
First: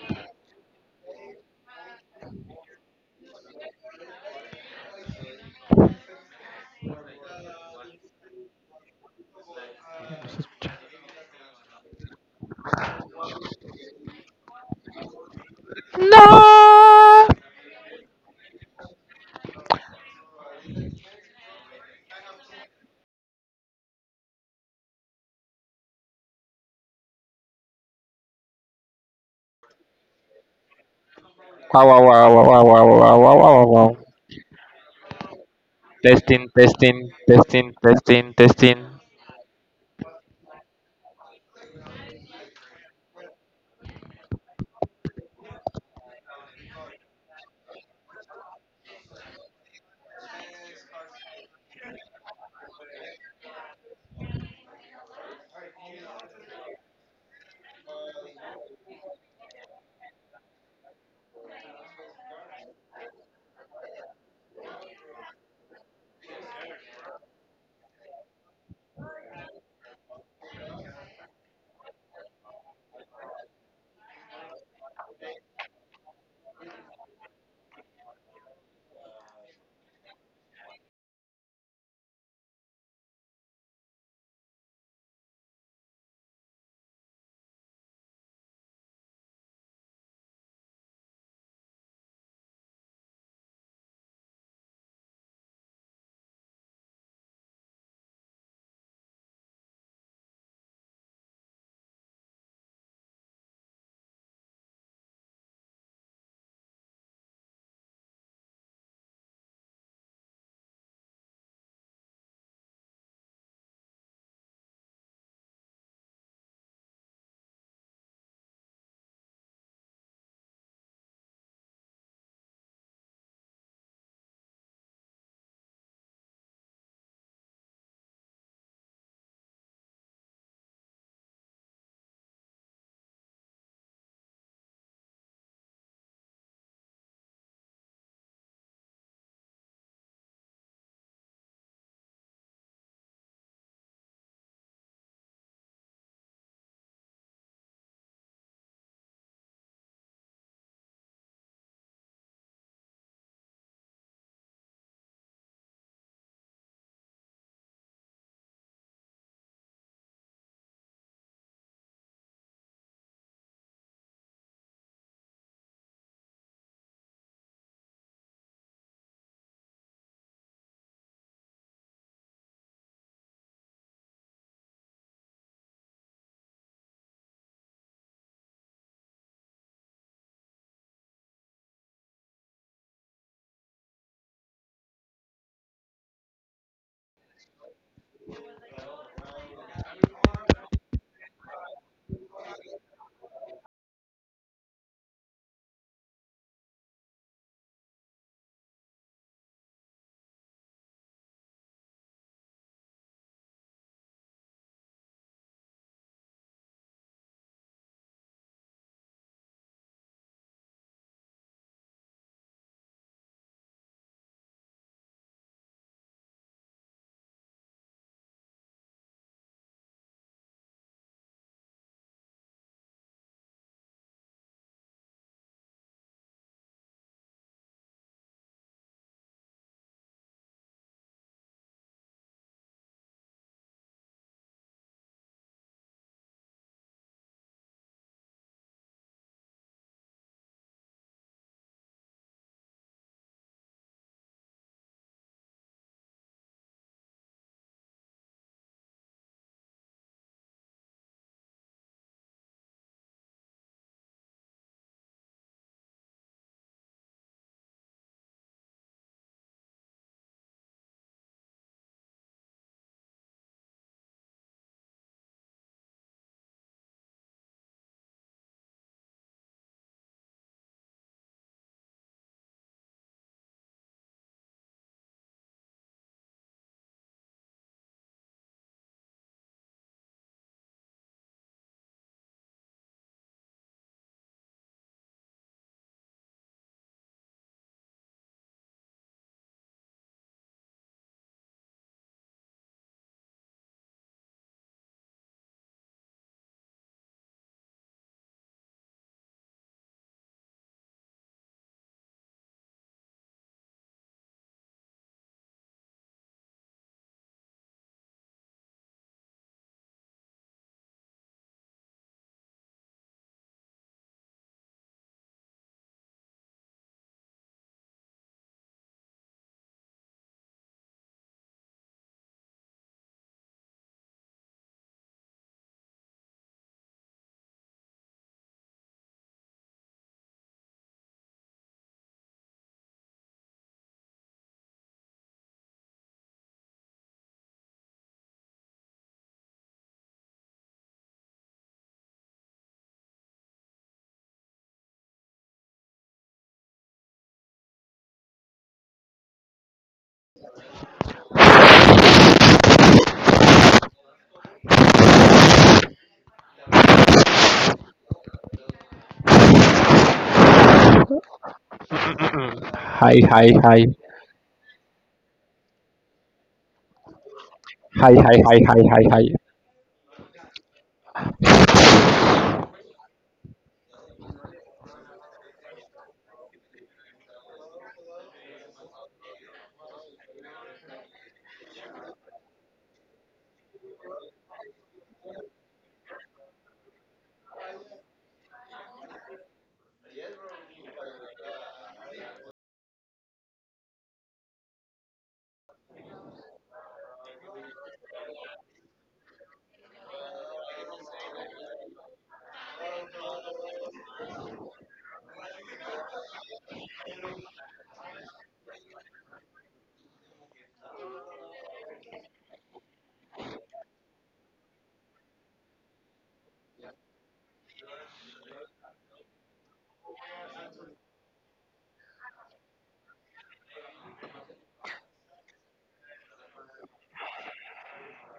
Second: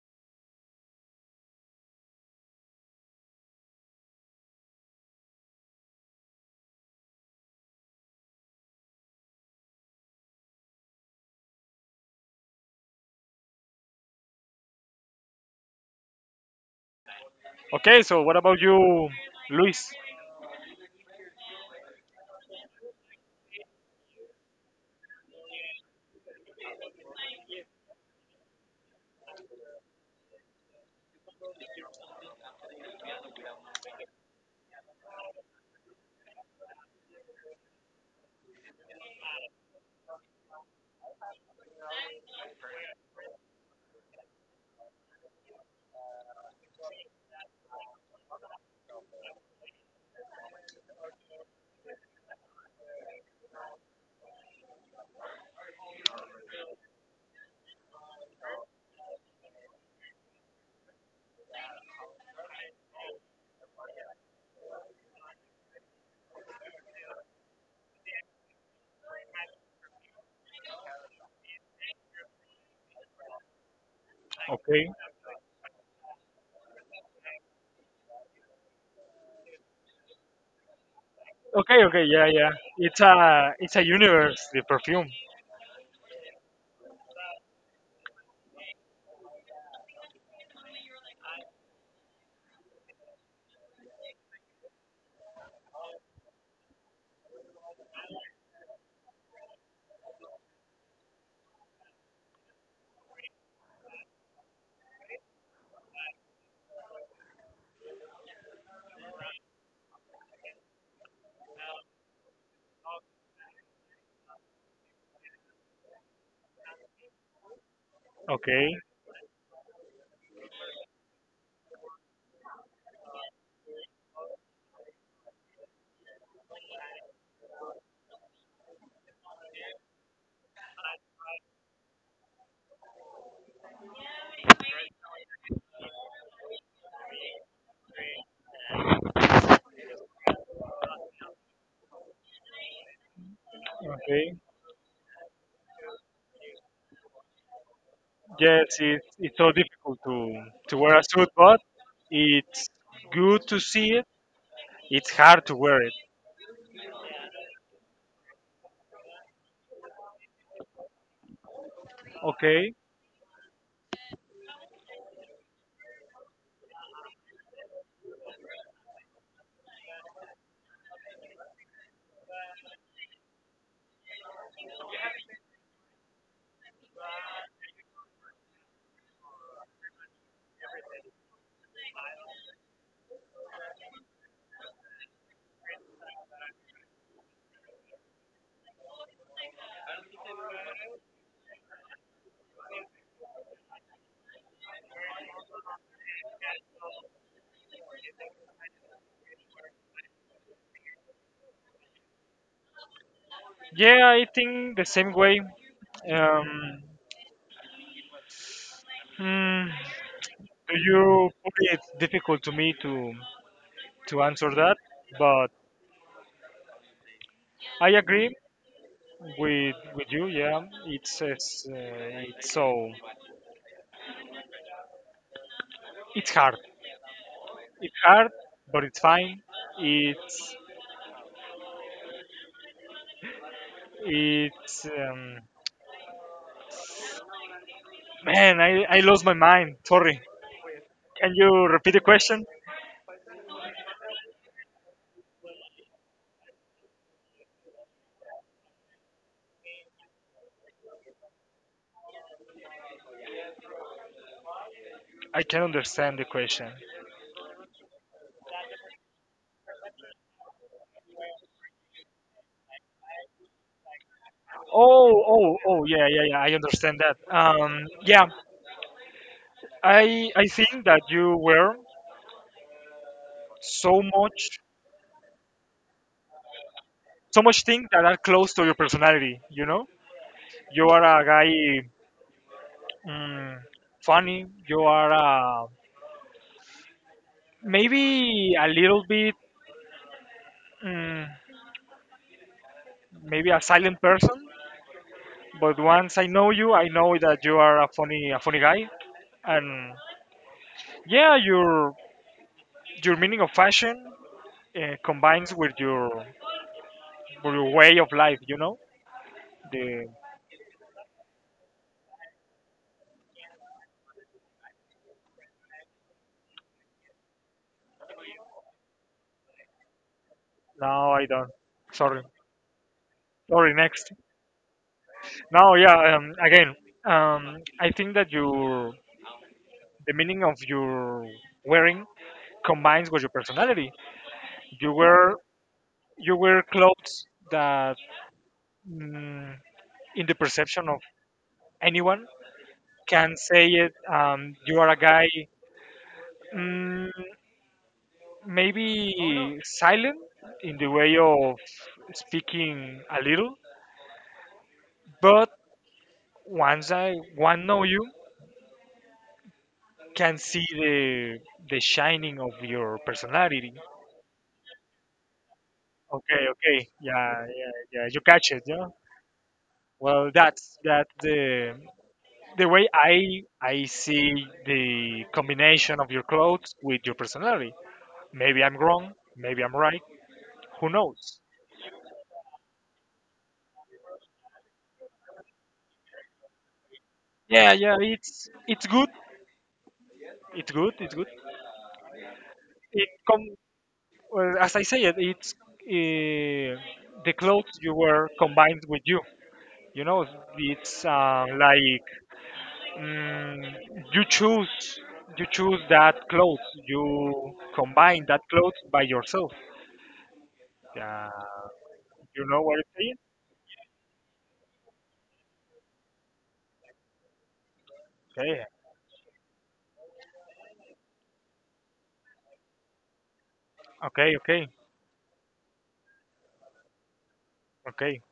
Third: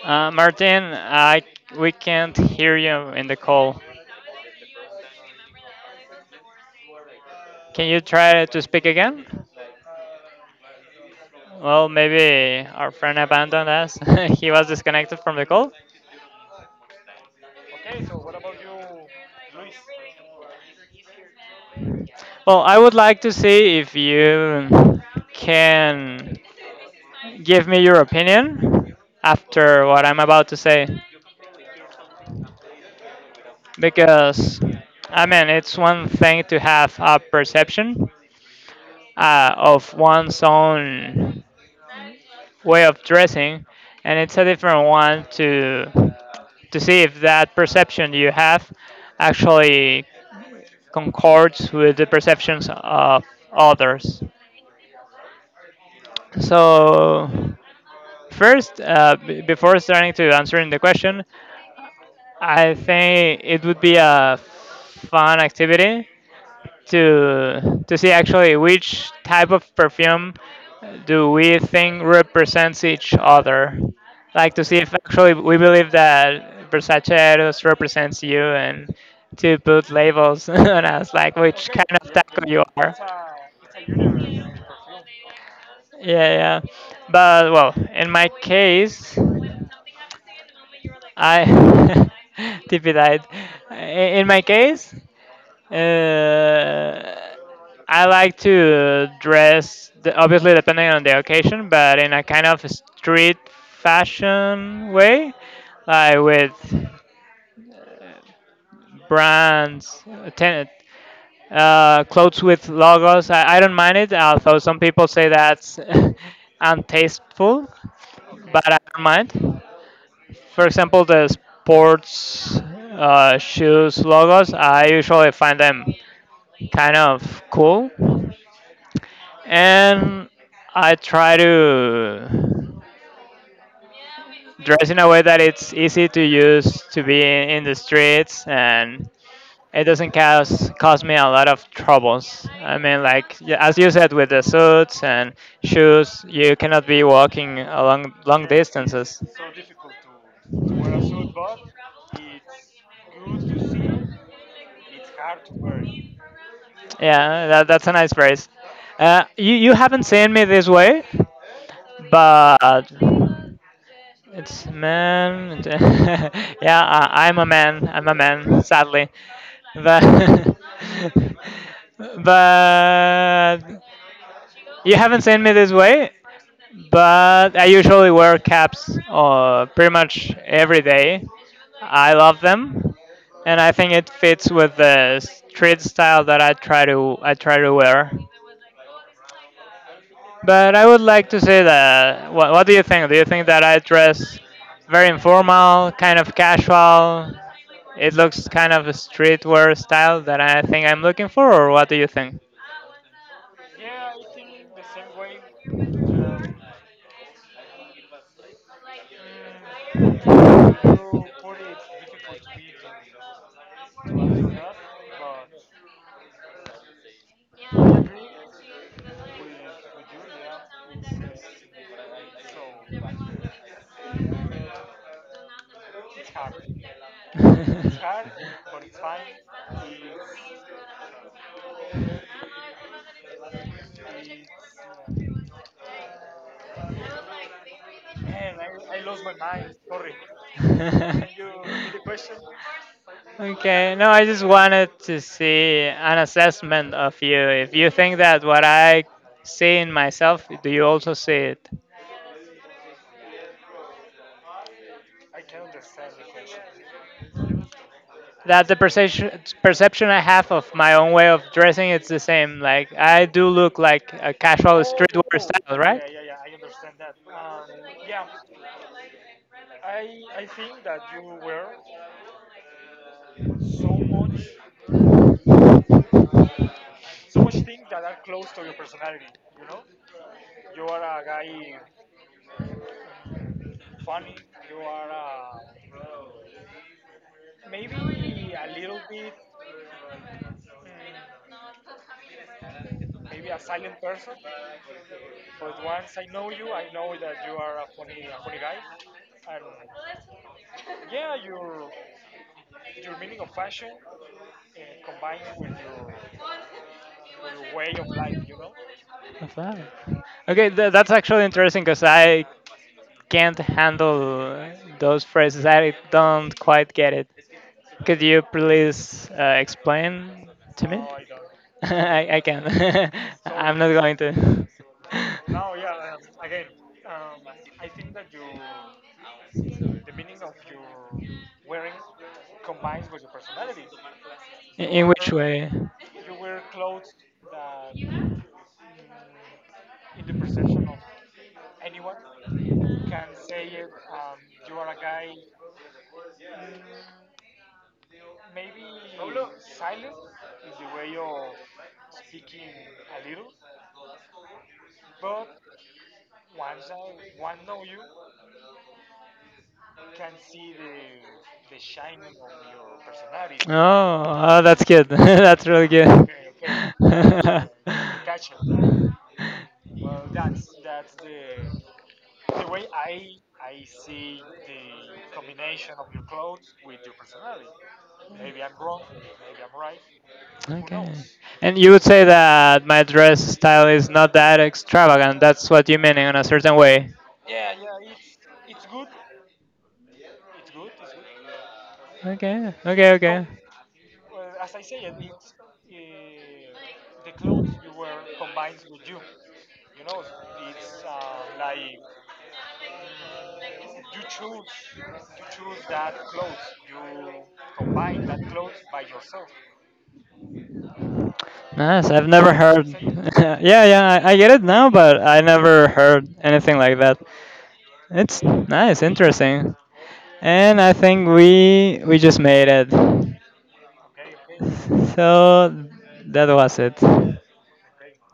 [SPEAKER 1] Martin, I we can't hear you in the call. Can you try to speak again? Well, maybe our friend abandoned us. He was disconnected from the call.
[SPEAKER 2] No.
[SPEAKER 3] Okay, so what about you, Luis?
[SPEAKER 1] Well, I would like to see if you can give me your opinion after what I'm about to say,
[SPEAKER 2] Wow, wow, wow, wow, wow, wow, wow, wow, wow, wow. Wow.
[SPEAKER 1] because I mean it's one thing
[SPEAKER 2] Testing,
[SPEAKER 1] to have
[SPEAKER 2] testing,
[SPEAKER 1] a
[SPEAKER 2] testing,
[SPEAKER 1] perception
[SPEAKER 2] testing, testing.
[SPEAKER 1] of one's own way of dressing, and it's a different one to see if that perception you have actually concords with the perceptions of others. So, first, before starting to answering the question, I think it would be a fun activity to see actually which type of perfume do we think represents each other. Like to see
[SPEAKER 3] Okay,
[SPEAKER 1] if actually we believe that Versace Eros represents you, and to put labels on us, like which
[SPEAKER 3] okay,
[SPEAKER 1] kind
[SPEAKER 3] okay,
[SPEAKER 1] of
[SPEAKER 3] yeah,
[SPEAKER 1] taco
[SPEAKER 3] yeah.
[SPEAKER 1] you are.
[SPEAKER 3] It's a universe, the perfume.
[SPEAKER 1] Yeah, yeah. But well, in my case, I tip it died. In my case. Uh, I like to dress, the, obviously depending on the occasion, but in a kind of street fashion way, like with brands, ten, clothes with logos. I don't mind it, although some people say that's untasteful,
[SPEAKER 3] Okay,
[SPEAKER 1] but I don't mind. For example, the sports shoes logos, I usually find them kind of cool, and I try to dress in a way that it's easy to use to be in the streets and it doesn't cause me a lot of troubles. I mean, like yeah, as you said, with
[SPEAKER 3] okay.
[SPEAKER 1] the suits and shoes, you cannot be walking along long
[SPEAKER 3] Yes,
[SPEAKER 1] distances.
[SPEAKER 3] it's so difficult to wear a suit, but it's good to see it. It's hard to wear it.
[SPEAKER 1] Yeah, that, that's a nice phrase. You you haven't seen me this way,
[SPEAKER 3] Okay.
[SPEAKER 1] but. It's a man. Yeah, I'm a man. I'm a man, sadly. But, but you haven't seen me this way. But I usually wear caps pretty much every day. I love them, and I think it fits with the street style that I try to wear. But I would like to say that what do you think? Do you think that I dress very informal, kind of casual? It looks kind of a streetwear style that I think I'm looking for, or what do you think?
[SPEAKER 3] Yeah, I think the same way. Um, hmm, do you. It's difficult to me to answer that? But I agree with you. Yeah, it's so it's hard. It's hard, but it's fine. It's it's man, I lost my mind. Sorry. Can you repeat the question?
[SPEAKER 1] Okay, no, I just wanted to see an assessment of you. If you think that what I see in myself, do you also see it?
[SPEAKER 3] I can understand the question.
[SPEAKER 1] That the perception I have of my own way of dressing it's the same. Like I do look like a casual
[SPEAKER 3] Oh,
[SPEAKER 1] streetwear
[SPEAKER 3] oh,
[SPEAKER 1] style,
[SPEAKER 3] oh,
[SPEAKER 1] right?
[SPEAKER 3] yeah, yeah, yeah. I understand that. Yeah, I think that you wear so much, so much things that are close to your personality. You know, you are a guy mm, funny. You are a, maybe a little bit, mm, maybe a silent person. But once I know you, I know that you are a funny guy. And yeah, your meaning of fashion, combines with your way of life. You know
[SPEAKER 1] I thought
[SPEAKER 3] the
[SPEAKER 1] it. Okay, that's actually interesting because I can't handle those phrases. I don't quite get it. Could you please explain to me?
[SPEAKER 3] no, I don't. Sorry,
[SPEAKER 1] I can.
[SPEAKER 3] sorry.
[SPEAKER 1] I'm not
[SPEAKER 3] Next.
[SPEAKER 1] going to.
[SPEAKER 3] No, yeah. Again, I think that your the meaning of your wearing combines with your personality. You
[SPEAKER 1] In which
[SPEAKER 3] wear
[SPEAKER 1] way?
[SPEAKER 3] you wear clothes that, mm, in the perception of anyone, can say it. You are a guy. Mm, maybe silent in the way of speaking a little, but once I one know you can see the
[SPEAKER 2] Mm,
[SPEAKER 3] shining
[SPEAKER 2] mm,
[SPEAKER 3] of
[SPEAKER 2] mm.
[SPEAKER 3] your
[SPEAKER 2] Hi, hi,
[SPEAKER 3] personality.
[SPEAKER 2] hi,
[SPEAKER 1] Oh, oh that's good. That's really good.
[SPEAKER 3] Okay, okay, yeah,
[SPEAKER 1] Okay.
[SPEAKER 3] yeah, yeah.
[SPEAKER 2] hi,
[SPEAKER 3] You
[SPEAKER 2] hi,
[SPEAKER 3] catch
[SPEAKER 2] hi,
[SPEAKER 3] it,
[SPEAKER 2] hi,
[SPEAKER 3] yeah.
[SPEAKER 2] hi, hi.
[SPEAKER 3] Well, that's that the way I see the combination of your clothes with your personality. Maybe I'm wrong. Maybe I'm right. Who knows?
[SPEAKER 1] And you would say that my dress style is not that extravagant. That's what you mean in a certain way.
[SPEAKER 3] Yeah, yeah. It's good. It's good. It's good.
[SPEAKER 1] Okay,
[SPEAKER 3] It
[SPEAKER 1] okay,
[SPEAKER 3] com,
[SPEAKER 1] okay.
[SPEAKER 3] well, as I say it. It's uh, the clothes you wear combined with you. You know, it's like mm, you choose you choose that clothes. You combine that clothes by yourself. Uh,
[SPEAKER 1] Nice. I've
[SPEAKER 3] you
[SPEAKER 1] never
[SPEAKER 3] know what
[SPEAKER 1] heard.
[SPEAKER 3] I'm
[SPEAKER 1] Yeah, yeah, I get it now, but I never heard anything like that. It's
[SPEAKER 3] saying? Okay,
[SPEAKER 1] nice, interesting, and I think we just made it.
[SPEAKER 3] okay, okay,
[SPEAKER 1] So that was it.
[SPEAKER 3] okay.